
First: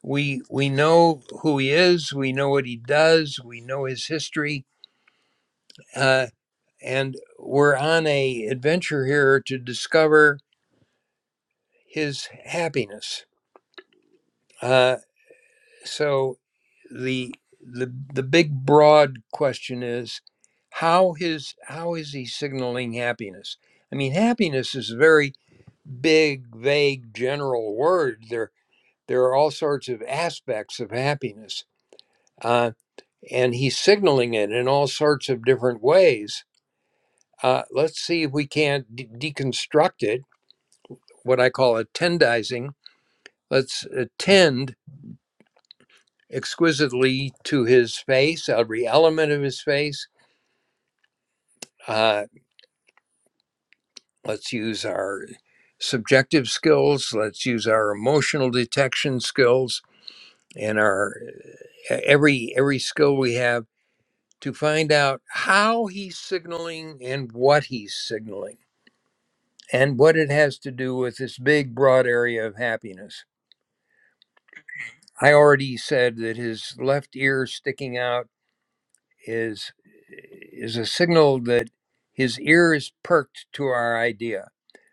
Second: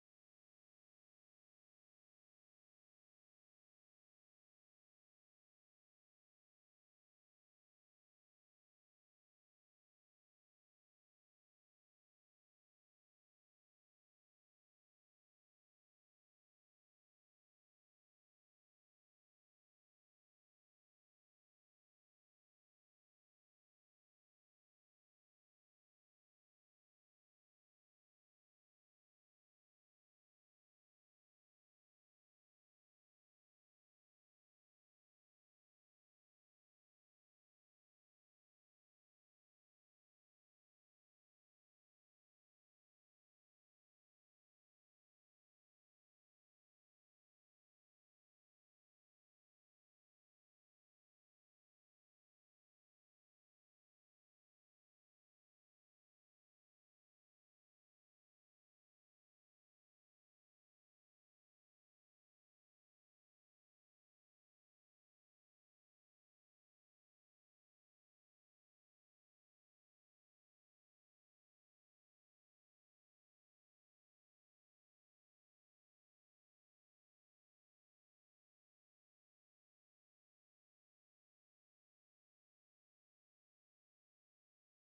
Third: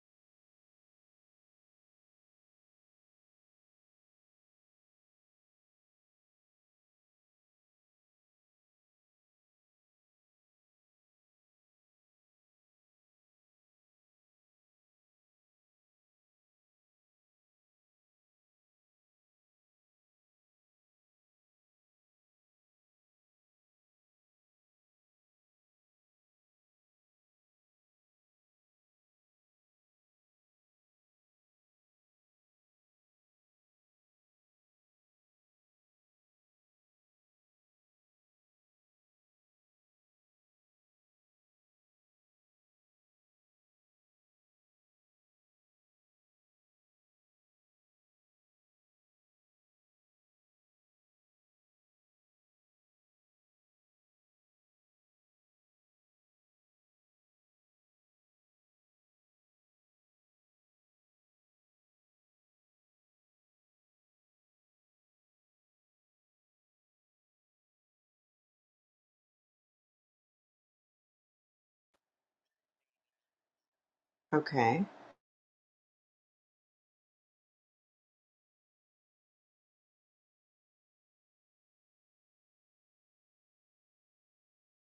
We we know who he is. We know what he does. We know his history, uh, and we're on a adventure here to discover his happiness. Uh, so the the the big broad question is how his how is he signaling happiness? I mean, happiness is a very big, vague, general word. There. There are all sorts of aspects of happiness, uh, and he's signaling it in all sorts of different ways. Uh, let's see if we can't de- deconstruct it, what I call attendizing. Let's attend exquisitely to his face, every element of his face. Uh, let's use our subjective skills, let's use our emotional detection skills and our e-, every every skill we have to find out how he's signaling and what he's signaling and what it has to do with this big, broad area of happiness.
Okay.
I already said that his left ear sticking out is, is a signal that his ear is perked to our idea.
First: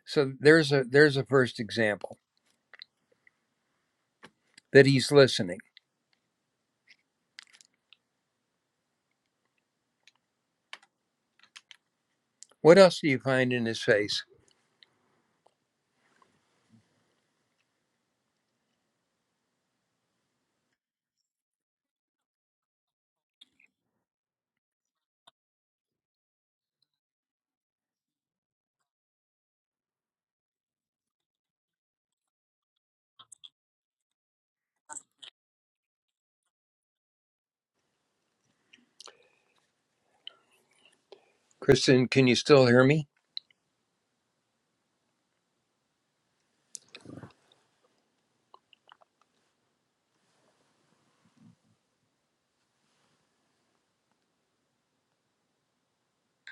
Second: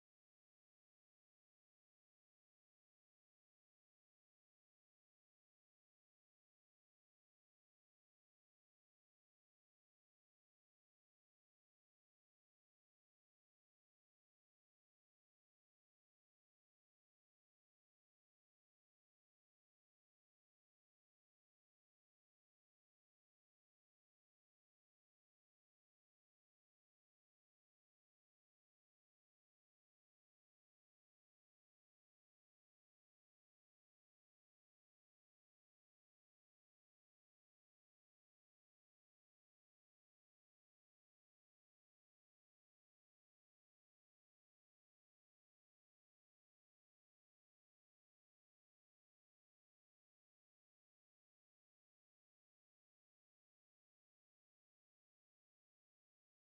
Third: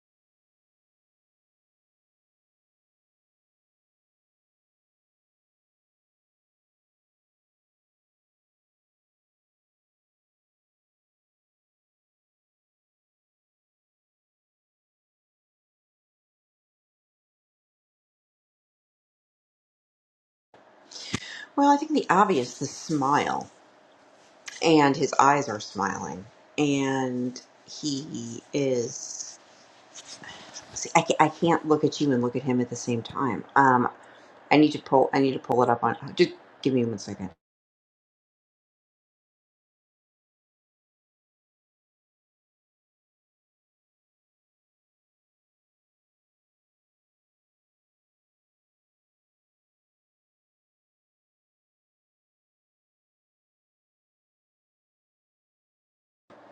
So there's a, there's a first example that he's listening. What else do you find in his face?
Well, I think the obvious, the smile, and his eyes are smiling, and he is. See, I, ca- I can't look at you and look at him at the same time. Um, I need to pull. I need to pull it up on. Just give me one second.
Kristen, can you still hear me?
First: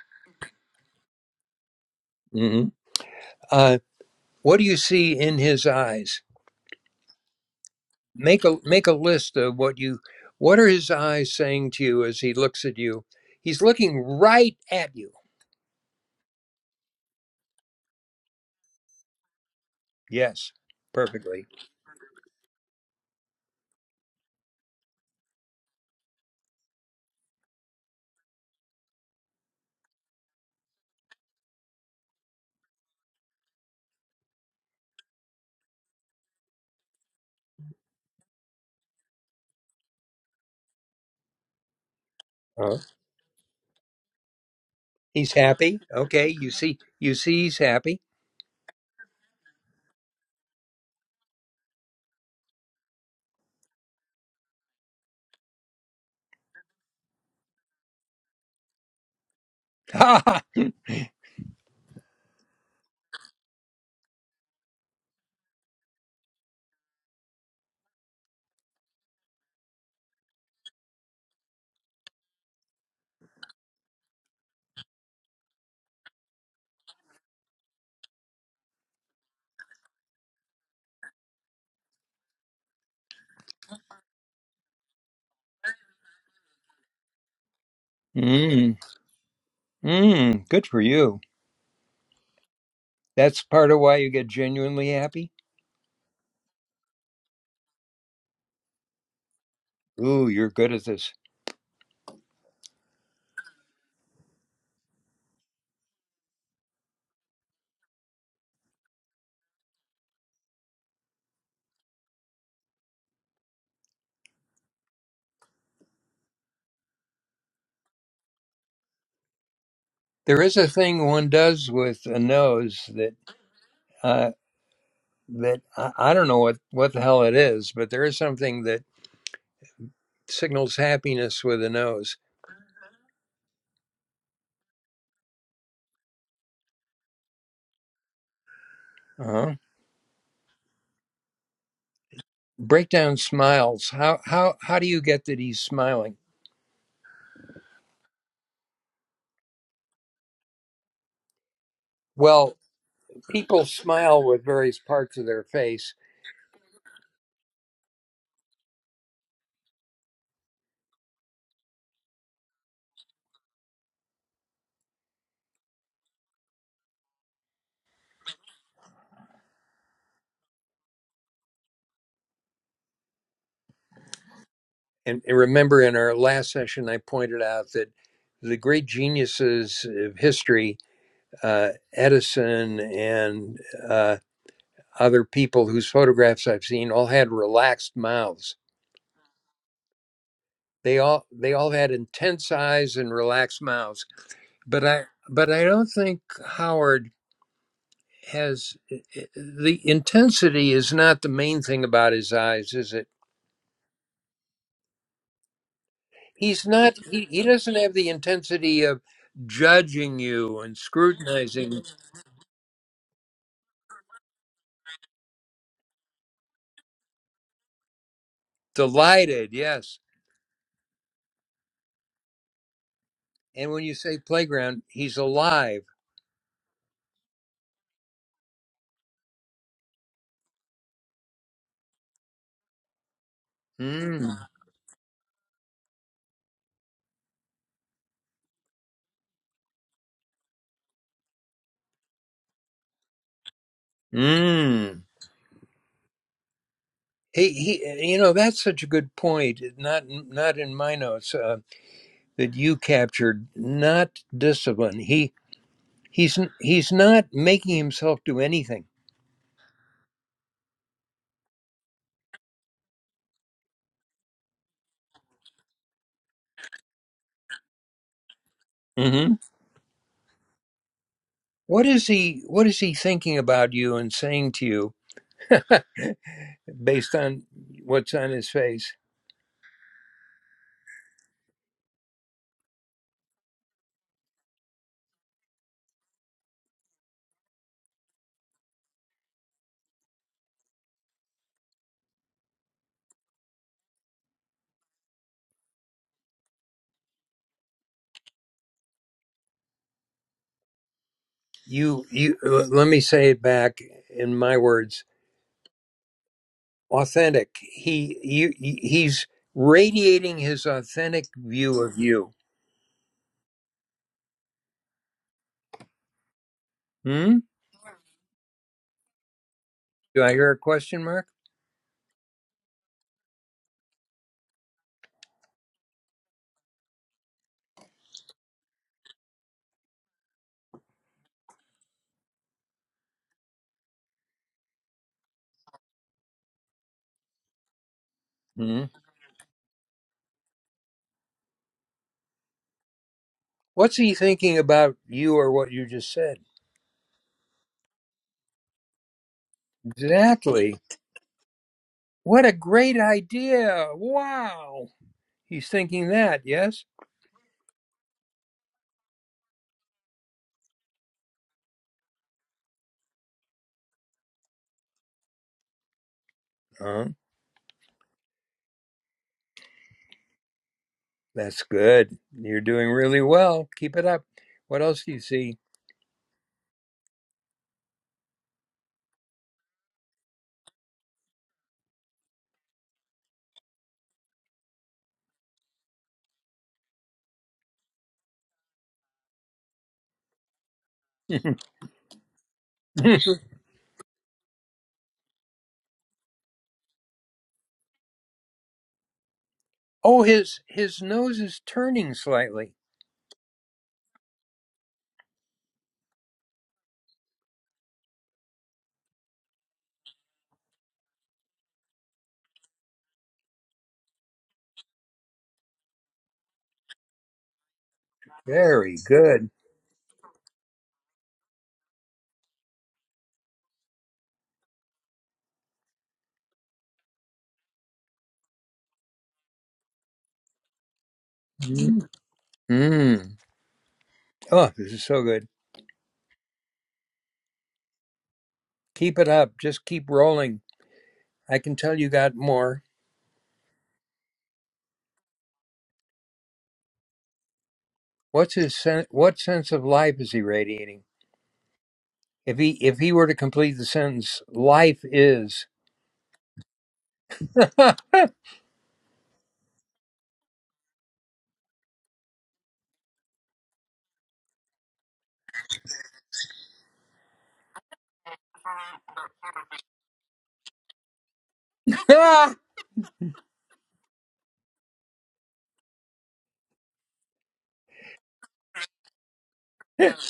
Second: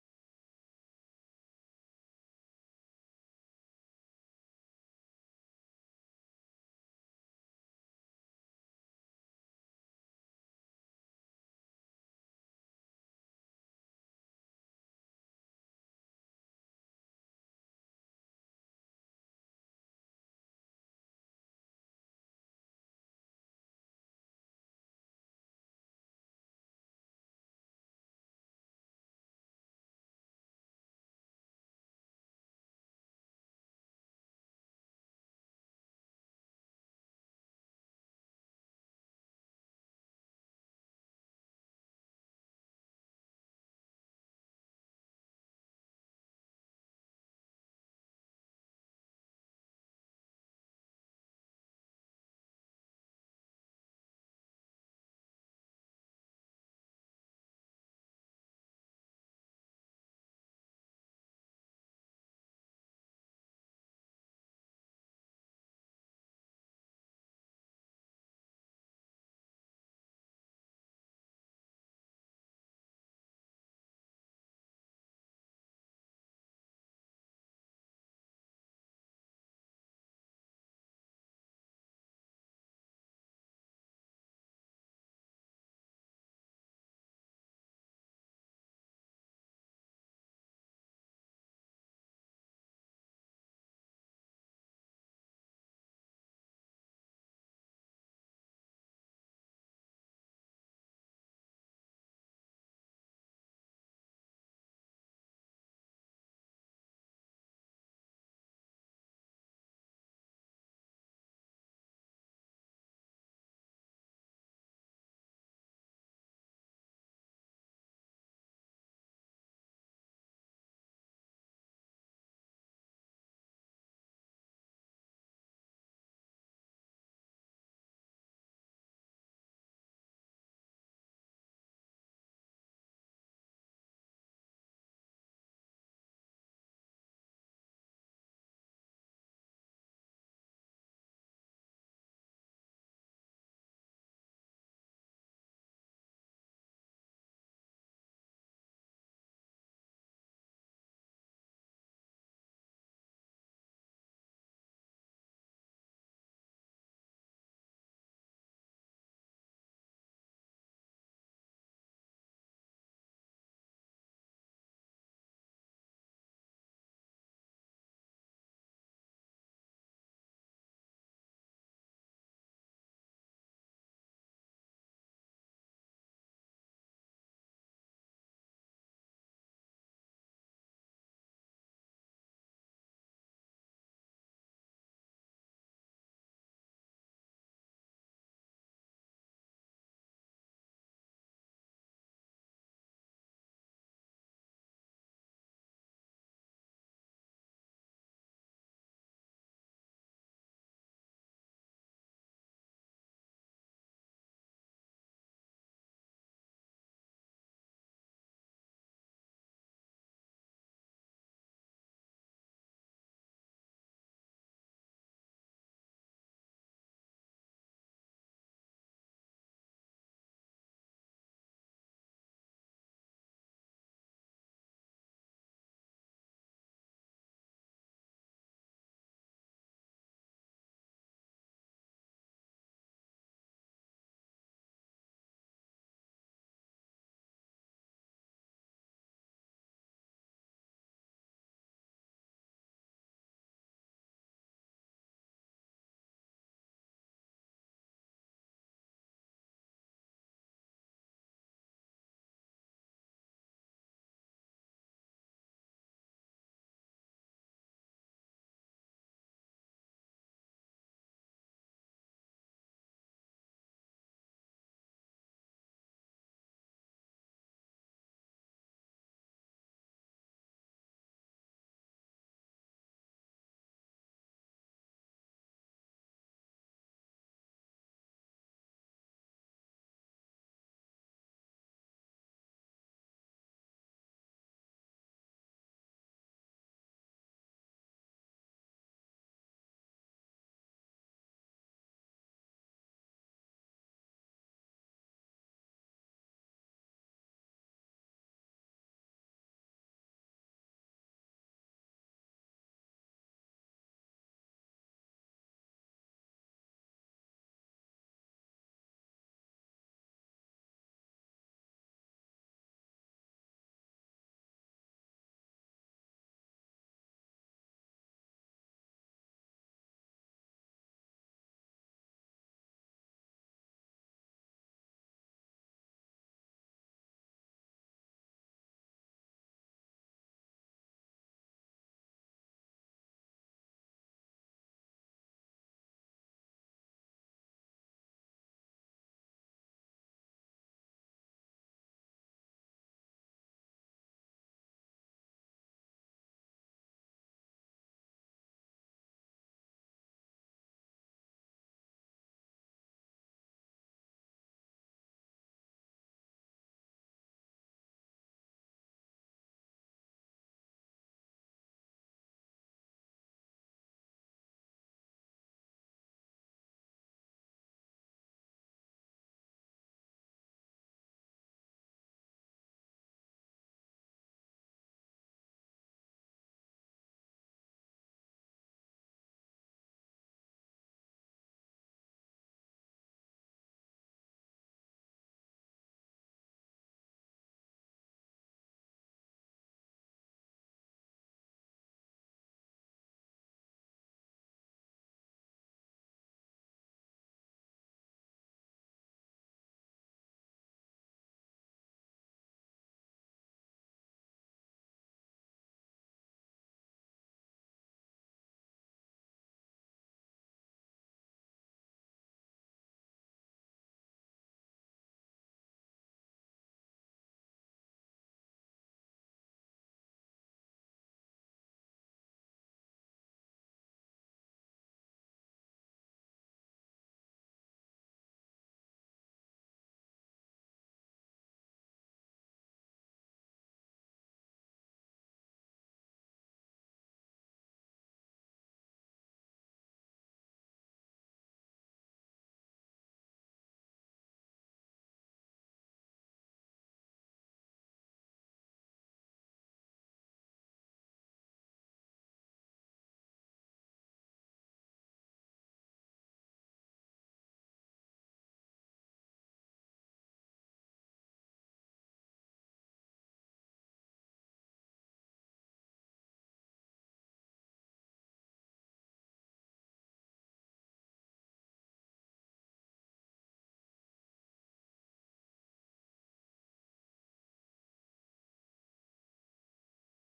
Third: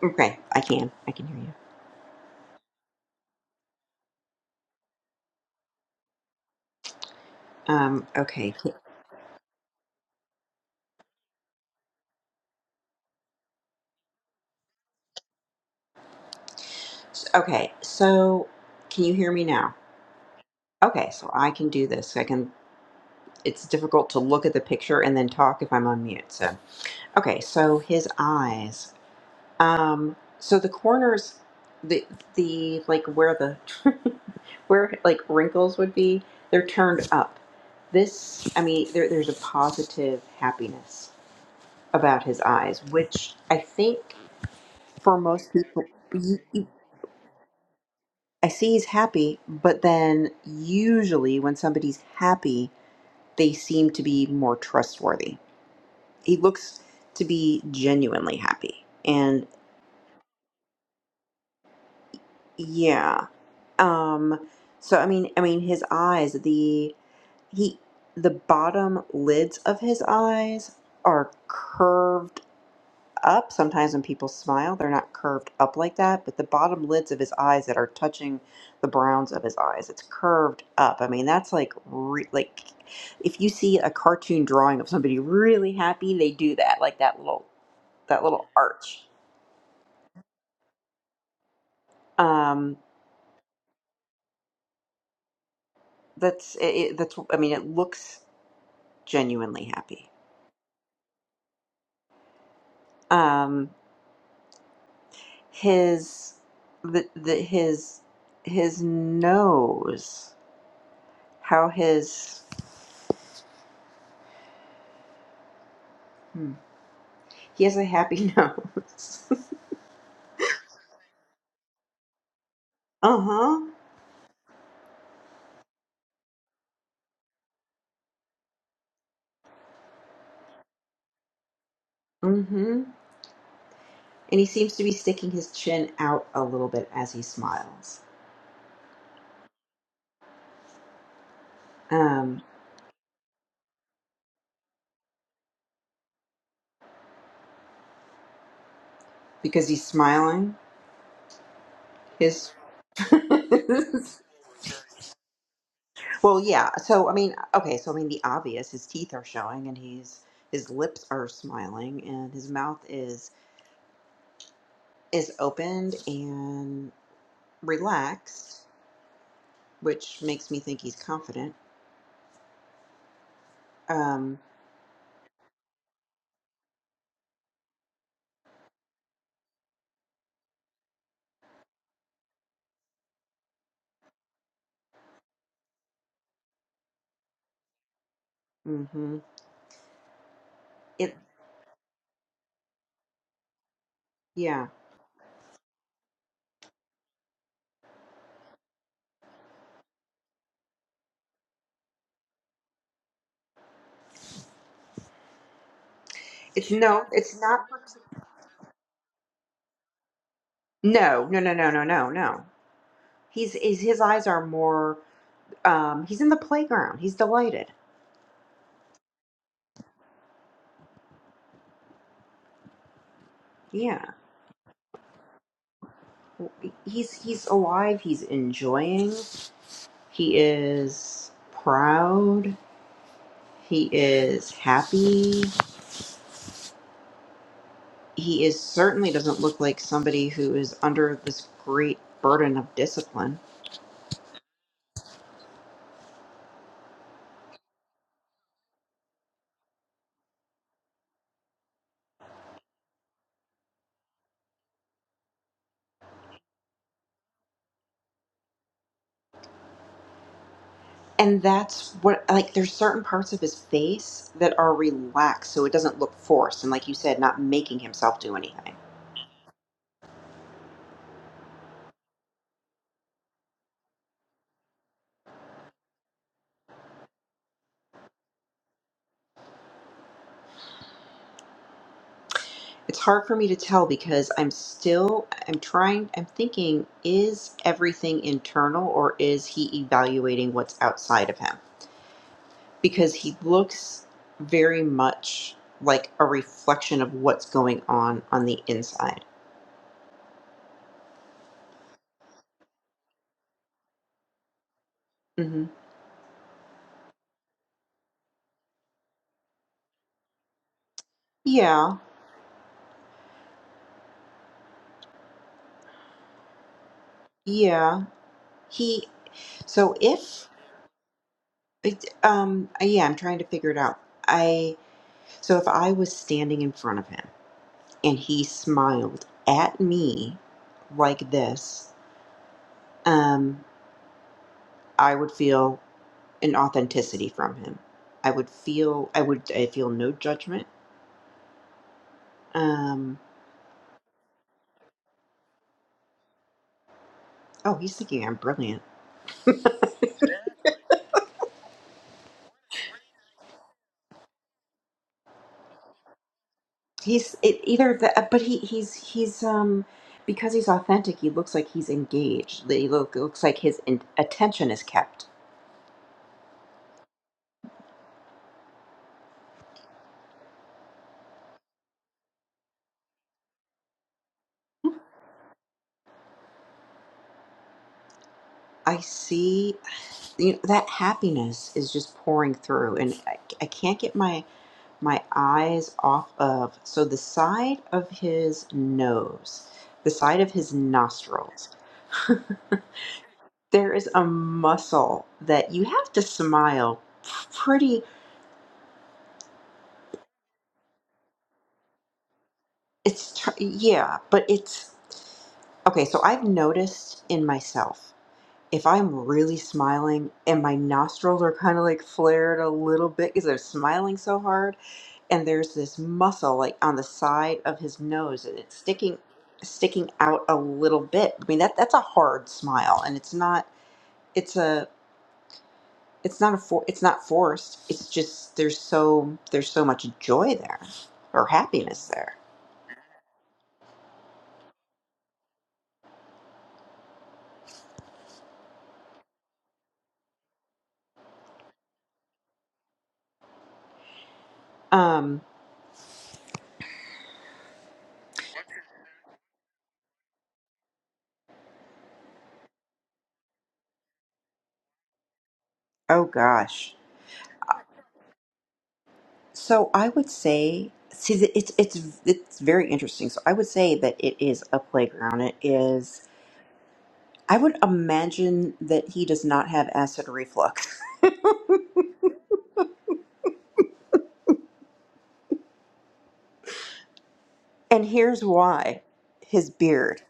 Okay, I can. I can hear you.
hmm Uh, what do you see in his eyes?
Um,
make
okay.
a make a list of what you what are his eyes saying to you as he looks at you he's looking right at you
Okay. So, can you hear me now?
yes
Okay, so
perfectly
I can do this. I can. it's difficult to look at the picture and then talk if I'm on mute. So okay, so his eyes. Um, so the corners, the the like where the where like wrinkles would be, they're turned up. This, I mean, there, there's a positive happiness about his
uh
eyes, which I think for
he's
most
happy
people,
okay
you,
you
you-
see you see he's happy
I see he's happy, but then usually when somebody's happy, they seem to be more trustworthy he looks to be genuinely happy and
ha ha.
yeah um so i mean i mean his eyes the he the bottom lids of his eyes are curved up sometimes when people smile they're not curved up like that but the bottom lids of his eyes that are touching the browns of his eyes it's curved up i mean that's like re- like if you see a cartoon drawing of somebody really happy they do that like that little that little
mm,
arch
mm, good for you
um
that's part of why you get genuinely happy
That's it, that's I mean it looks genuinely happy.
ooh you're good at this
Um his the, the his his nose how his hmm. he has a happy nose.
there is a thing one does with a nose that
uh-huh.
uh that I, I don't know what what the hell it is but there is something that signals happiness with a nose
Mhm. And he seems to be sticking his chin out a little bit as he smiles.
uh-huh
Um
breakdown smiles how how how do you get that he's smiling
because he's smiling his
well people smile with various parts of their face
Well, yeah. So I mean, okay. So I mean, the obvious: his teeth are showing, and he's his lips are smiling, and his mouth is is opened and relaxed, which makes me think he's confident. Um,
and, and remember in our last session i pointed out that the great geniuses of history uh, edison and uh, other people whose photographs i've seen all had relaxed mouths
hmm
they
It,
all they all had intense eyes and relaxed mouths
yeah.
but i but i don't think howard has eh, eh, the intensity is not the main thing about his eyes, is it? He's
It's
not.
no.
He,
It's
he
not.
doesn't have the intensity of judging you and
No, no, no, no,
scrutinizing.
no, no, no. He's is his eyes are more. Um, he's in the playground. He's delighted.
Delighted, yes. And when you
Yeah.
say playground, he's alive.
He's he's alive. He's enjoying. He is proud He
Mm.
is happy. He is certainly doesn't look like somebody who is under this great burden of discipline.
Mm. He, he, you know, that's such a good point. Not, not in my notes uh, that you captured. Not discipline. He, he's, he's not making himself do anything.
And that's what like there's certain parts of his face that are relaxed so it doesn't look forced and like you said not making himself do anything.
Mm. Hmm. What is he what is he thinking about you and saying to you based on what's on his face?
It's hard for me to tell because I'm still I'm trying I'm thinking is everything internal or is he evaluating what's outside of him? because he looks very much like a reflection of what's going on on the inside.
You you let me say it back in my words.
hmm
Authentic. He you he's radiating his authentic view of
Yeah,
you. Hmm?
yeah. He so
Do I
if
hear a question mark?
it, um uh, yeah, I'm trying to figure it out. I so if I was standing in front of him and he smiled at me like this, um, I would feel an authenticity from him. I would
Hmm.
feel I would I feel no judgment. Um,
What's he thinking about you or what you just said?
oh, he's thinking I'm brilliant.
Exactly. What a great idea. Wow. He's thinking that, yes?
He's it, either the, uh, but he he's he's um because he's authentic. He looks like he's engaged. He look, looks like his in, attention is kept.
Huh. That's good. You're doing really well. Keep it up. What else do you see?
I see you know, that happiness is just pouring through, and I, I can't get my my eyes off of so the side of his nose, the side of his nostrils. there is a muscle that you have to smile pretty.
oh, his his nose is turning slightly.
It's tr- yeah, but it's okay. So I've noticed in myself if I'm really smiling and my nostrils are kind of like flared a little bit because I'm smiling so hard, and there's this muscle like on the side of his nose and it's
Very
sticking
good.
sticking out a little bit. I mean that that's a hard smile, and it's not it's a it's not a for, it's not forced. It's just there's so there's so much joy there or
Mm.
happiness there.
Mm. Oh, this is so good. Keep it up. Just keep rolling. I can tell you got more.
Um.
What's his sen- what sense of life is he radiating? If he if he were to complete the sentence, life is.
Oh gosh. So I would say, see, the- it's it's it's very interesting. So I would say that it is a playground. It is. I would imagine that he does not have acid reflux, and here's why: his beard.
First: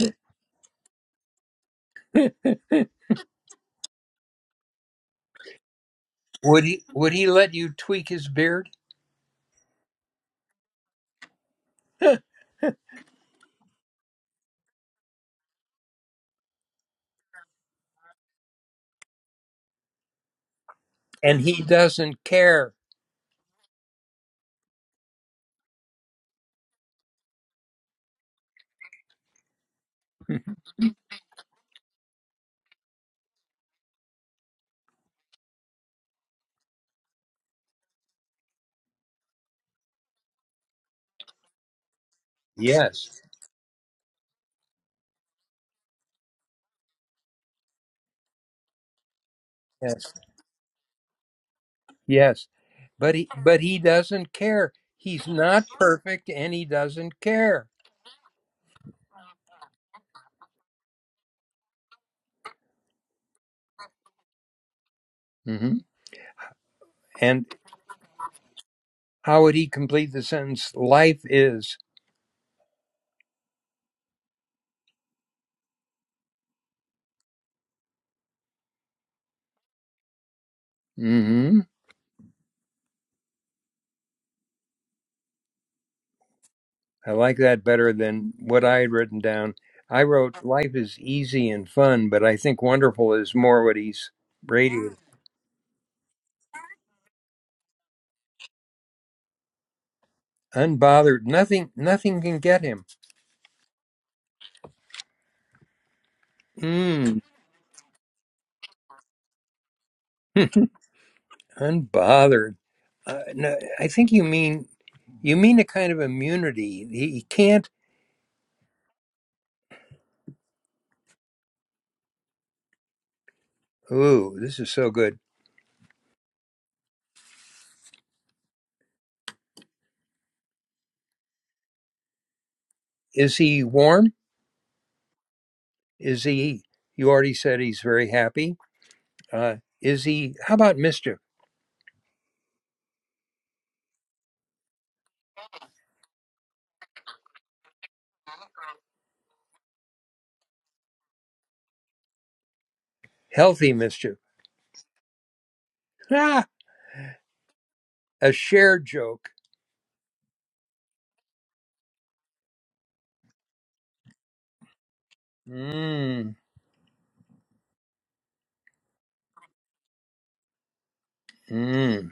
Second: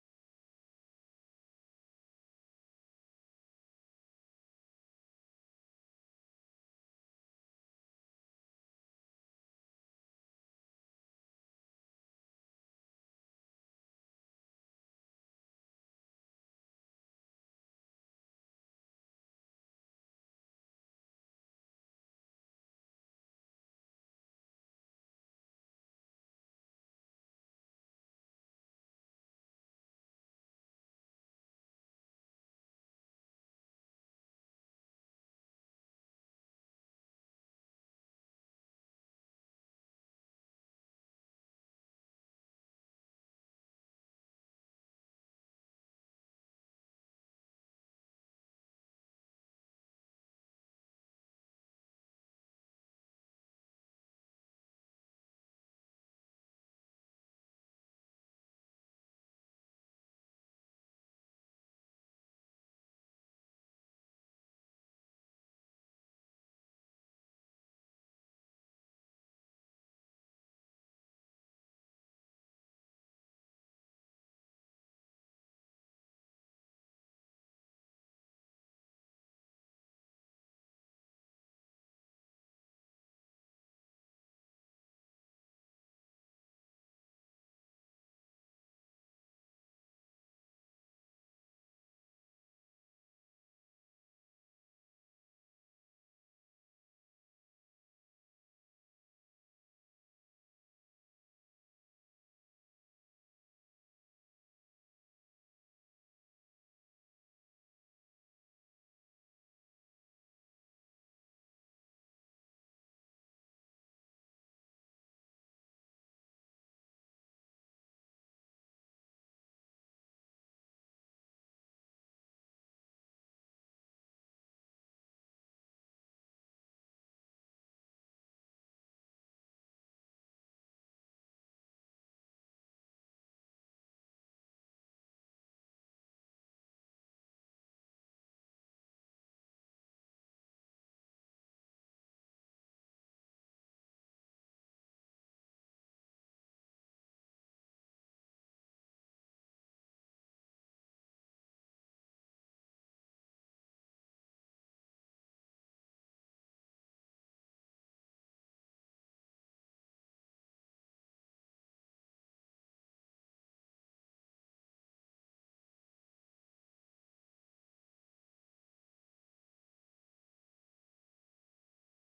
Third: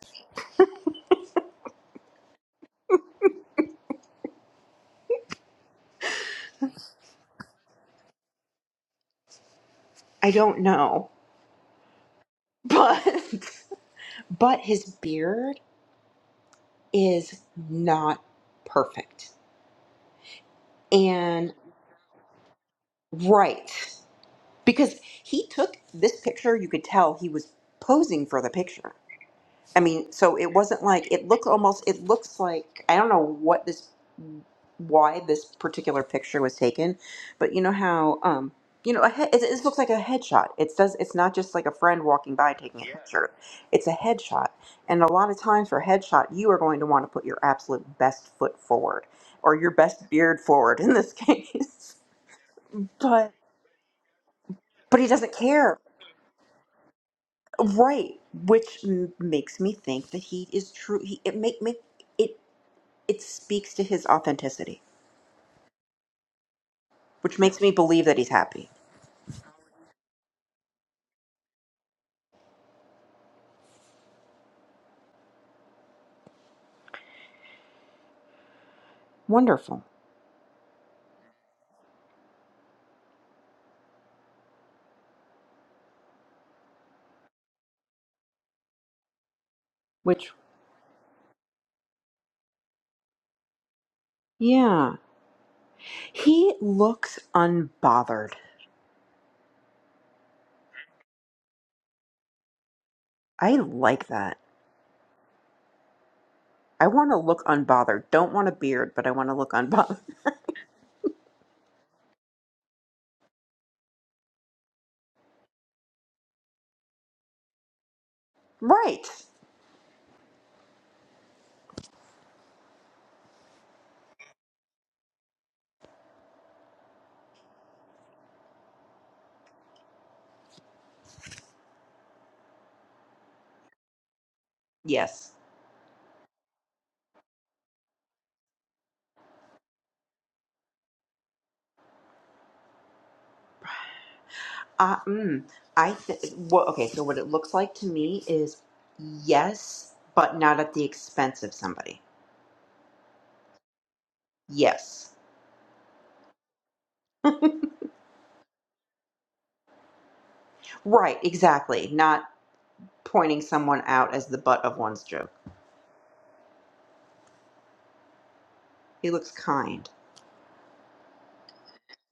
would he would he let you tweak his beard?
I don't know, but but his beard is not perfect.
And
And
he doesn't care.
right, because he took this picture, you could tell he was posing for the picture I mean, so it wasn't like it looked almost. It looks like I don't know what this, why this particular picture was taken, but you know how, um, you know, a head, it, it looks like a headshot. It does. It's not just like a friend walking by taking a Yeah.
Yes.
picture. It's a headshot, and a lot of times for a headshot, you are going to want to put your absolute best foot forward or your best
Yes.
beard forward in this case.
Yes. But he
But
but he doesn't care.
but he
He's
doesn't
not
care,
perfect and he doesn't care.
right? Which m- makes me think that he is true. He it make make it. It speaks to his authenticity,
hmm
which
And
makes me believe that he's happy.
how would he complete the sentence? Life is.
Wonderful.
hmm I like that better than what I had written down. I
Which,
wrote life is easy and fun, but I think wonderful is more what he's
yeah.
radiating.
He looks unbothered.
Unbothered. Nothing nothing can get him.
I like that. I want to
Mm.
look unbothered. Don't want a beard, but I want to look unbothered.
Unbothered. Uh, no, I think you mean you mean a kind of immunity. He, he can't.
Right.
Ooh, this is so good. Is he warm?
Yes.
Is he, you already said he's very happy. Uh, is he, how about mischief?
Uh, mm, I th- well, okay, so what it looks like to me is yes, but not at the expense of somebody.
Healthy mischief.
Yes.
Ah, a shared joke.
Right, exactly. Not pointing someone out as the butt of one's joke.
Mmm,
He looks kind.
mmm.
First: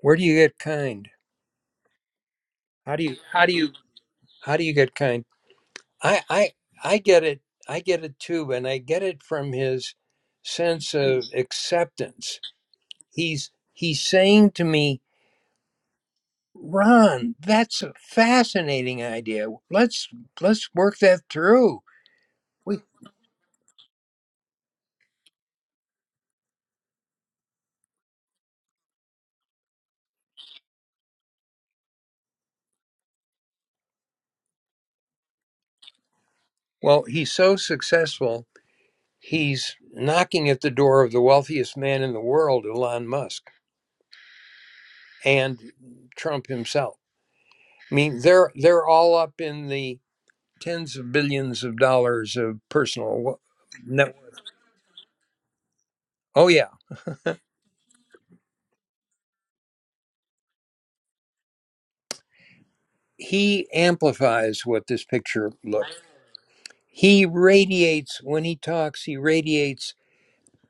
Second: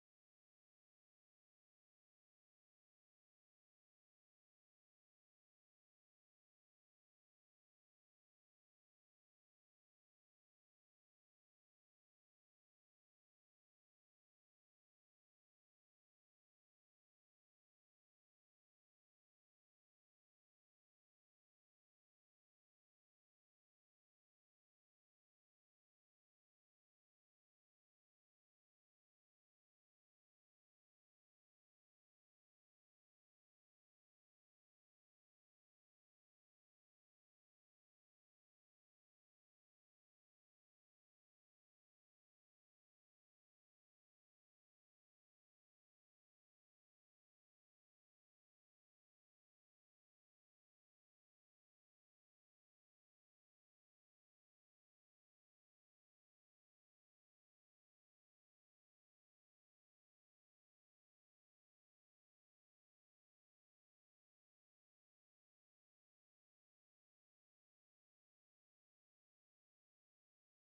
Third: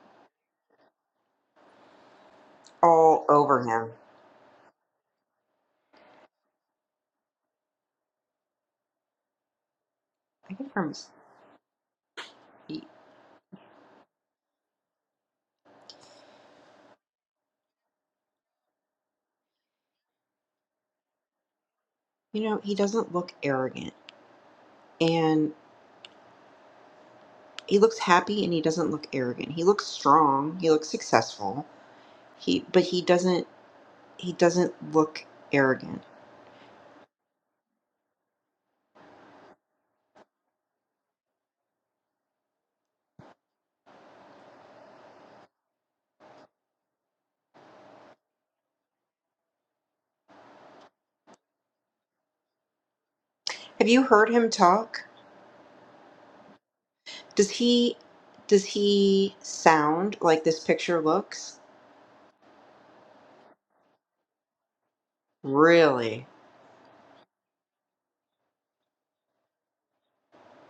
Where do you get kind? How do you,
all
how do
over
you,
him.
how do you get kind? I, I, I get it. I get it too. And I get it from his
I think from
sense
his
of acceptance.
feet.
He's, he's saying to me, Ron, that's a fascinating idea. Let's let's work that through.
You know, he
We,
doesn't look arrogant. And he looks happy and he doesn't look arrogant. He looks strong. He looks successful. He but he doesn't he doesn't look arrogant.
well, he's so successful. He's knocking at the door of the wealthiest man in the world, Elon Musk, and Trump himself. I mean, they're they're all up in the tens of billions of dollars of personal wo-
Have you
net.
heard him talk?
Oh yeah,
Does he does he sound like this picture looks?
he amplifies what this picture looks.
Really?
He radiates when he talks. He radiates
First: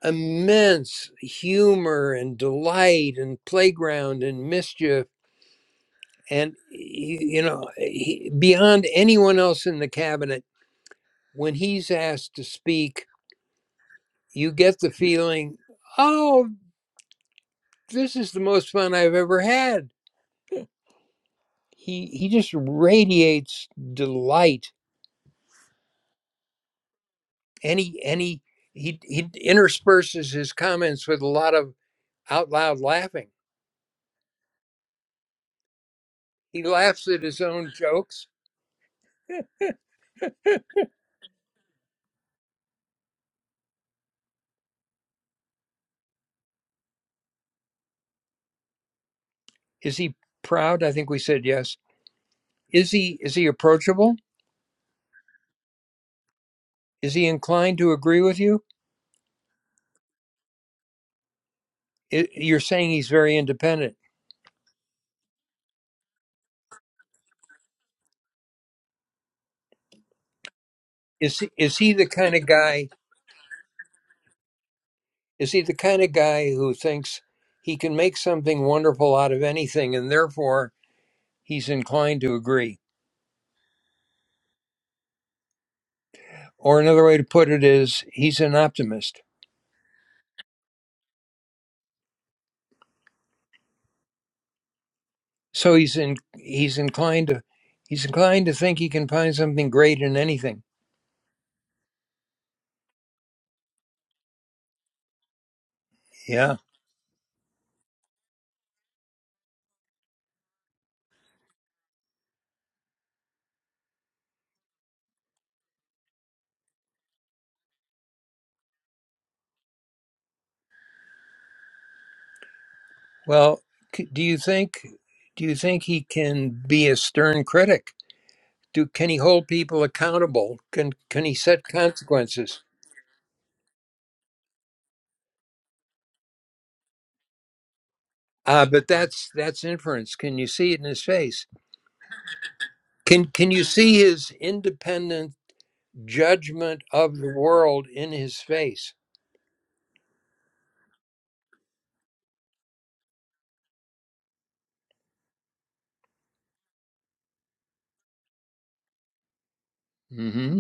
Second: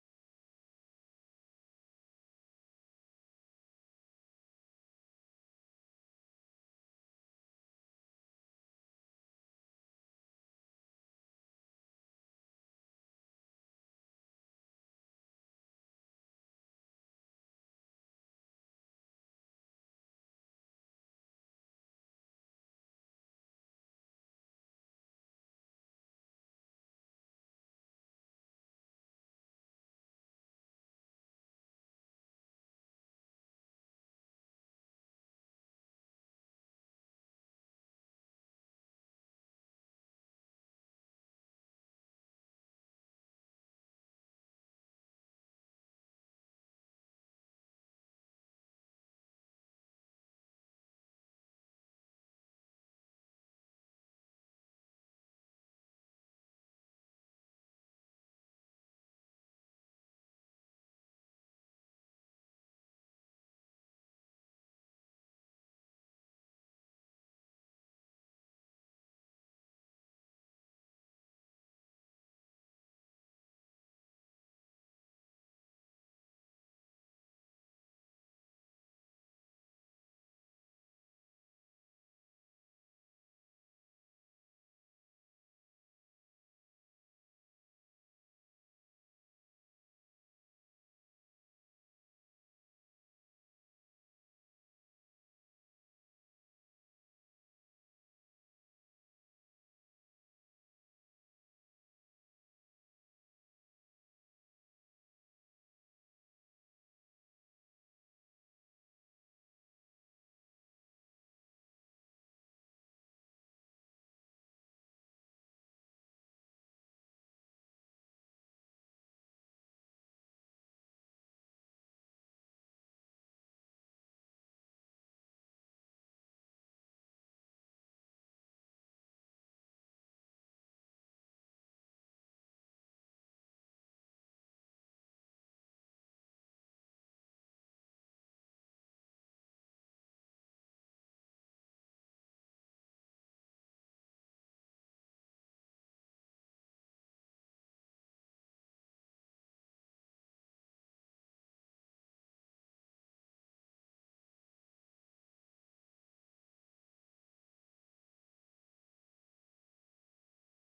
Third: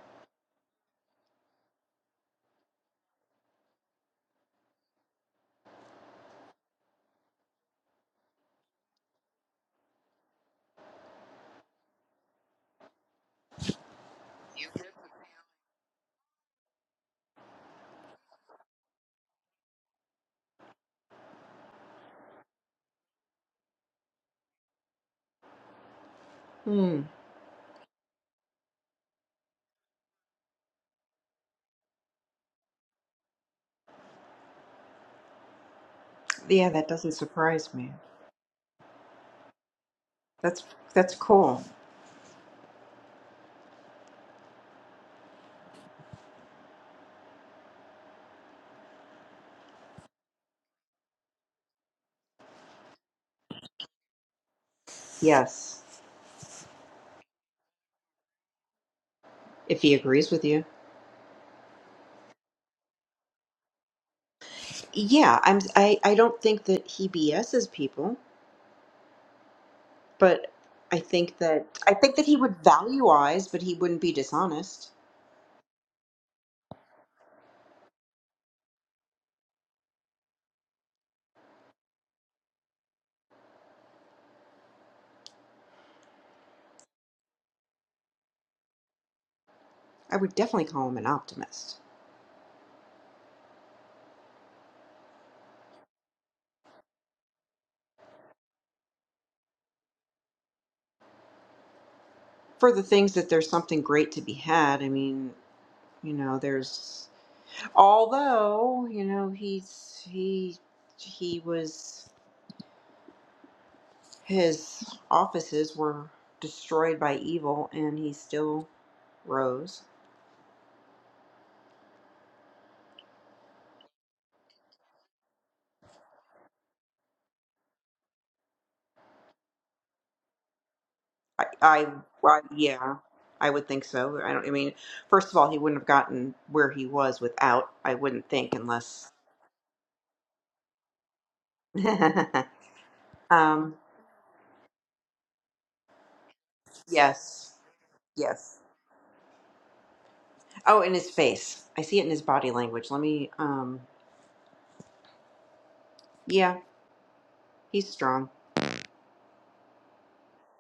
immense humor and delight and playground and mischief and you know he, beyond anyone else in the cabinet when he's asked to speak you get the feeling oh this is the most fun i've ever had he he just radiates delight
Hmm.
and he and he he, he intersperses his comments with a lot of out loud laughing he
Yeah, that
laughs
doesn't
at his own
surprise me.
jokes
That's that's cool.
is he proud i think we said yes. Is he is he approachable?
Yes.
Is he inclined to agree with you?
If he agrees with you.
I you're saying he's very independent.
Yeah, I'm I I don't think that he BSs people, but I think
Is he,
that
is he
I
the
think that
kind
he
of
would
guy?
value eyes, but he wouldn't be dishonest.
Is he the kind of guy who thinks he can make something wonderful out of anything, and therefore he's inclined to agree? Or another way to put it is he's an optimist.
I would definitely call him an optimist.
So he's in he's inclined to he's inclined to think he can find something great in anything.
For the things that there's something great to be had, I mean, you know,
Yeah.
there's although, you know, he's he he was his offices were destroyed by evil and he still rose.
Well, c- do you think do you think he can be a stern critic? do can he hold people accountable can can he
I,
set
I, I
consequences
yeah, I would think so. I don't. I mean, first of all, he wouldn't have gotten where he was without. I wouldn't think
uh, but
unless.
that's that's inference can you see it in his face can can you
um.
see his independent judgment of the
Yes.
world in his
Yes.
face
Oh, in his face. I see it in his body language. Let me. Um. Yeah, he's strong.
hmm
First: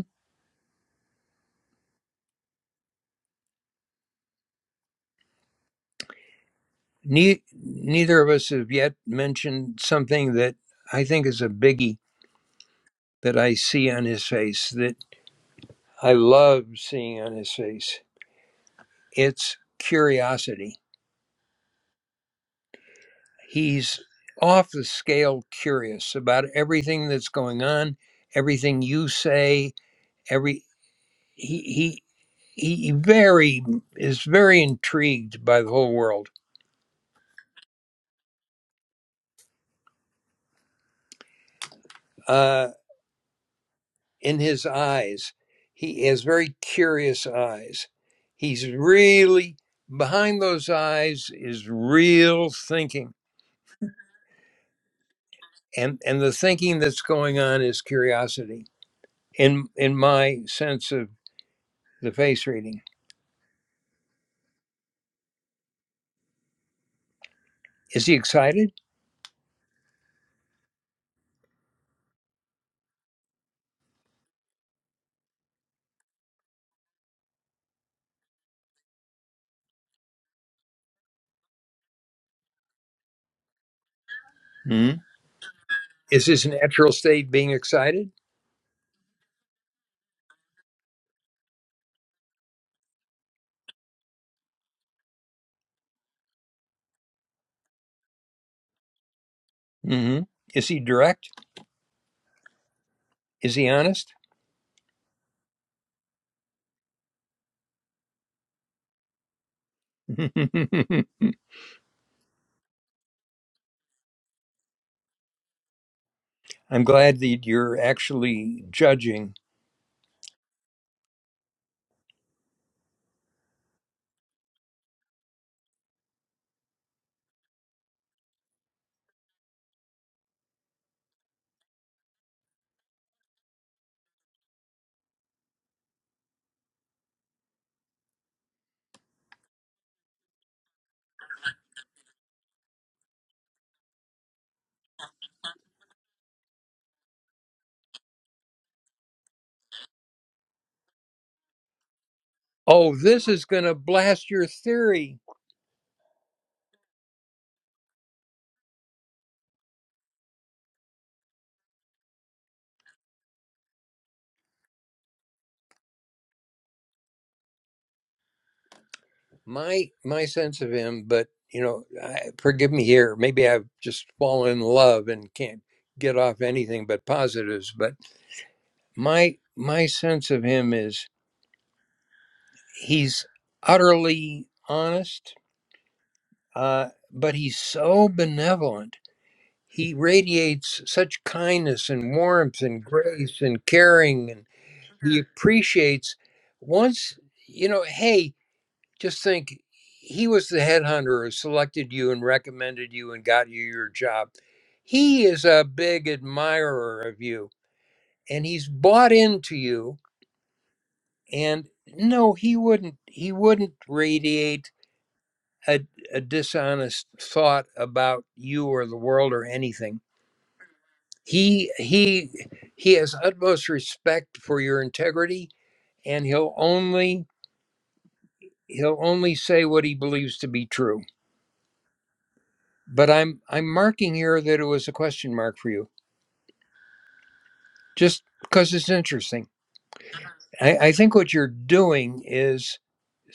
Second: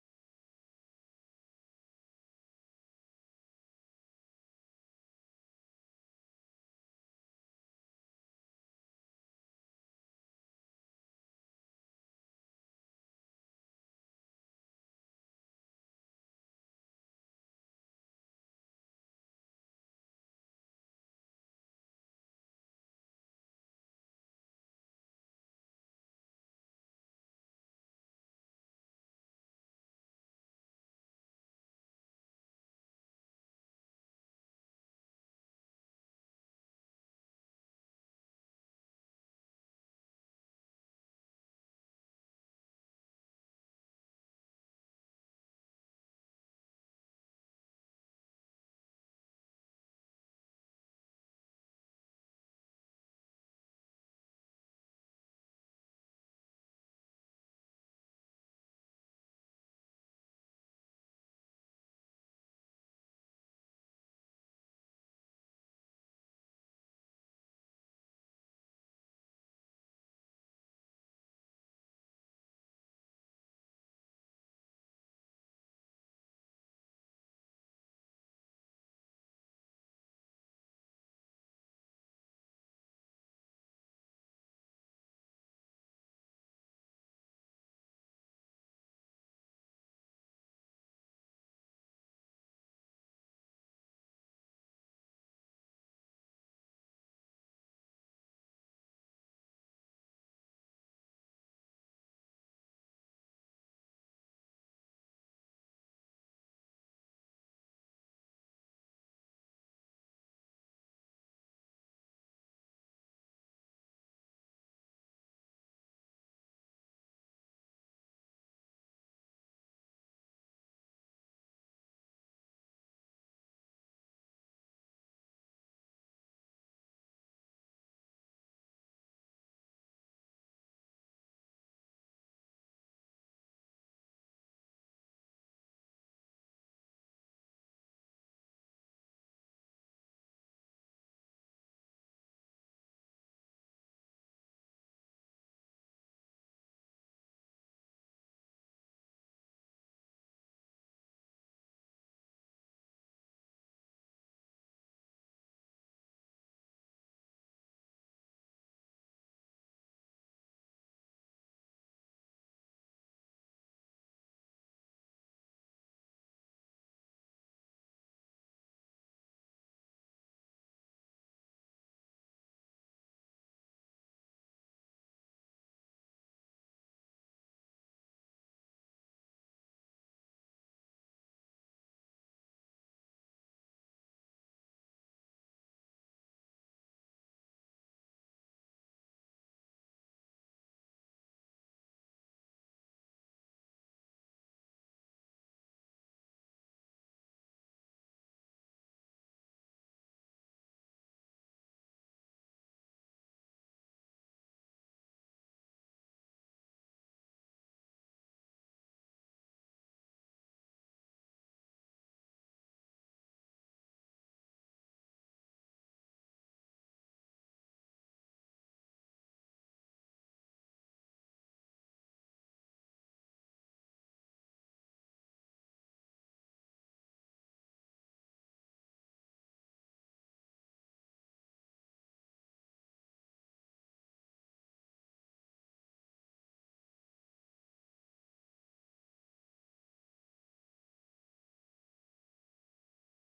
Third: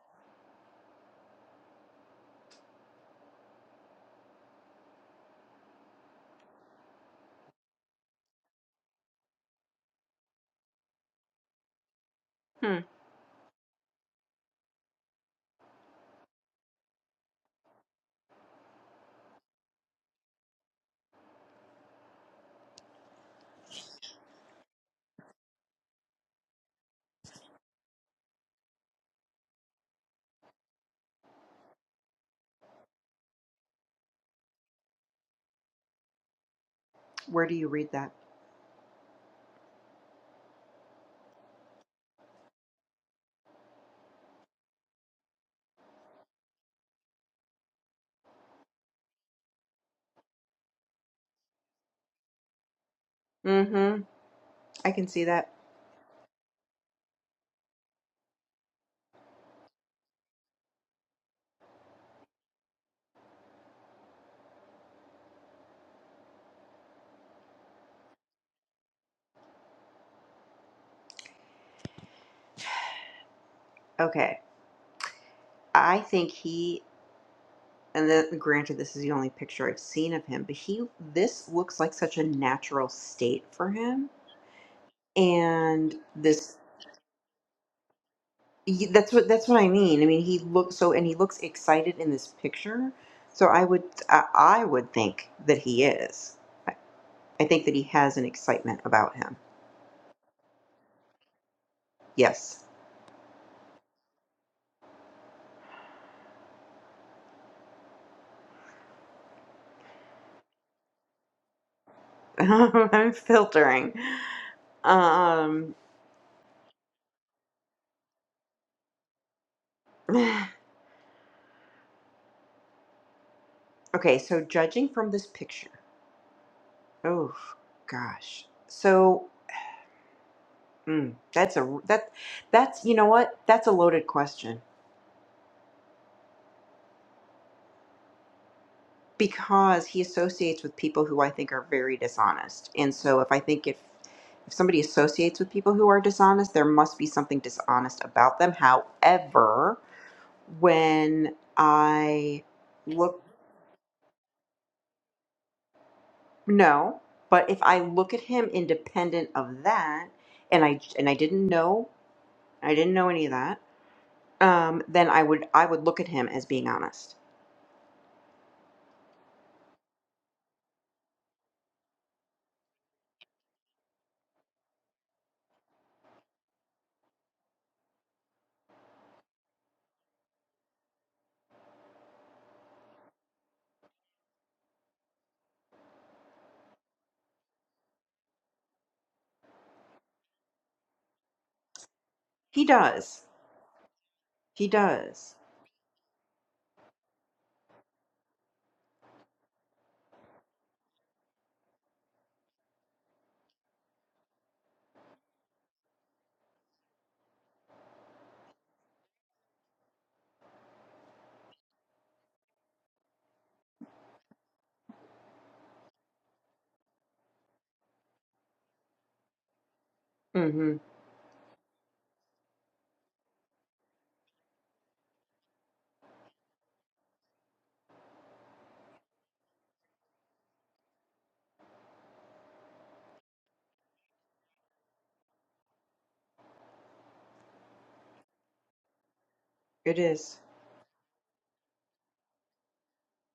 ne- neither of us have yet mentioned something that i think is a biggie
Hmm.
that i see on his face that i love seeing on his face it's curiosity He's off the scale curious about everything that's going on, everything you say, every he he he very is very intrigued by the whole world.
Where do you read that?
Uh, in his eyes, he has very curious eyes. He's really behind those eyes is real thinking,
Mm-hmm. I can see that.
and and the thinking that's going on is curiosity. In in my sense of the face reading, is he excited?
Okay. I think he. And then, granted, this is the only picture I've seen of him, but he. This looks like such a natural state for him and
Is his
this
natural state being excited?
Ye- That's what that's what I mean. I mean, he looks so, and he looks excited in this picture. So I would, I, I would think that he is. I think that he has an excitement about him.
hmm Is he direct?
Yes,
Is he honest? I'm
I'm filtering. Um,
glad that you're actually judging.
okay, so judging from this picture, oh gosh, so mm, that's a that that's you know what? That's a loaded question. because he associates with people who I think are very dishonest. And so if I think if if somebody associates with people who are dishonest, there must be something dishonest about them. However, when I
Oh,
look
this is going to blast your theory.
no, but if I look at him independent of that and I and I didn't know, I didn't know any of that, um then I would I would look at him as being honest.
My my sense of him, but you know, I, forgive me here. Maybe I've just fallen in love and can't get off anything but positives. But my my sense of him is he's utterly honest, uh, but he's so benevolent he radiates such kindness and warmth
He
and
does.
grace and caring and
He
he
does.
appreciates once you know hey just think he was the headhunter who selected you and recommended you and got you your job he is a big admirer of you and he's bought into you and no he wouldn't he wouldn't radiate a, a dishonest thought about you or the world or anything
Mm-hmm. Mhm.
he he he has utmost respect for your integrity and he'll only he'll only say what he believes to be true but i'm i'm marking here that it was a question mark for you just because it's interesting
It is.
I, I think what you're doing is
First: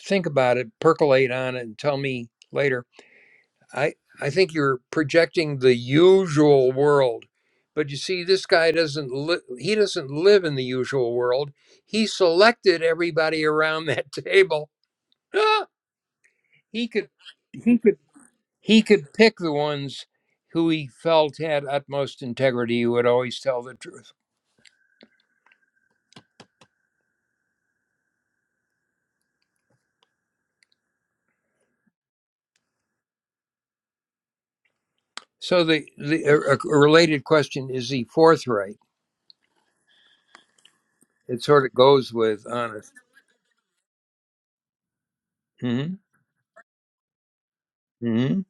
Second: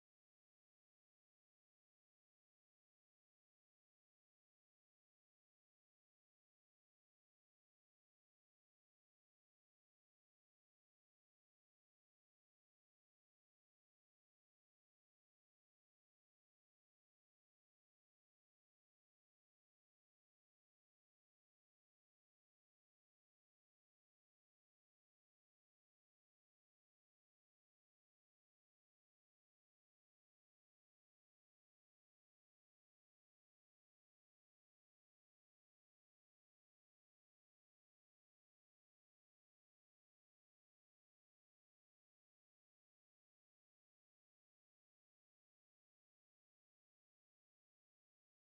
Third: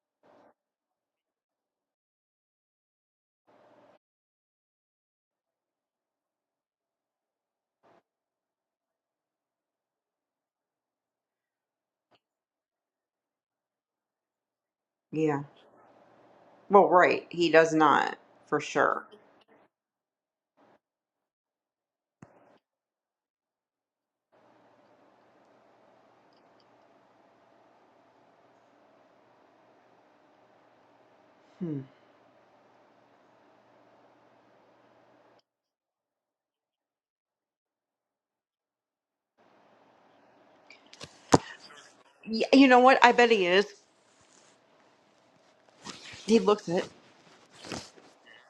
think about it percolate on it and tell me later I I think you're projecting the usual world, but you see, this guy doesn't li- he doesn't live in the usual world. He selected everybody around that table.
Yeah.
Ah! he
Well,
could
right. He does
he could
not, for
he
sure.
could pick the ones who he felt had utmost integrity, who would always tell the truth.
Hmm.
So the the a, a related question is he forthright? It sort of goes
Y-
with
you know
honest.
what? I bet he is.
hmm
He looks it.
hmm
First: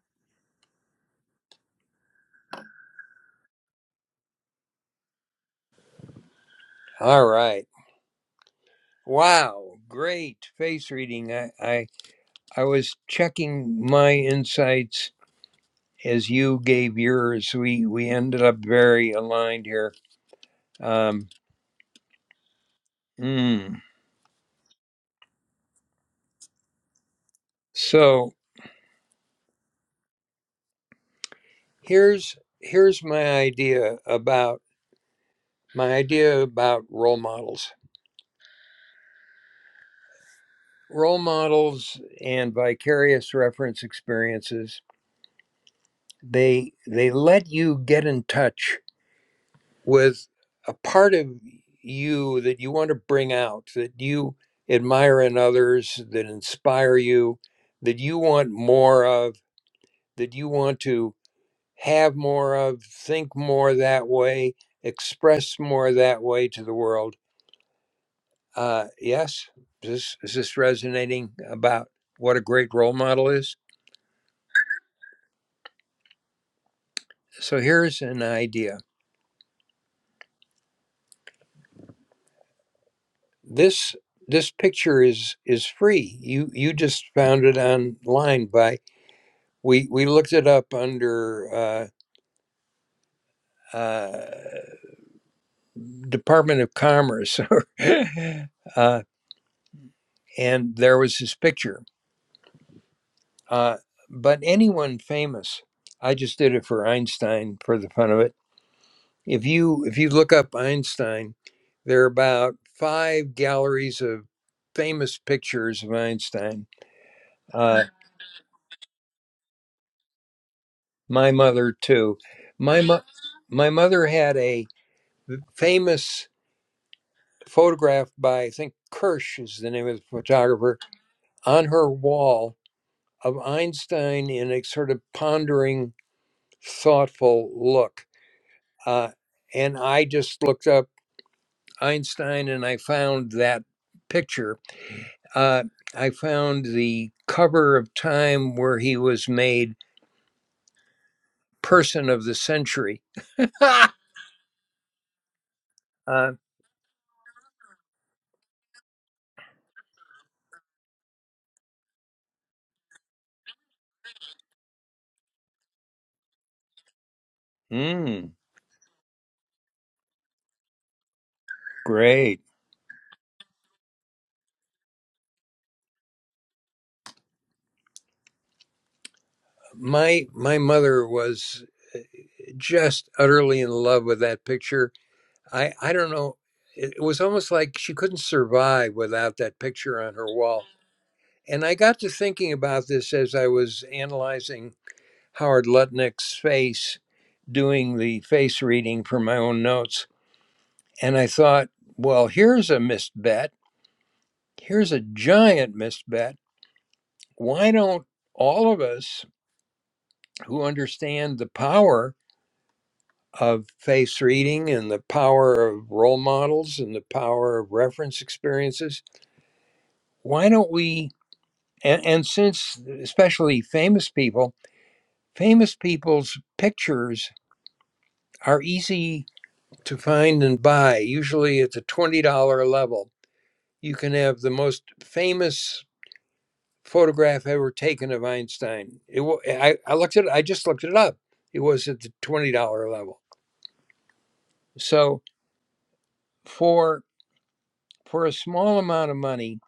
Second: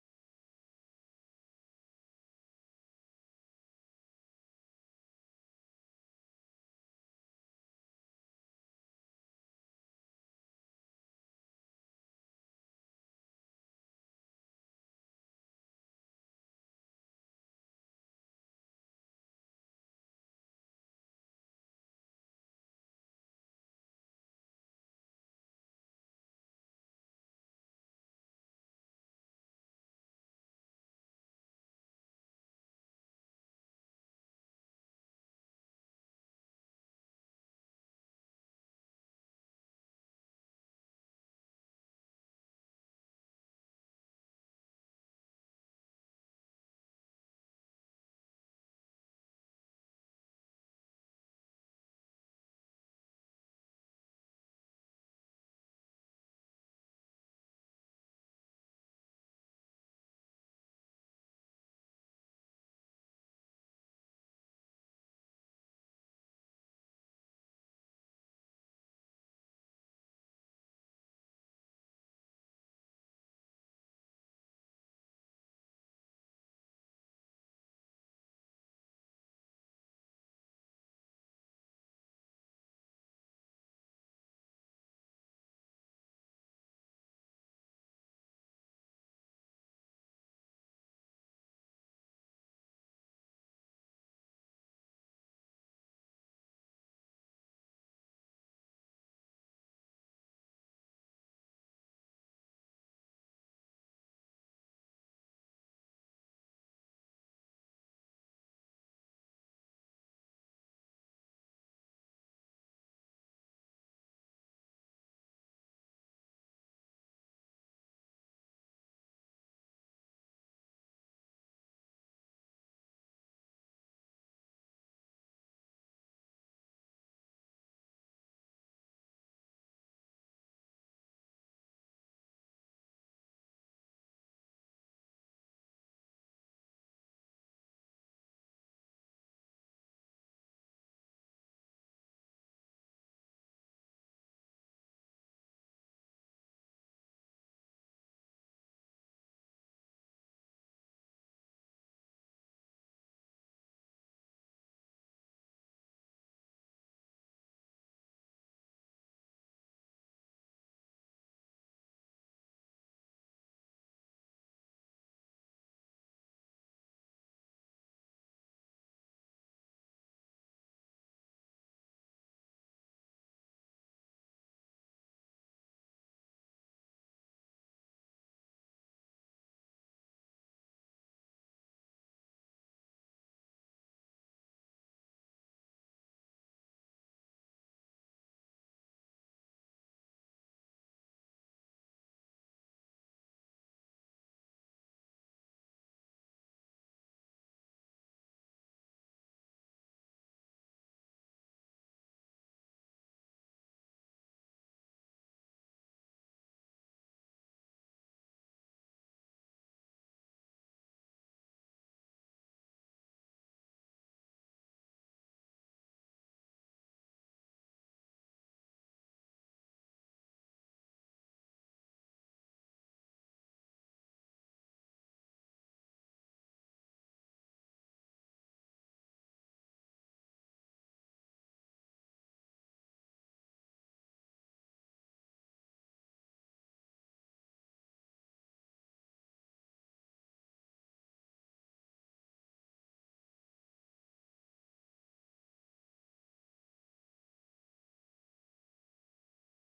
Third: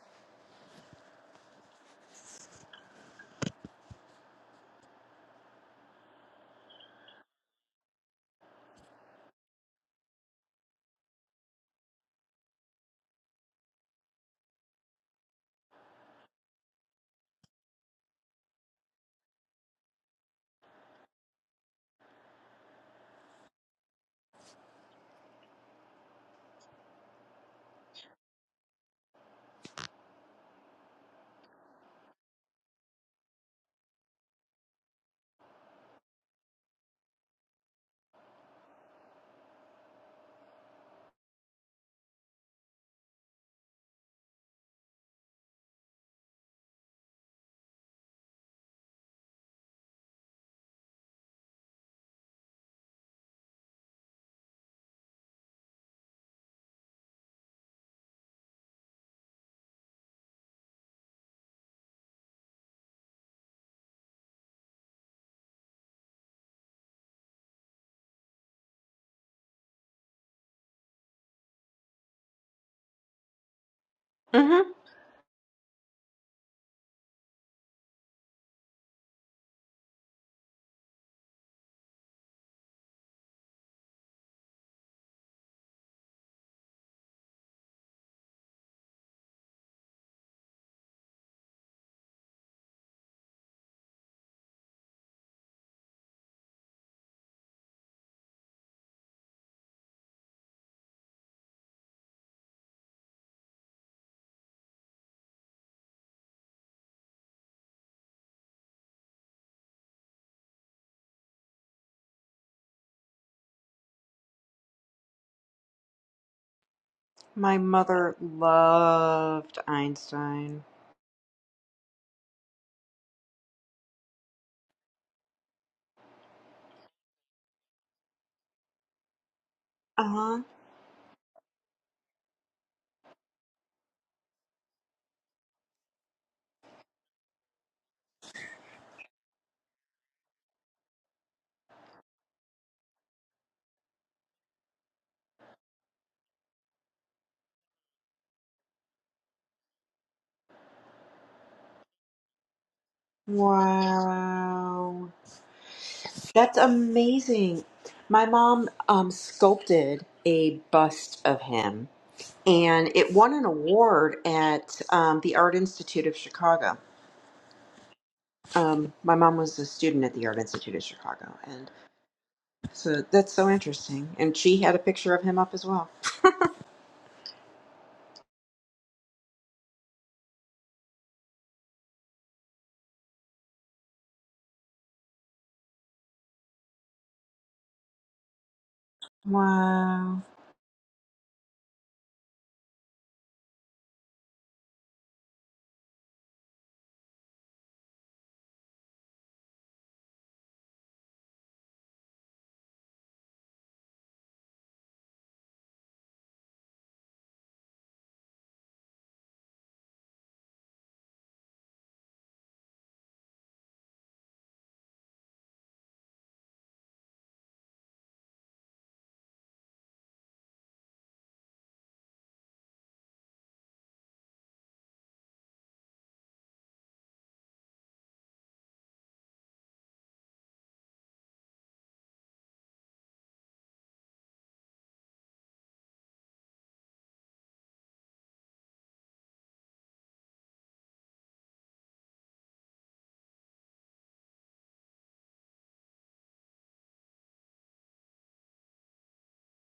All right. Wow, great face reading. I, I I was checking my insights as you gave yours. We we ended up very aligned here. Um, mm. So here's here's my idea about my idea about role models, role models, and vicarious reference experiences. They they let you get in touch with a part of you that you want to bring out, that you admire in others, that inspire you, that you want more of, that you want to have more of, think more that way, express more that way to the world. Uh, yes, is this, is this resonating about what a great role model is?
hmm
So here's an idea. This this picture is is free. You you just found it online by we we looked it up under uh, uh, Department of Commerce, uh, and there was his picture. Uh, but anyone famous, I just did it for Einstein for the fun of it. If you if you look up Einstein, there are about five galleries of famous pictures of Einstein.
My
Uh,
mother loved Einstein.
my mother too. My mo- my mother had a famous. photographed by I think Kirsch is the name of the
Uh huh.
photographer on her wall of Einstein in a sort of pondering, thoughtful look. Uh, and I just looked up Einstein and I found that picture. Uh, I found the cover of Time where he was made Person of the Century.
Wow.
Uh,
That's amazing. My mom um, sculpted a bust of him, and it won an award at um, the Art Institute of Chicago.
Mm,
Um, my mom was a student at the Art Institute of Chicago, and.
great.
So that's so interesting. And she had a picture of him up as well.
my my mother was just utterly in love with that picture I I don't know. It, it was almost like she couldn't survive without that picture on
Wow.
her wall. And I got to thinking about this as I was analyzing Howard Lutnick's face, doing the face reading for my own notes. And I thought, well, here's a missed bet. Here's a giant missed bet. Why don't all of us who understand the power of face reading and the power of role models and the power of reference experiences, why don't we and, and since especially famous people famous people's pictures are easy to find and buy usually at the $20 level you can have the most famous photograph ever taken of einstein it, I, I looked at it i just looked it up it was at the $20 level so for for a small amount of money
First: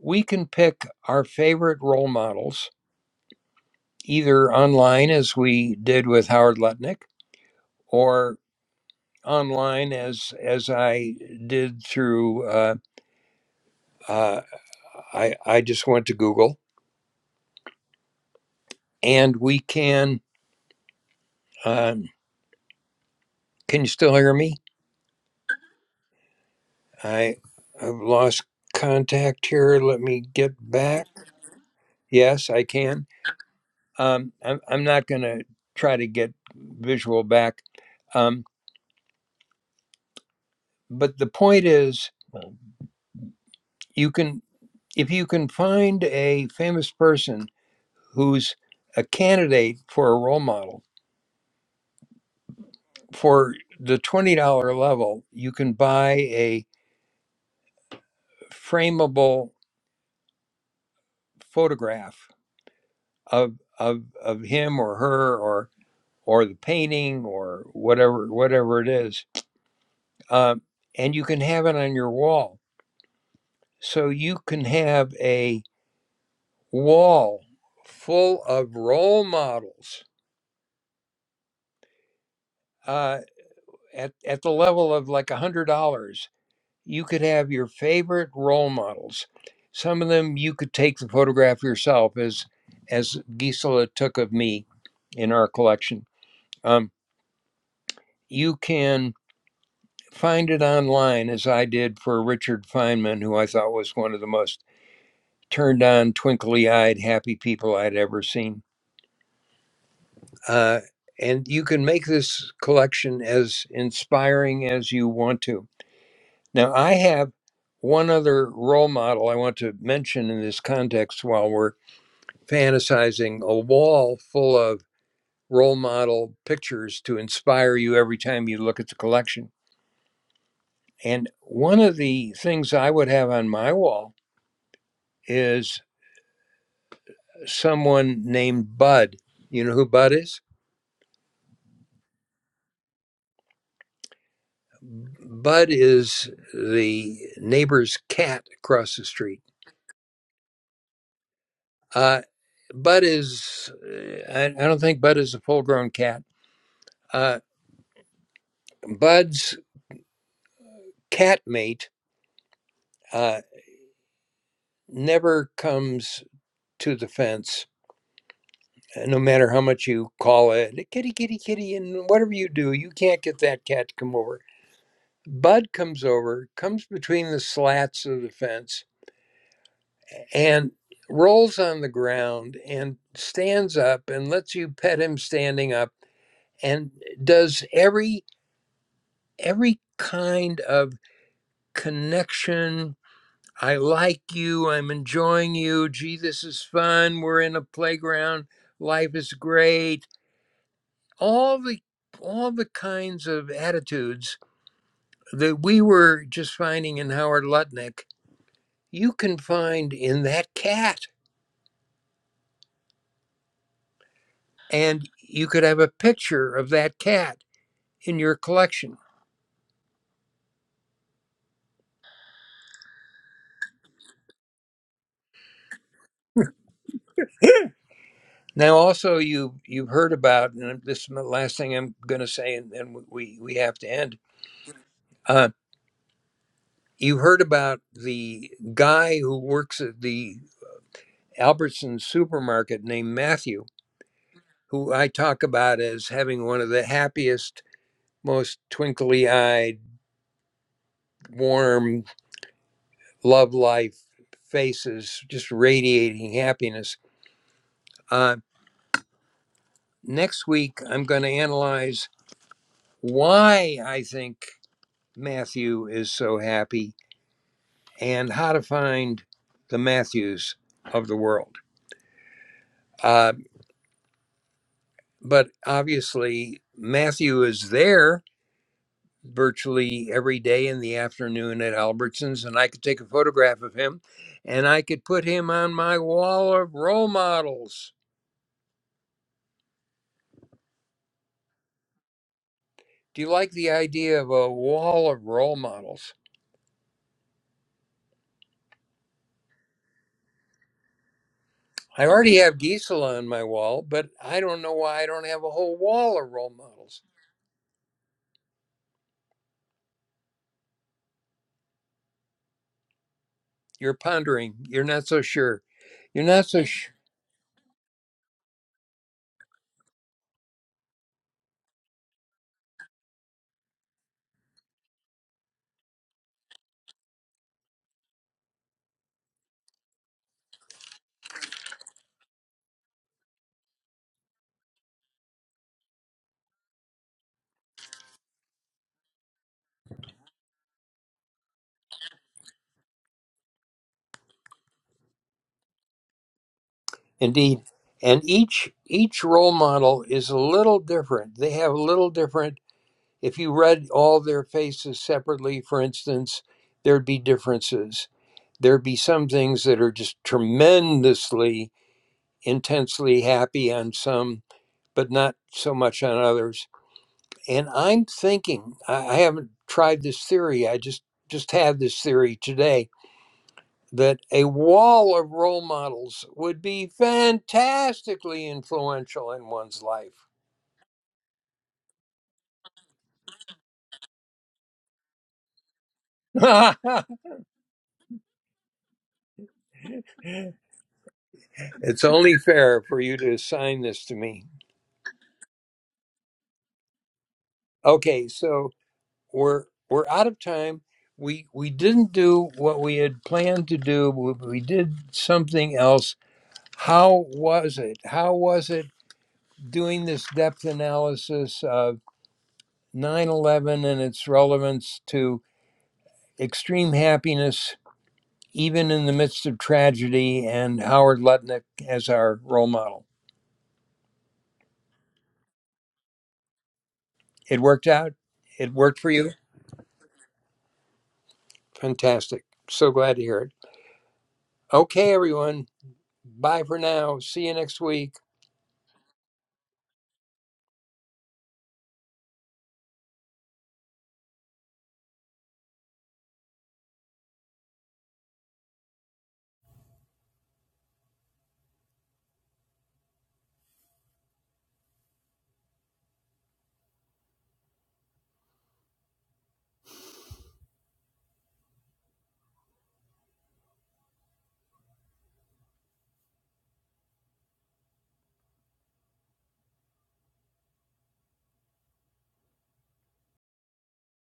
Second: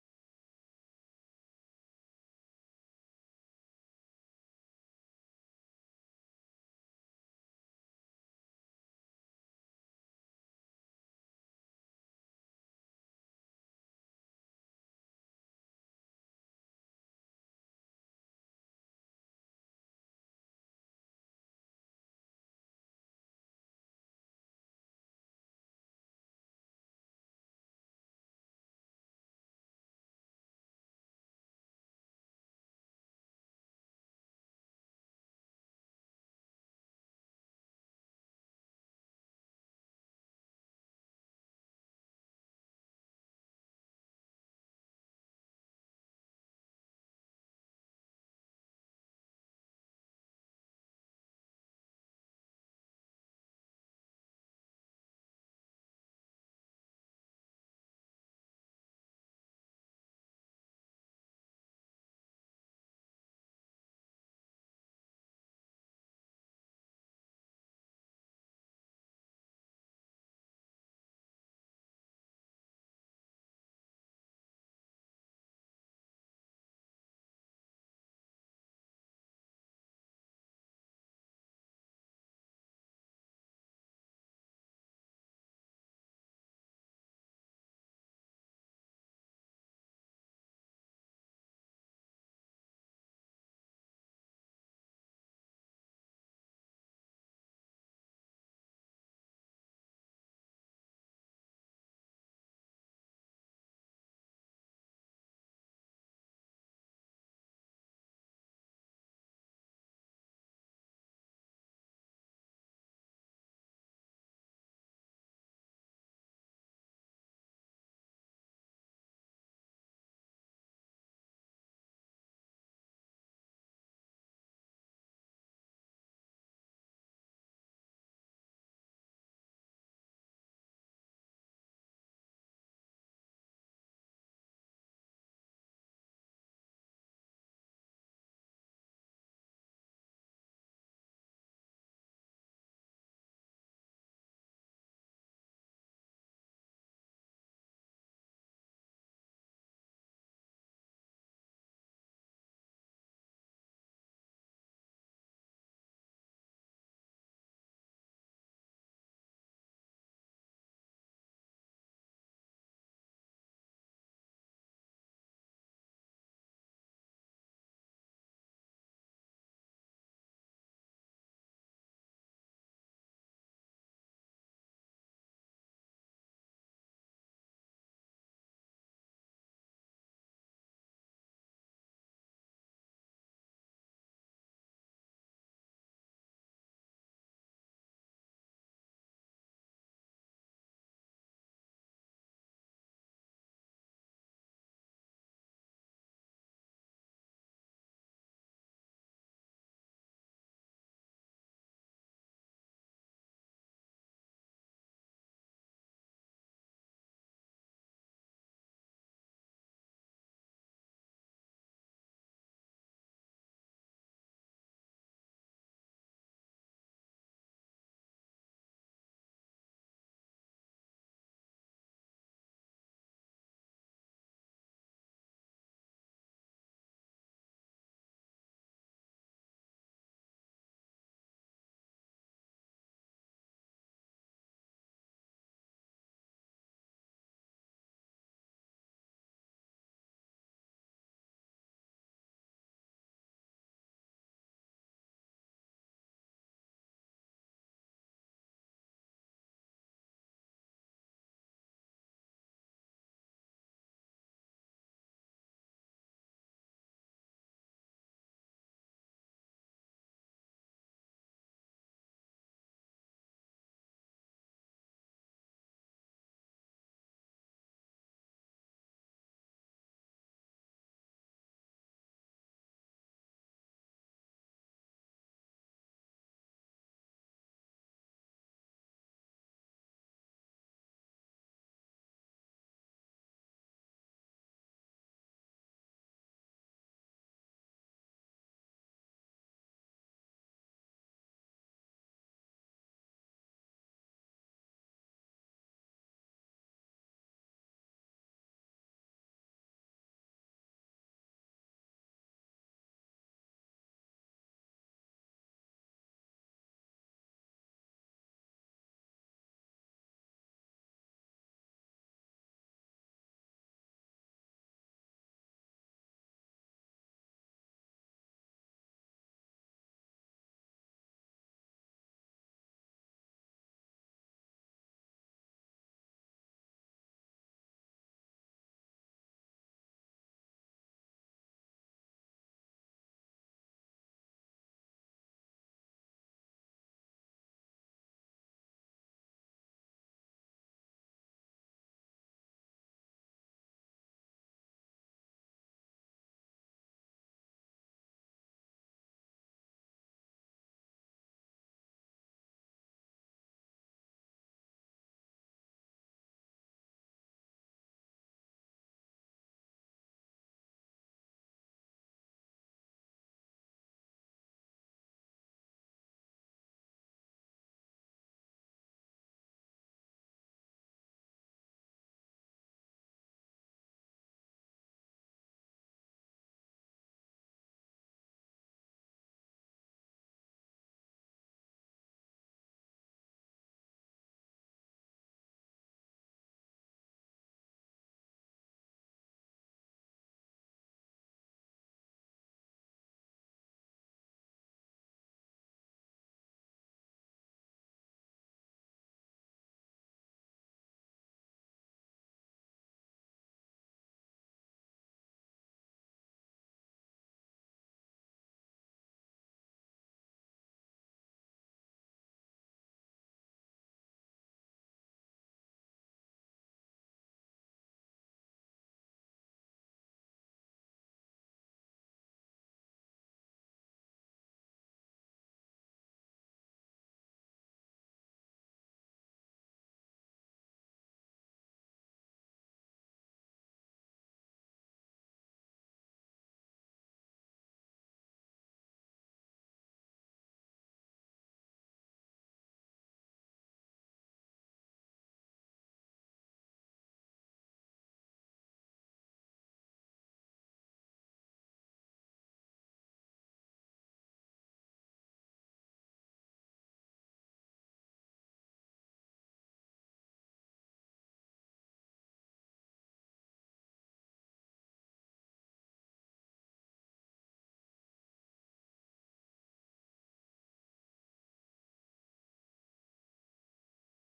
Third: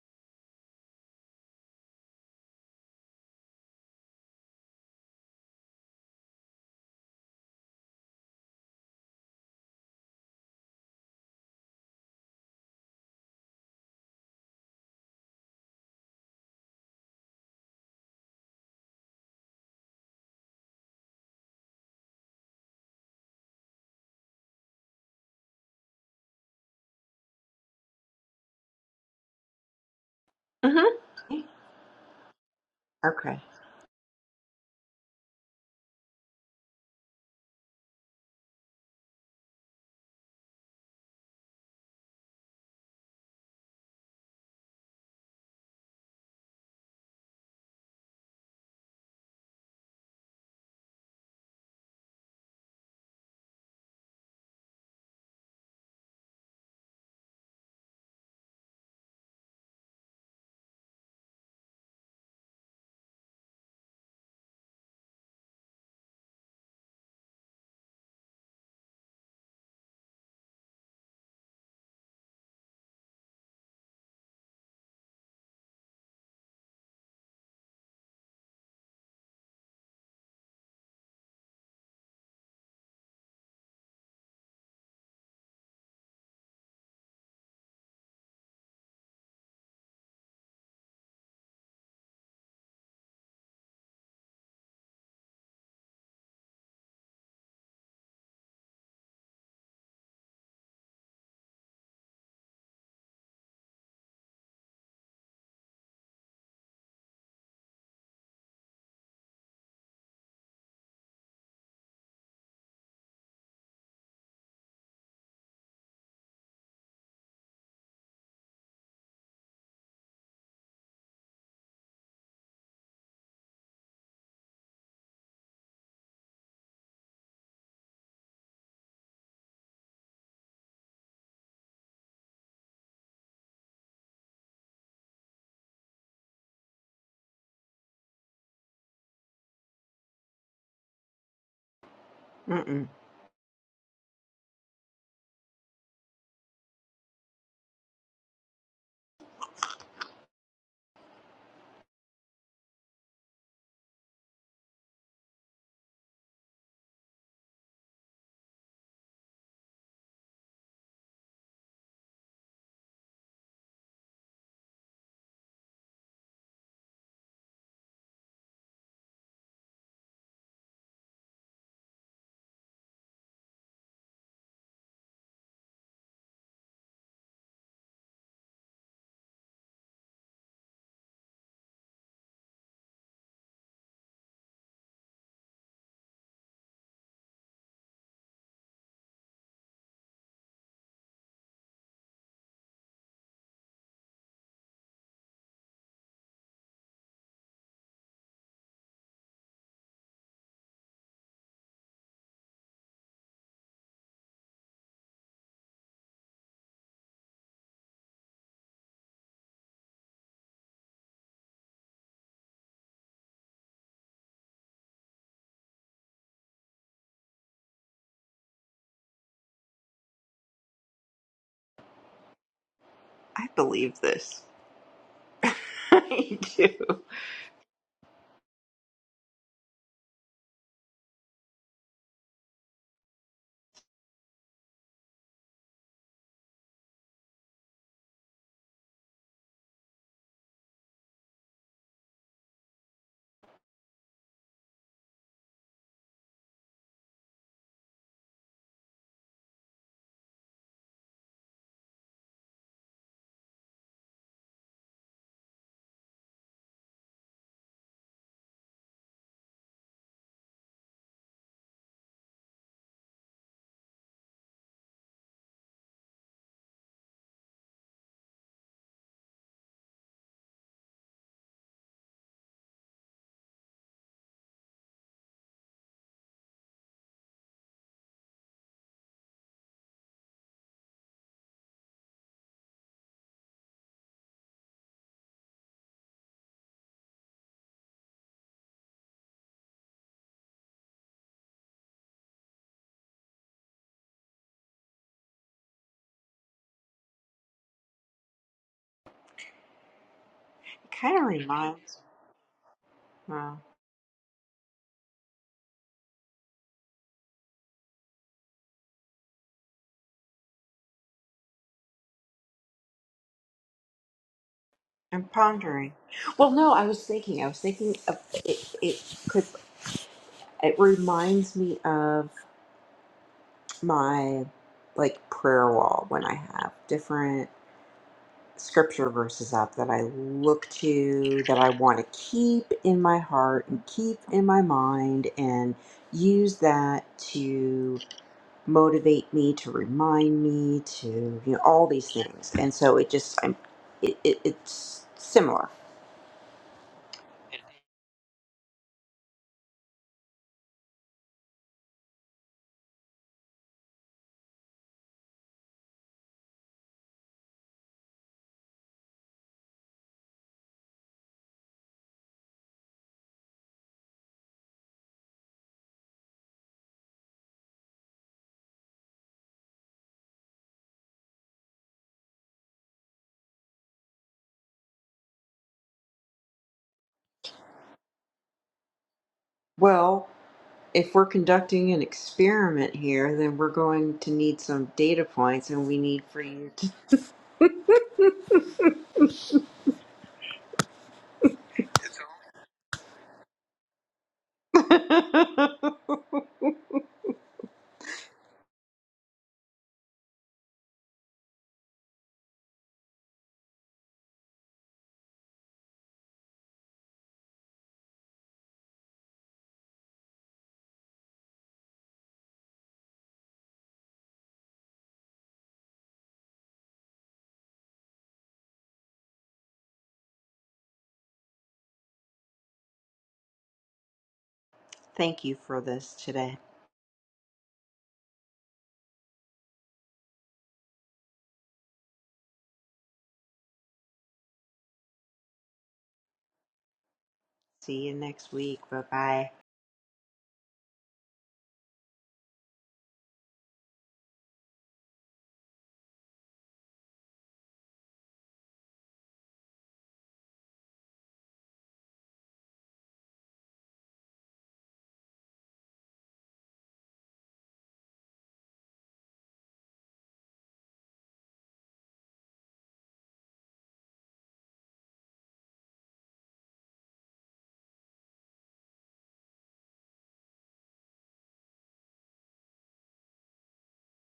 we can pick our favorite role models either online as we did with howard lutnick or. online as as I did through. Uh, uh, I I just went to Google, and we can. Um, can you still hear me? I I've lost contact here. Let me get back.
Mm-hmm.
Yes, I can.
Okay.
Um, I'm I'm not going to try to get visual back, um, but the point is, you can if you can find a famous person who's a candidate for a role model for the $20 level, you can buy a frameable photograph of of of him or her or or the painting or whatever whatever it is, um, and you can have it on your wall. So you can have a wall full of role models uh, at at the level of like a hundred dollars you could have your favorite role models. Some of them you could take the photograph yourself, as as Gisela took of me in our collection. Um, you can find it online, as I did for Richard Feynman, who I thought was one of the most turned on, twinkly eyed, happy people I'd ever seen. Uh, and you can make this collection as inspiring as you want to Now, I have one other role model I want to mention in this context while we're fantasizing a wall full of role model pictures to inspire you every time you look at the collection. And one of the things I would have on my wall is someone named Bud. You know who Bud is?
Mm-mm.
Bud is the neighbor's cat across the street. Uh, Bud is, uh, I, I don't think Bud is a full grown cat. Uh, Bud's cat mate uh, never comes to the fence, uh, no matter how much you call it, "Hey, kitty, kitty, kitty, and whatever you do, you can't get that cat to come over. Bud comes over, comes between the slats of the fence, and rolls on the ground and stands up and lets you pet him standing up and does every every kind of connection I like you. I'm enjoying you. Gee, this is fun. We're in a playground. Life is great. All the all the kinds of attitudes that we were just finding in Howard Lutnick, you can find in that cat. And you could have a picture of that cat in your collection.
I believe this. I do.
Now, also, you you've heard about, and this is the last thing I'm going to say, and then we we have to end. Uh, You heard about the guy who works at the Albertson's supermarket named Matthew, who I talk about as having one of the happiest, most twinkly eyed, warm, love life faces, just radiating happiness. Uh, next week, I'm going to analyze why I think Matthew is so happy and how to find the Matthews of the world. Uh, But obviously, Matthew is there virtually every day in the afternoon at Albertsons, and I could take a photograph of him and I could put him on my wall of role models. Do you like the idea of a wall of role models?
kind of reminds.
I already have Gisela on my
Wow.
wall, but I don't know why I don't have a whole wall of role models. You're pondering. You're not so
I'm
sure.
pondering.
You're not
Well,
so
no, I
sure.
was thinking. I was thinking of it. It could. It reminds me of my like prayer wall when I have different. scripture verses up that I look to, that I want to keep in my heart and keep in my mind, and use that to motivate me, to remind me, to you know all these things. And so it just I'm, it, it, it's similar.
Indeed. And each each role model is a little different. They have a little different If you read all their faces separately, for instance, there'd be differences. There'd be some things that are just tremendously, intensely happy on some, but not so much on others. And I'm thinking, I I haven't tried this theory, I just just had this theory today that a wall of role models would be fantastically influential in one's life.
Well, if we're conducting an experiment here, then we're going to need some data points, and we need for you to.
it's only fair for you to assign this to me. Okay, so we're we're out of time. We we didn't do what we had planned to do. but We did something else. How was it? How was it doing this depth analysis of 9/11 and its relevance to extreme happiness even in the midst of tragedy and Howard Lutnick as our role model?
Thank you for this today.
It worked out. It worked for you. Fantastic. So glad to hear it. Okay, everyone. Bye for now. See you next week.
See you next week. Bye bye.